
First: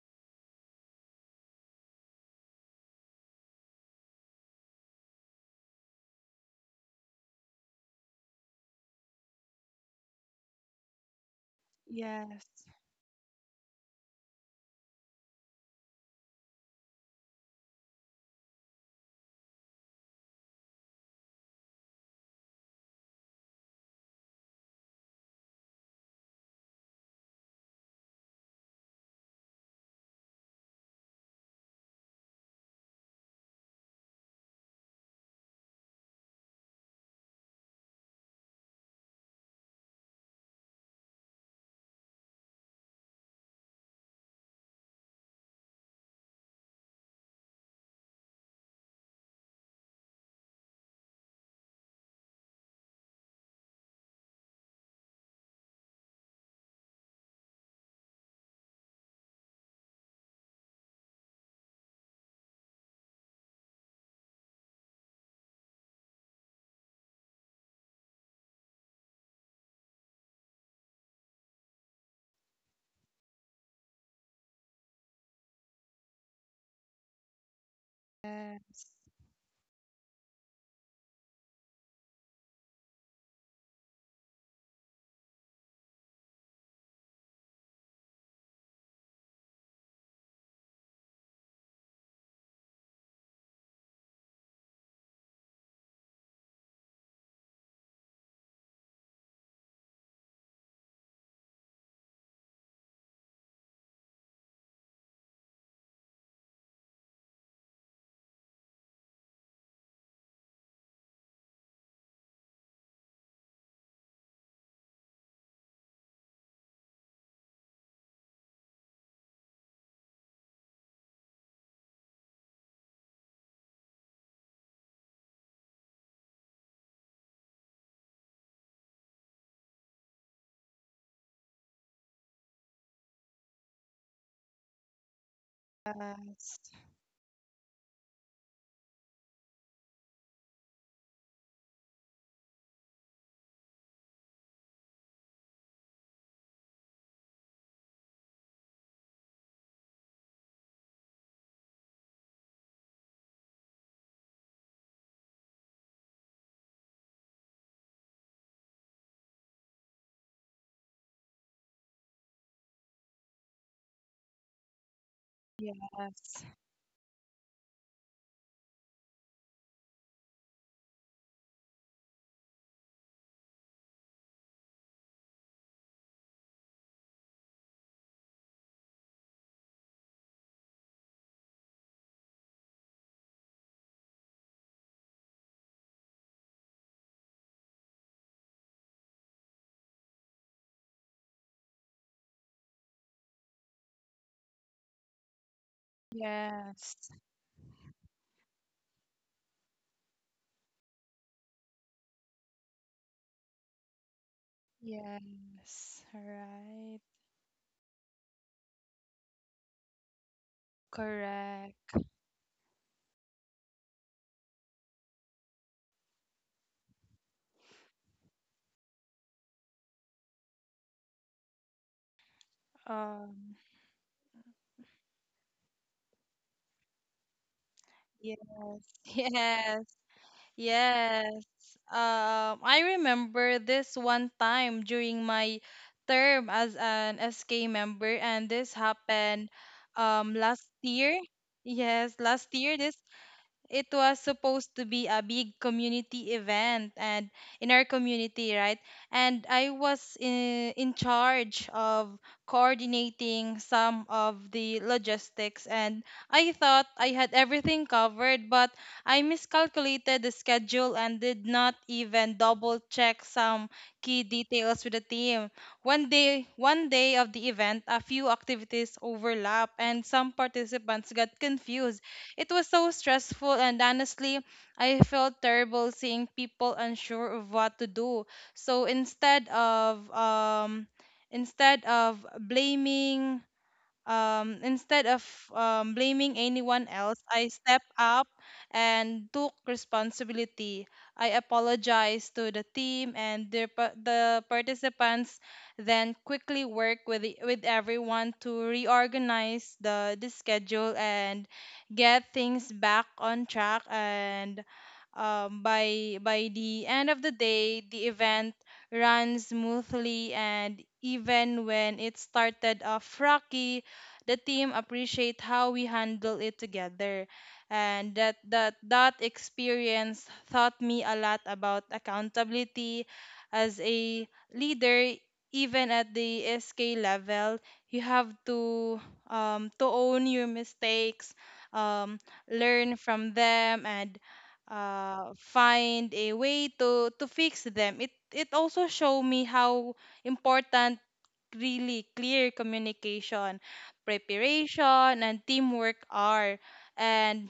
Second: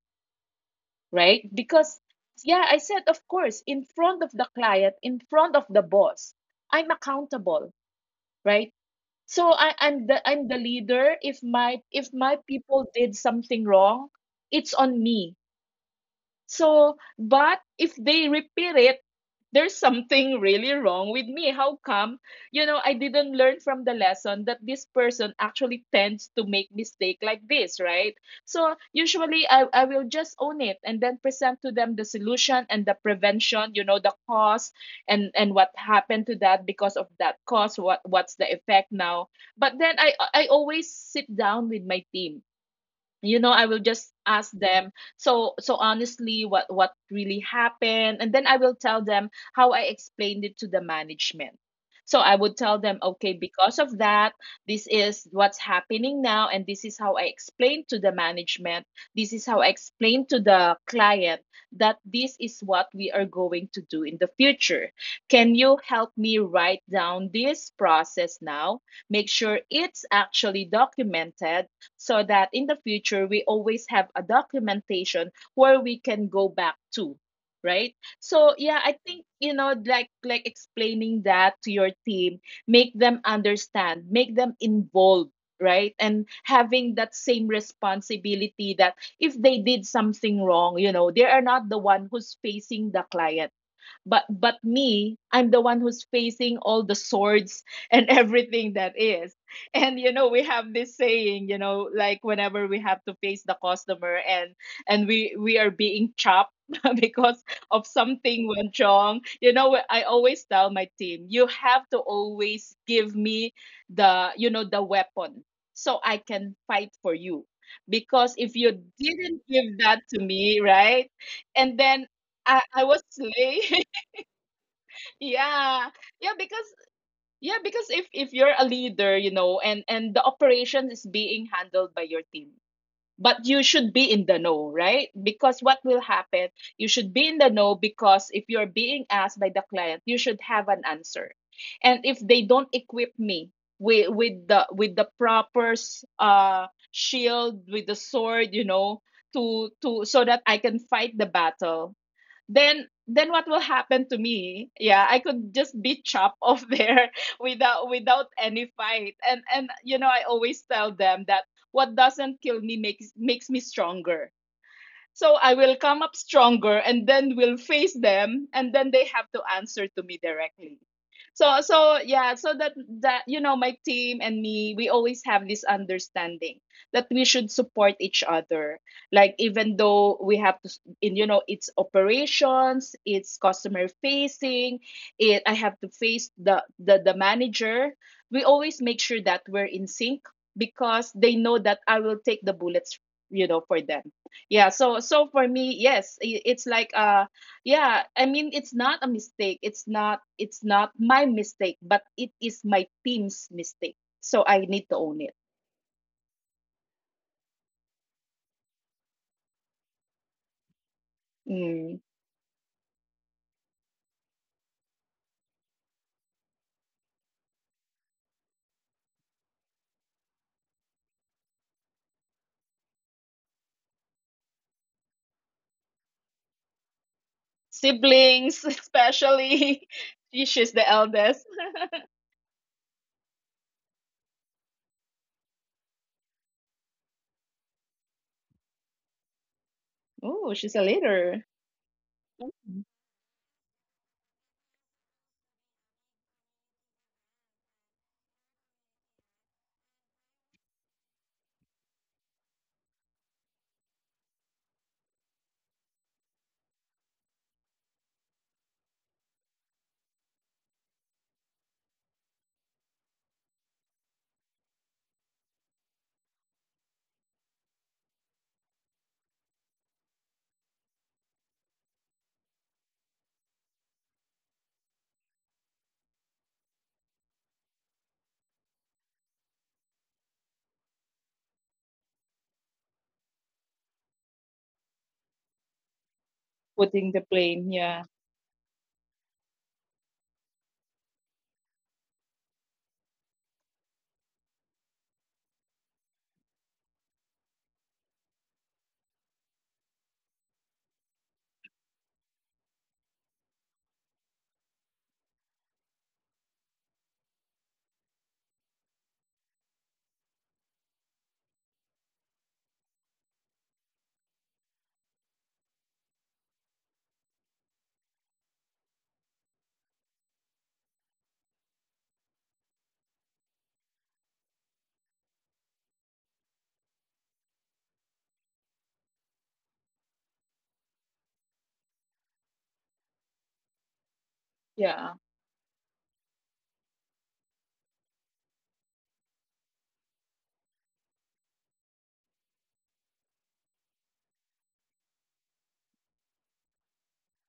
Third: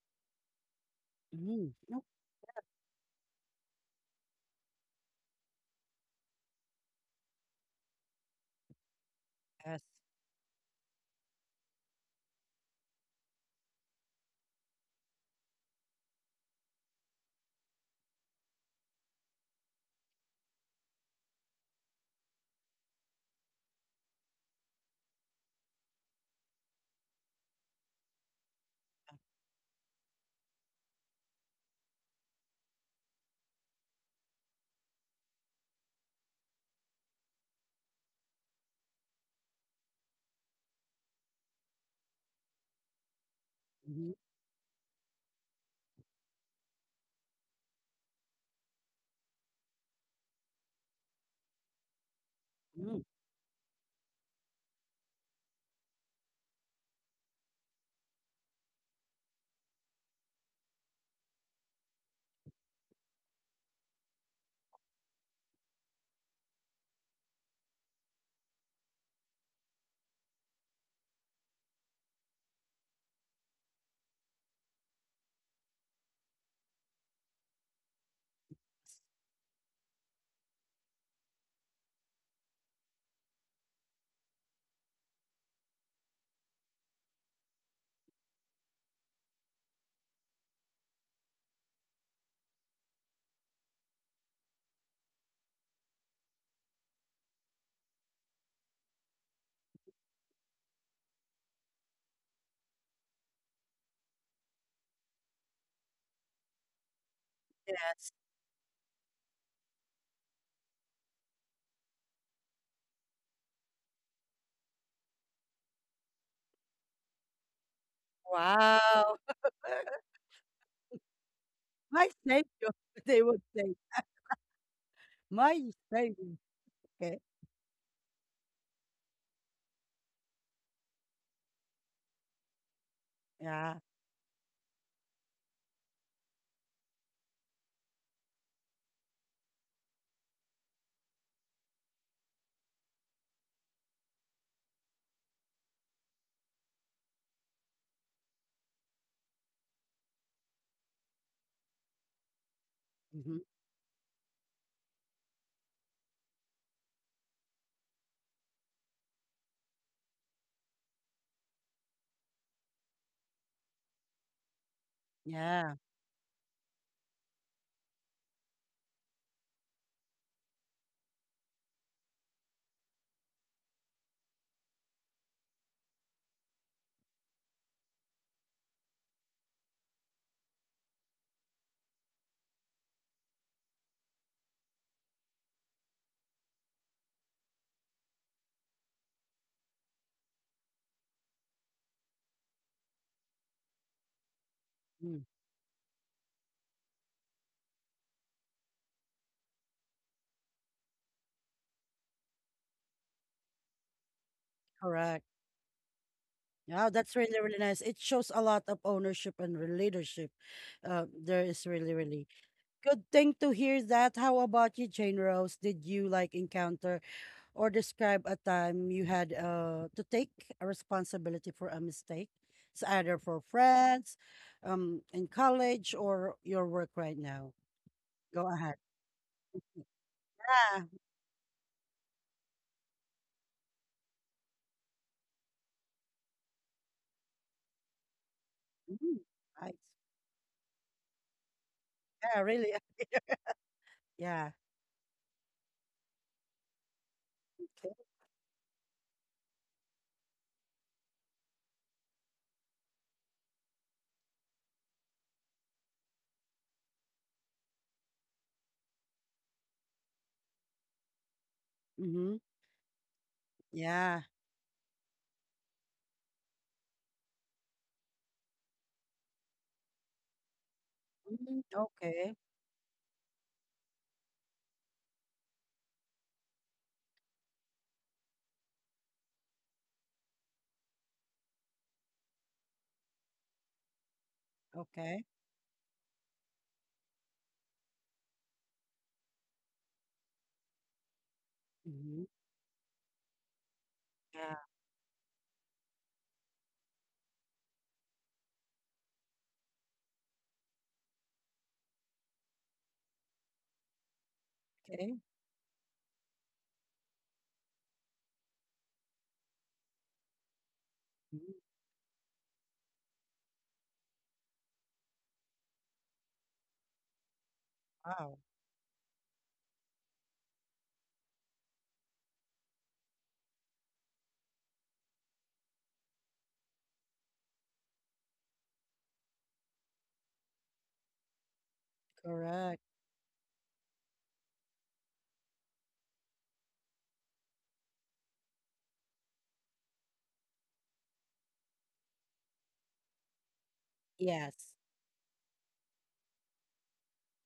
S2: right?
S1: mm,
S2: Because,
S1: oh,
S2: yeah, I said, of course, in front of the client, in front of the boss, I'm accountable, right? So I,
S1: yes.
S2: I'm the leader. If my
S3: Yes.
S2: people did something wrong, it's on me. So, but if they repeat it, there's something really wrong with me. How come, you know, I didn't learn from the lesson that this person actually tends to make mistake like this, right? So usually I will just own it and then present to them the solution and the prevention, you know, the cause and what happened to that because of that cause, what's the effect now. But then I always sit down with my team. You know, I will just
S1: Hmm.
S2: ask them, so honestly, what really happened, and then I will tell them how I explained it to the management. So I would tell them,
S1: Mm.
S2: okay, because of that, this is what's happening now, and this is how I explained to the management, this is how I explained to the client, that this is what we are going to do in the future. Can you help me write down this process now, make sure it's actually documented, so that in the future we always have a documentation where we can go back to, right? So yeah,
S3: Yes.
S2: I think, you know, like explaining that to your team, make them understand, make them involved, right? And having that same responsibility, that if they did something wrong, you know, they are not the one who's facing the client, but me, I'm the one who's facing all the swords and everything that is. And you know, we have this saying, you know, like, when I face the customer and we are being chopped because of something went wrong. You know what, I always tell my team, you have to always give me the, you know, the weapon, so I can fight for you, because if you
S1: Wow.
S2: didn't give that to me, right, and then
S1: My savior,
S2: I was
S1: they would say.
S2: slain.
S1: My
S2: Yeah. Yeah,
S1: savior.
S2: because
S1: Okay.
S2: yeah, because if you're a leader, you know, and the operation is being handled by your team, but you
S1: Yeah.
S2: should be in the know, right? Because what will happen? You should be in the know, because if you're being asked by the client, you should have an answer. And if they don't equip me with the proper shield, with the sword, you know, to so that I can fight the battle, then
S1: Hmm.
S2: what will happen to me? Yeah, I could just be chopped off there without without any fight. And you know, I always tell them that what doesn't kill me makes makes me stronger. So I
S1: Yeah.
S2: will come up
S3: Yes.
S2: stronger, and then will face them, and then they have to answer to me directly. So yeah, so that, that, you know, my team and me, we always have this understanding that we should support each other. Like, even though we have to in, you know, it's operations, it's customer facing, it I have to face the manager, we always make sure that we're in sync, because they know that I will take the bullets, you know, for them. Yeah, so
S1: Mm,
S2: so for me, yes, it's like,
S3: Yes. Yes.
S2: yeah, I mean, it's not a mistake, it's not, it's not my mistake, but it is my team's mistake, so I need to own
S1: correct.
S2: it.
S3: Yes,
S1: Yeah,
S3: right.
S1: that's really, really nice. It shows a lot of ownership and leadership. There is really,
S3: Correct.
S2: Mm.
S1: really good thing to hear that. How about you, Jane Rose? Did you like encounter or describe a time you had to take a responsibility for a mistake? It's either for
S3: Um,
S1: friends, in college or your work right now.
S3: yes,
S1: Go
S2: Siblings
S1: ahead.
S3: yes,
S2: especially. She, she's
S1: Yeah.
S2: the
S3: yes.
S2: eldest.
S3: I remember this one time during my term as an SK member, and this
S1: Mm,
S3: happened
S1: I,
S2: Oh
S3: last
S2: she's a
S3: year.
S2: leader.
S3: Yes,
S1: yeah,
S3: last
S1: really.
S3: year
S1: Uh,
S3: this it was
S1: yeah.
S3: supposed to be a big community event and in our
S1: Okay.
S3: community, right? And I was in charge of coordinating some of the logistics, and I thought I had everything covered but I miscalculated the schedule and did not even
S1: Mm-hmm.
S3: double check some key
S1: Yeah.
S3: details with the team. One day of the event a few activities overlap and some participants got
S1: Mm,
S3: confused.
S1: okay.
S3: It was so stressful, and honestly, I felt terrible seeing people unsure of what to do. So instead of blaming instead of
S1: Okay.
S3: blaming anyone
S2: Putting
S3: else,
S2: the
S3: I
S2: blame.
S3: stepped
S2: Yeah.
S3: up and took responsibility. I
S1: Mm-hmm.
S3: apologized to the team and the
S1: Yeah.
S3: participants, then quickly work with, with everyone to reorganize the schedule and get things back on track. And
S1: Okay.
S3: by the end of the day, the event ran smoothly, and
S1: Mhm.
S3: even when it started off rocky the team appreciate how we handle it together. And
S1: Wow.
S3: that experience taught me a lot about accountability as a leader. Even at the SK level you have to own your mistakes, um,
S1: Correct.
S3: learn from them, and
S2: Yeah.
S3: find a way to fix them. It also showed me how important really clear communication,
S1: Yes.
S3: preparation, and teamwork are. And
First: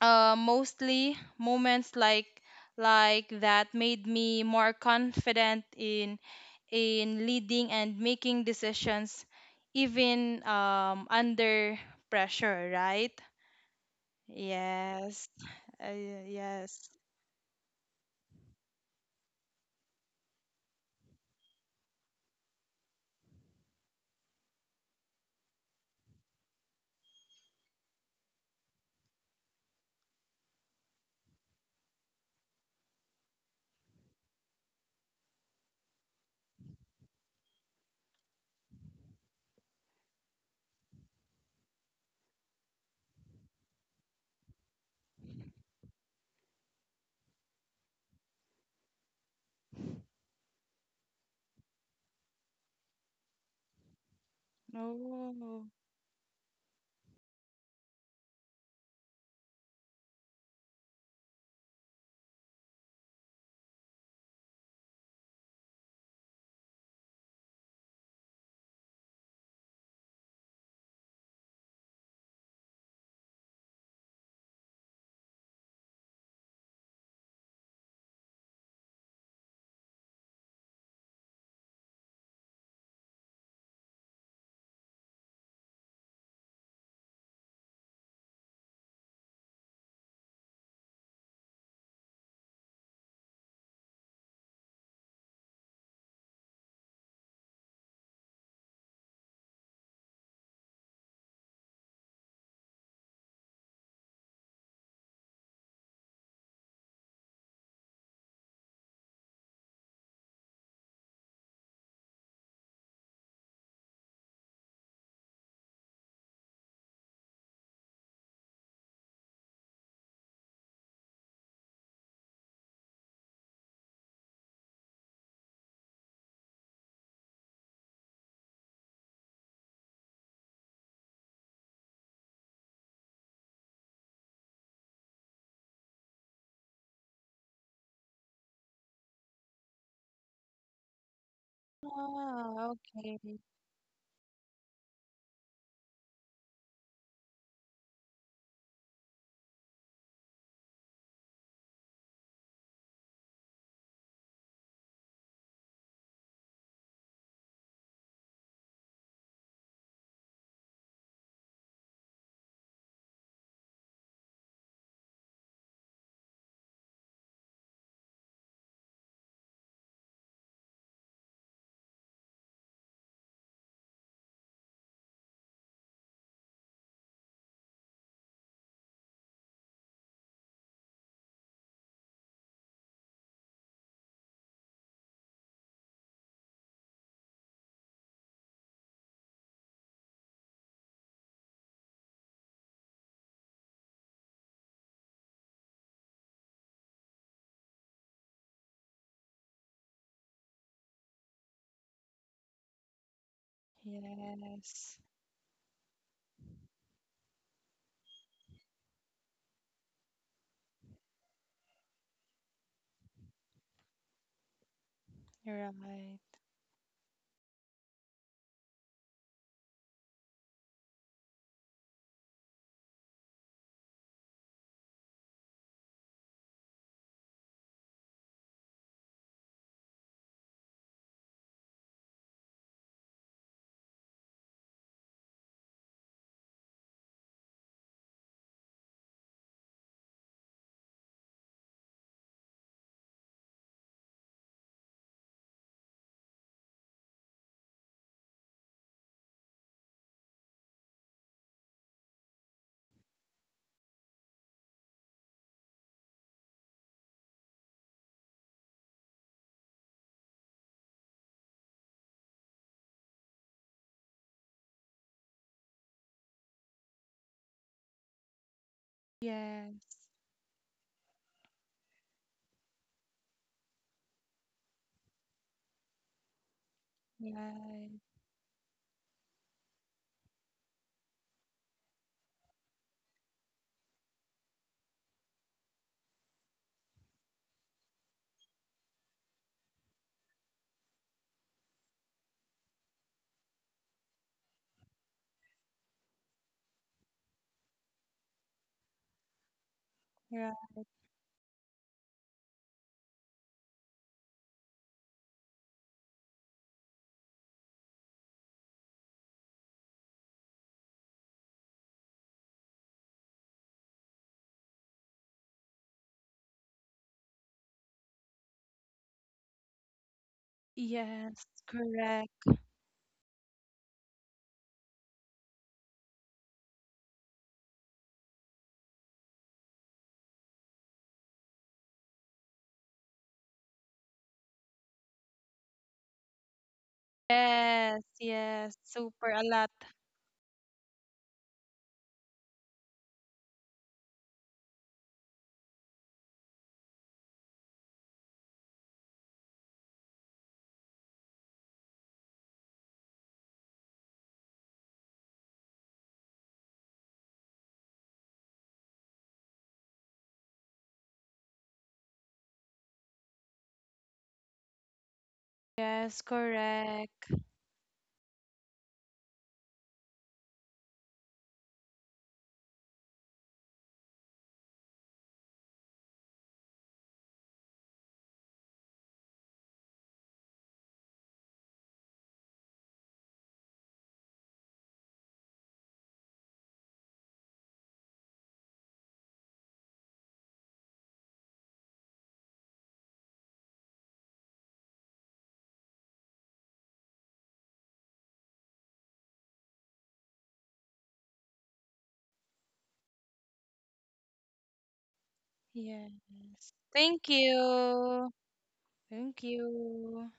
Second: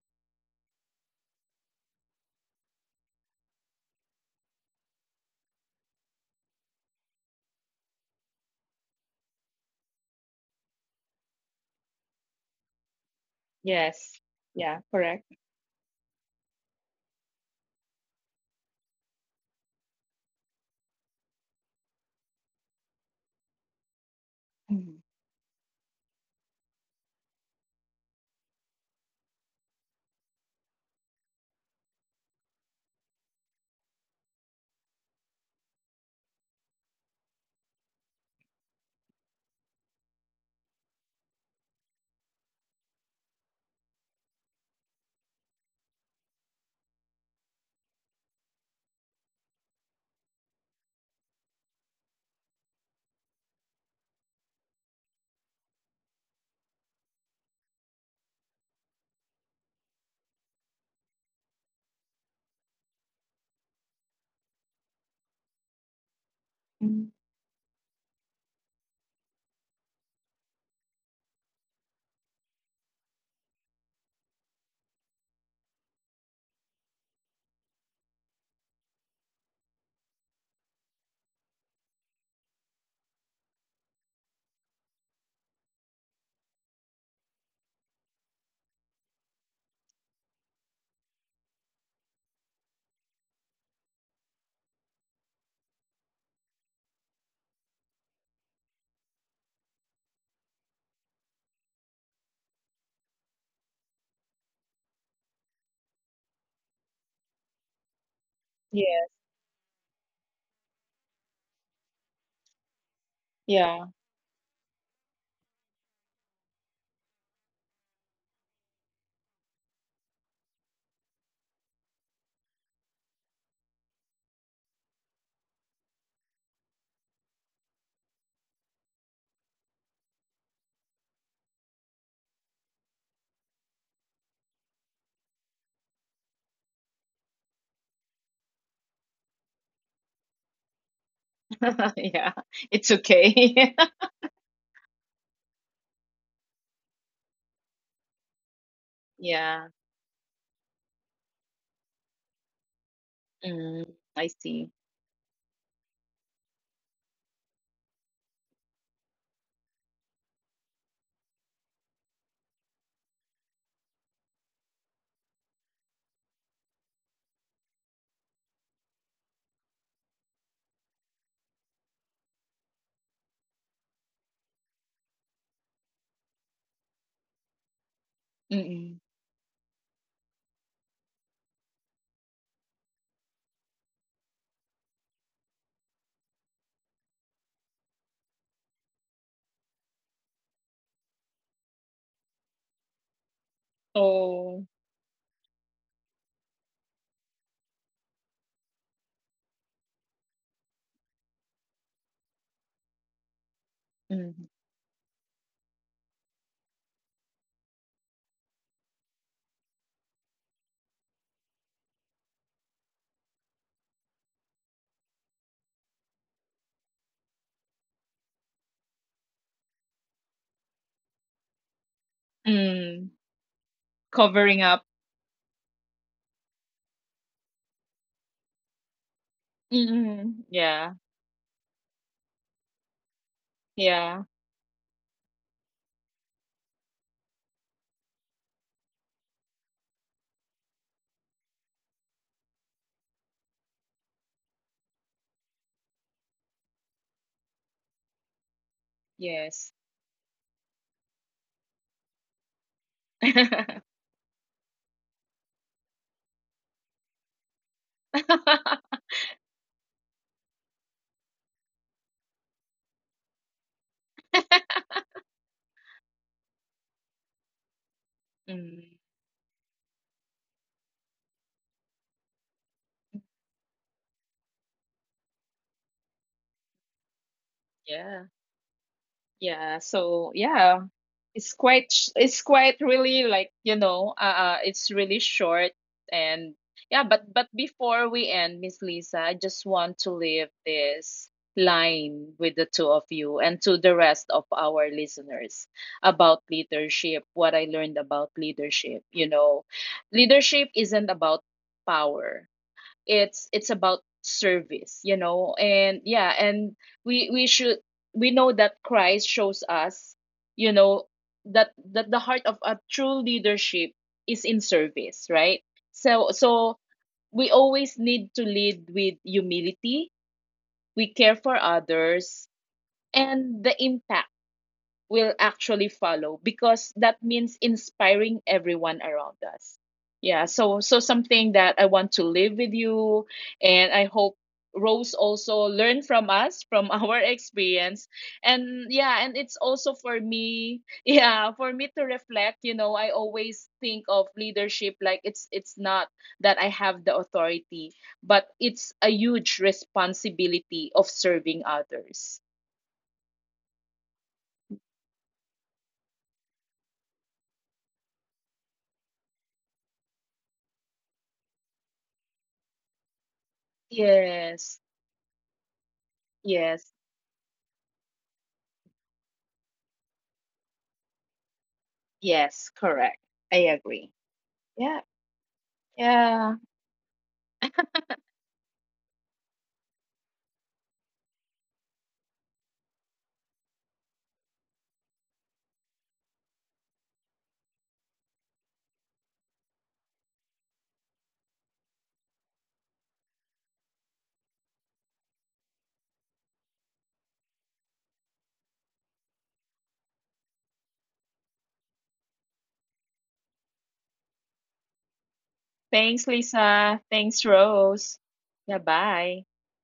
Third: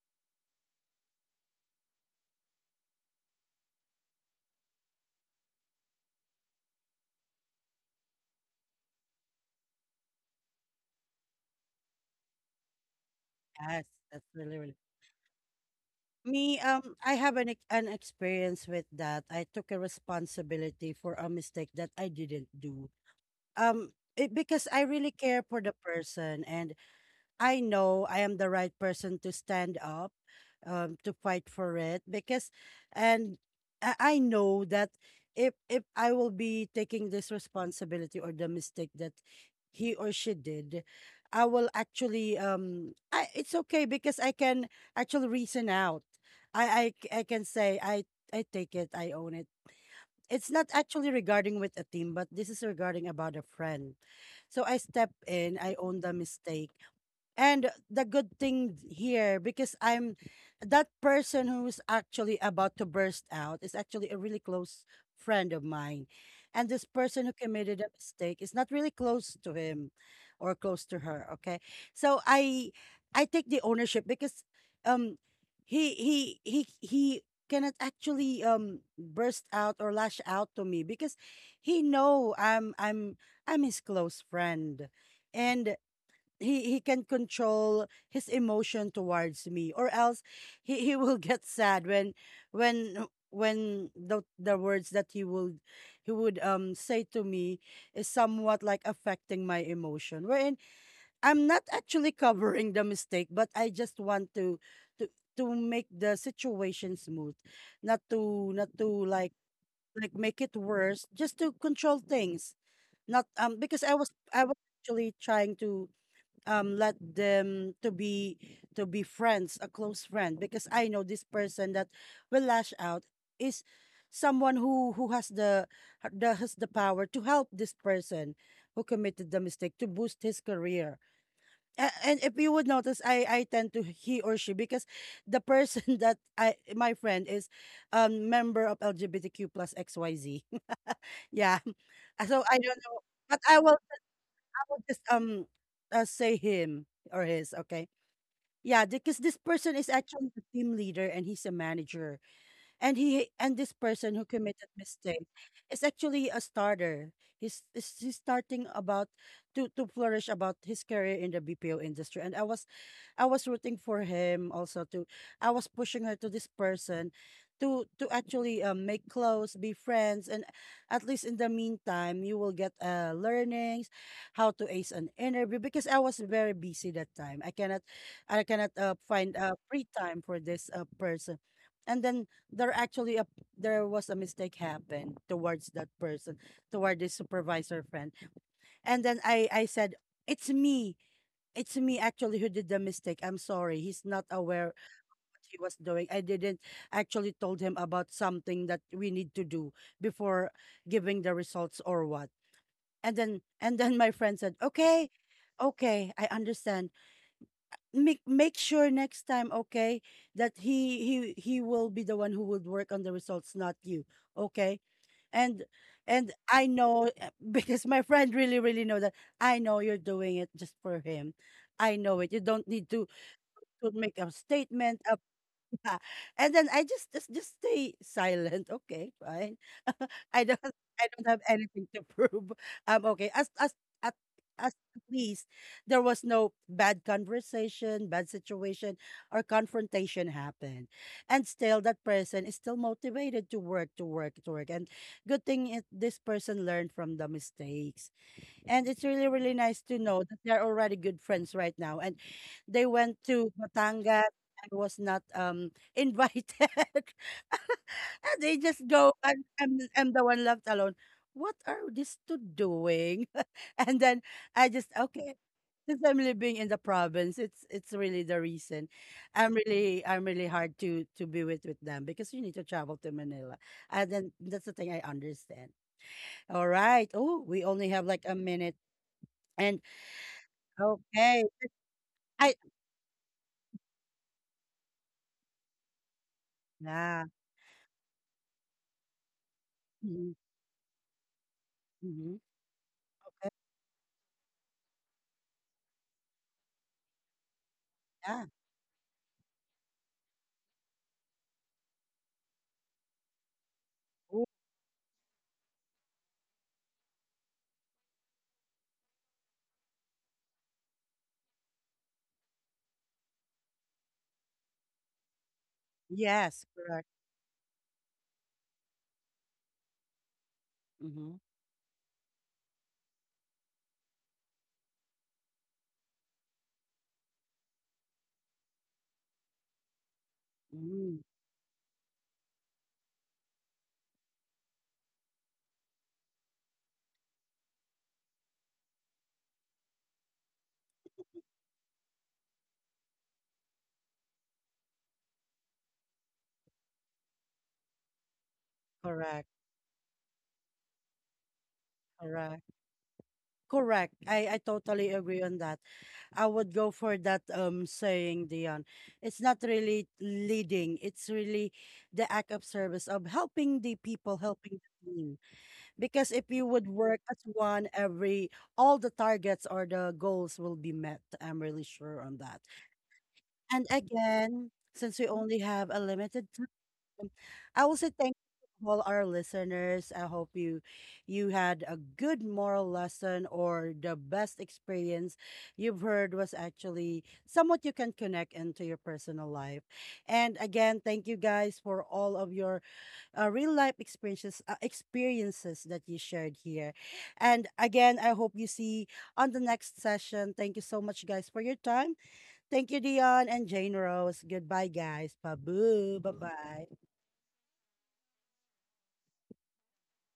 S3: mostly moments like that made me more confident in leading and making decisions even under pressure, right?
S1: Yes.
S2: Yes.
S1: That's really, really
S2: Yeah. Correct.
S3: Yes.
S1: me,
S3: Yes.
S1: I have an an experience with that. I took a responsibility for a mistake that I didn't do. It, because I
S2: Mm.
S1: really care for the person, and I know I am the right person to stand up, to fight for it because, and I know that if I will be taking this responsibility or the mistake that he or she did, I will actually I it's okay because I can actually reason out. I can say I take it, I own it. It's not actually regarding with a team, but this is regarding about a friend. So I step in,
S3: Oh.
S1: I own the mistake, and the good thing here, because I'm that person who's actually about to burst out, is actually a really close friend of mine. And this
S2: Mm.
S1: person who committed a mistake is not really close to him or close to her. Okay. So I take the ownership because um he cannot actually burst out or lash out to me because he know I'm I'm his close friend. And he can control his emotion towards me, or else he will get sad when when the words that he would say to me is somewhat like affecting my emotion, wherein I'm not actually covering the mistake, but I just want to to make the situation smooth, not to
S2: Yes.
S1: like make it worse, just to control things. Not because
S2: Yeah.
S1: I was actually trying to let them to be friends, a close friend, because I know this person that will lash out is someone who has the has the power to help this person who committed the mistake to boost his career. And if you would notice, I tend to he or she because the person that I my friend is member of LGBTQ plus XYZ yeah
S2: Yeah,
S1: so I
S3: Ah,
S1: don't
S2: it's
S1: know
S3: okay.
S1: but i
S2: okay.
S1: will will just say him or his, okay? Yeah, because this
S2: Yeah.
S1: person is actually the team leader and he's a manager. And he and this
S2: Mm,
S1: person
S2: I
S1: who committed
S2: see.
S1: mistake is actually a starter. He's starting about to flourish about his career in the BPO industry. And I was rooting for him also to. I was pushing her to this person to actually make clothes, be friends, and at least in the meantime you will get learnings how to ace an interview, because I was very busy that time. I cannot
S2: Mm-mm.
S1: find free time for this person. And then there actually a, there was a mistake happened towards that person, toward this supervisor friend. And then I said, "It's me. It's me actually who did the mistake. I'm sorry. He's not
S2: Oh.
S1: aware what he was doing. I didn't actually told him about something that we need to do before giving the results or what." And then my friend
S2: Mm.
S1: said,
S3: Yes.
S1: "Okay, okay, I understand. Make make sure next time, okay, that he will be the one who would work on the results, not you. Okay?"
S3: You're
S1: And
S3: right.
S1: and I know because my friend really really know that I know you're doing it just for him. I know it. You don't need
S2: Mm.
S1: to make a
S2: Covering up.
S1: statement up yeah. And then I just stay silent. Okay, fine. i
S2: Mm,
S1: don't
S2: yeah.
S1: I don't have anything to prove. Okay, at
S2: Yeah,
S1: as at least there was no bad conversation, bad situation, or confrontation happened, and still that person is still motivated to work to work to work. And good thing it, this person learned from the mistakes, and it's really, really
S2: yes.
S1: nice to know that they're already good friends right now. And they went to Batangas. I was not invited. And they just go and I'm the one left alone. What are these two doing? And then I just okay. Since I'm living in the province, it's really the reason.
S2: Mm,
S1: I'm really
S3: Yes.
S1: I'm really hard to be with them because you need to travel to Manila, and then that's the thing I understand. All right. Oh, we only
S3: Yes.
S1: have like a
S2: yeah,
S1: minute and
S2: yeah. So yeah,
S1: okay.
S2: it's quite
S1: I
S2: it's quite really like, you know, it's really short and yeah.
S1: yeah.
S2: But before we end, Miss Lisa, I just want to
S1: Mhm,
S2: leave this
S1: mhm.
S2: line with the two of you
S1: Okay.
S2: and to the rest of our listeners about leadership. What I learned about
S1: Yeah.
S2: leadership, you know,
S3: Yeah.
S2: leadership isn't about power, it's about
S1: Ooh,
S2: service, you know. And yeah, and we should, we know that Christ shows us, you know, that that the heart of a true leadership is in service, right? so
S1: yes.
S2: so
S1: Correct.
S2: we always need to lead with humility, we
S1: Mm.
S2: care
S3: Yes,
S2: for
S3: correct.
S2: others, and the impact will actually follow, because that means inspiring everyone around us. Yeah,
S1: Mhm,
S2: so so
S1: mm.
S2: something that I want to live with you, and I hope Rose also learn from us, from our
S3: Yes,
S2: experience.
S3: yes,
S2: And yeah,
S3: super
S2: and
S3: a
S2: it's
S3: lot.
S2: also for me yeah, for me to reflect. You know, I always think of leadership like it's not that I have the authority, but it's a
S1: Correct.
S2: huge responsibility of serving others.
S1: Correct. Correct. I totally agree on that. I would go for that saying, Dion. It's not really leading. It's really the act of service of helping the people, helping
S2: Yes,
S1: the team.
S3: Yes,
S1: Because if you would
S2: yes.
S1: work
S3: correct.
S1: as one, every all the targets or the goals will be met. I'm really sure on that.
S2: Yes, correct. I
S1: And
S2: agree.
S1: again,
S2: Yeah.
S1: since we only have a limited
S2: Yeah.
S1: time, I will say thank you to all our listeners. I hope you you had a good moral lesson or the best experience you've heard was actually somewhat you can connect into your personal life. And again, thank you guys for all of your real life experiences that you shared here. And again, I hope you see on the next session. Thank you so much, guys, for your time. Thank you, Dion and Jane Rose. Goodbye, guys.
S3: Yes.
S1: Pabu. Bye
S2: Thanks,
S1: bye.
S3: Thank
S2: Lisa. Thanks,
S3: you.
S2: Rose. Yeah,
S3: Thank
S2: bye.
S3: you.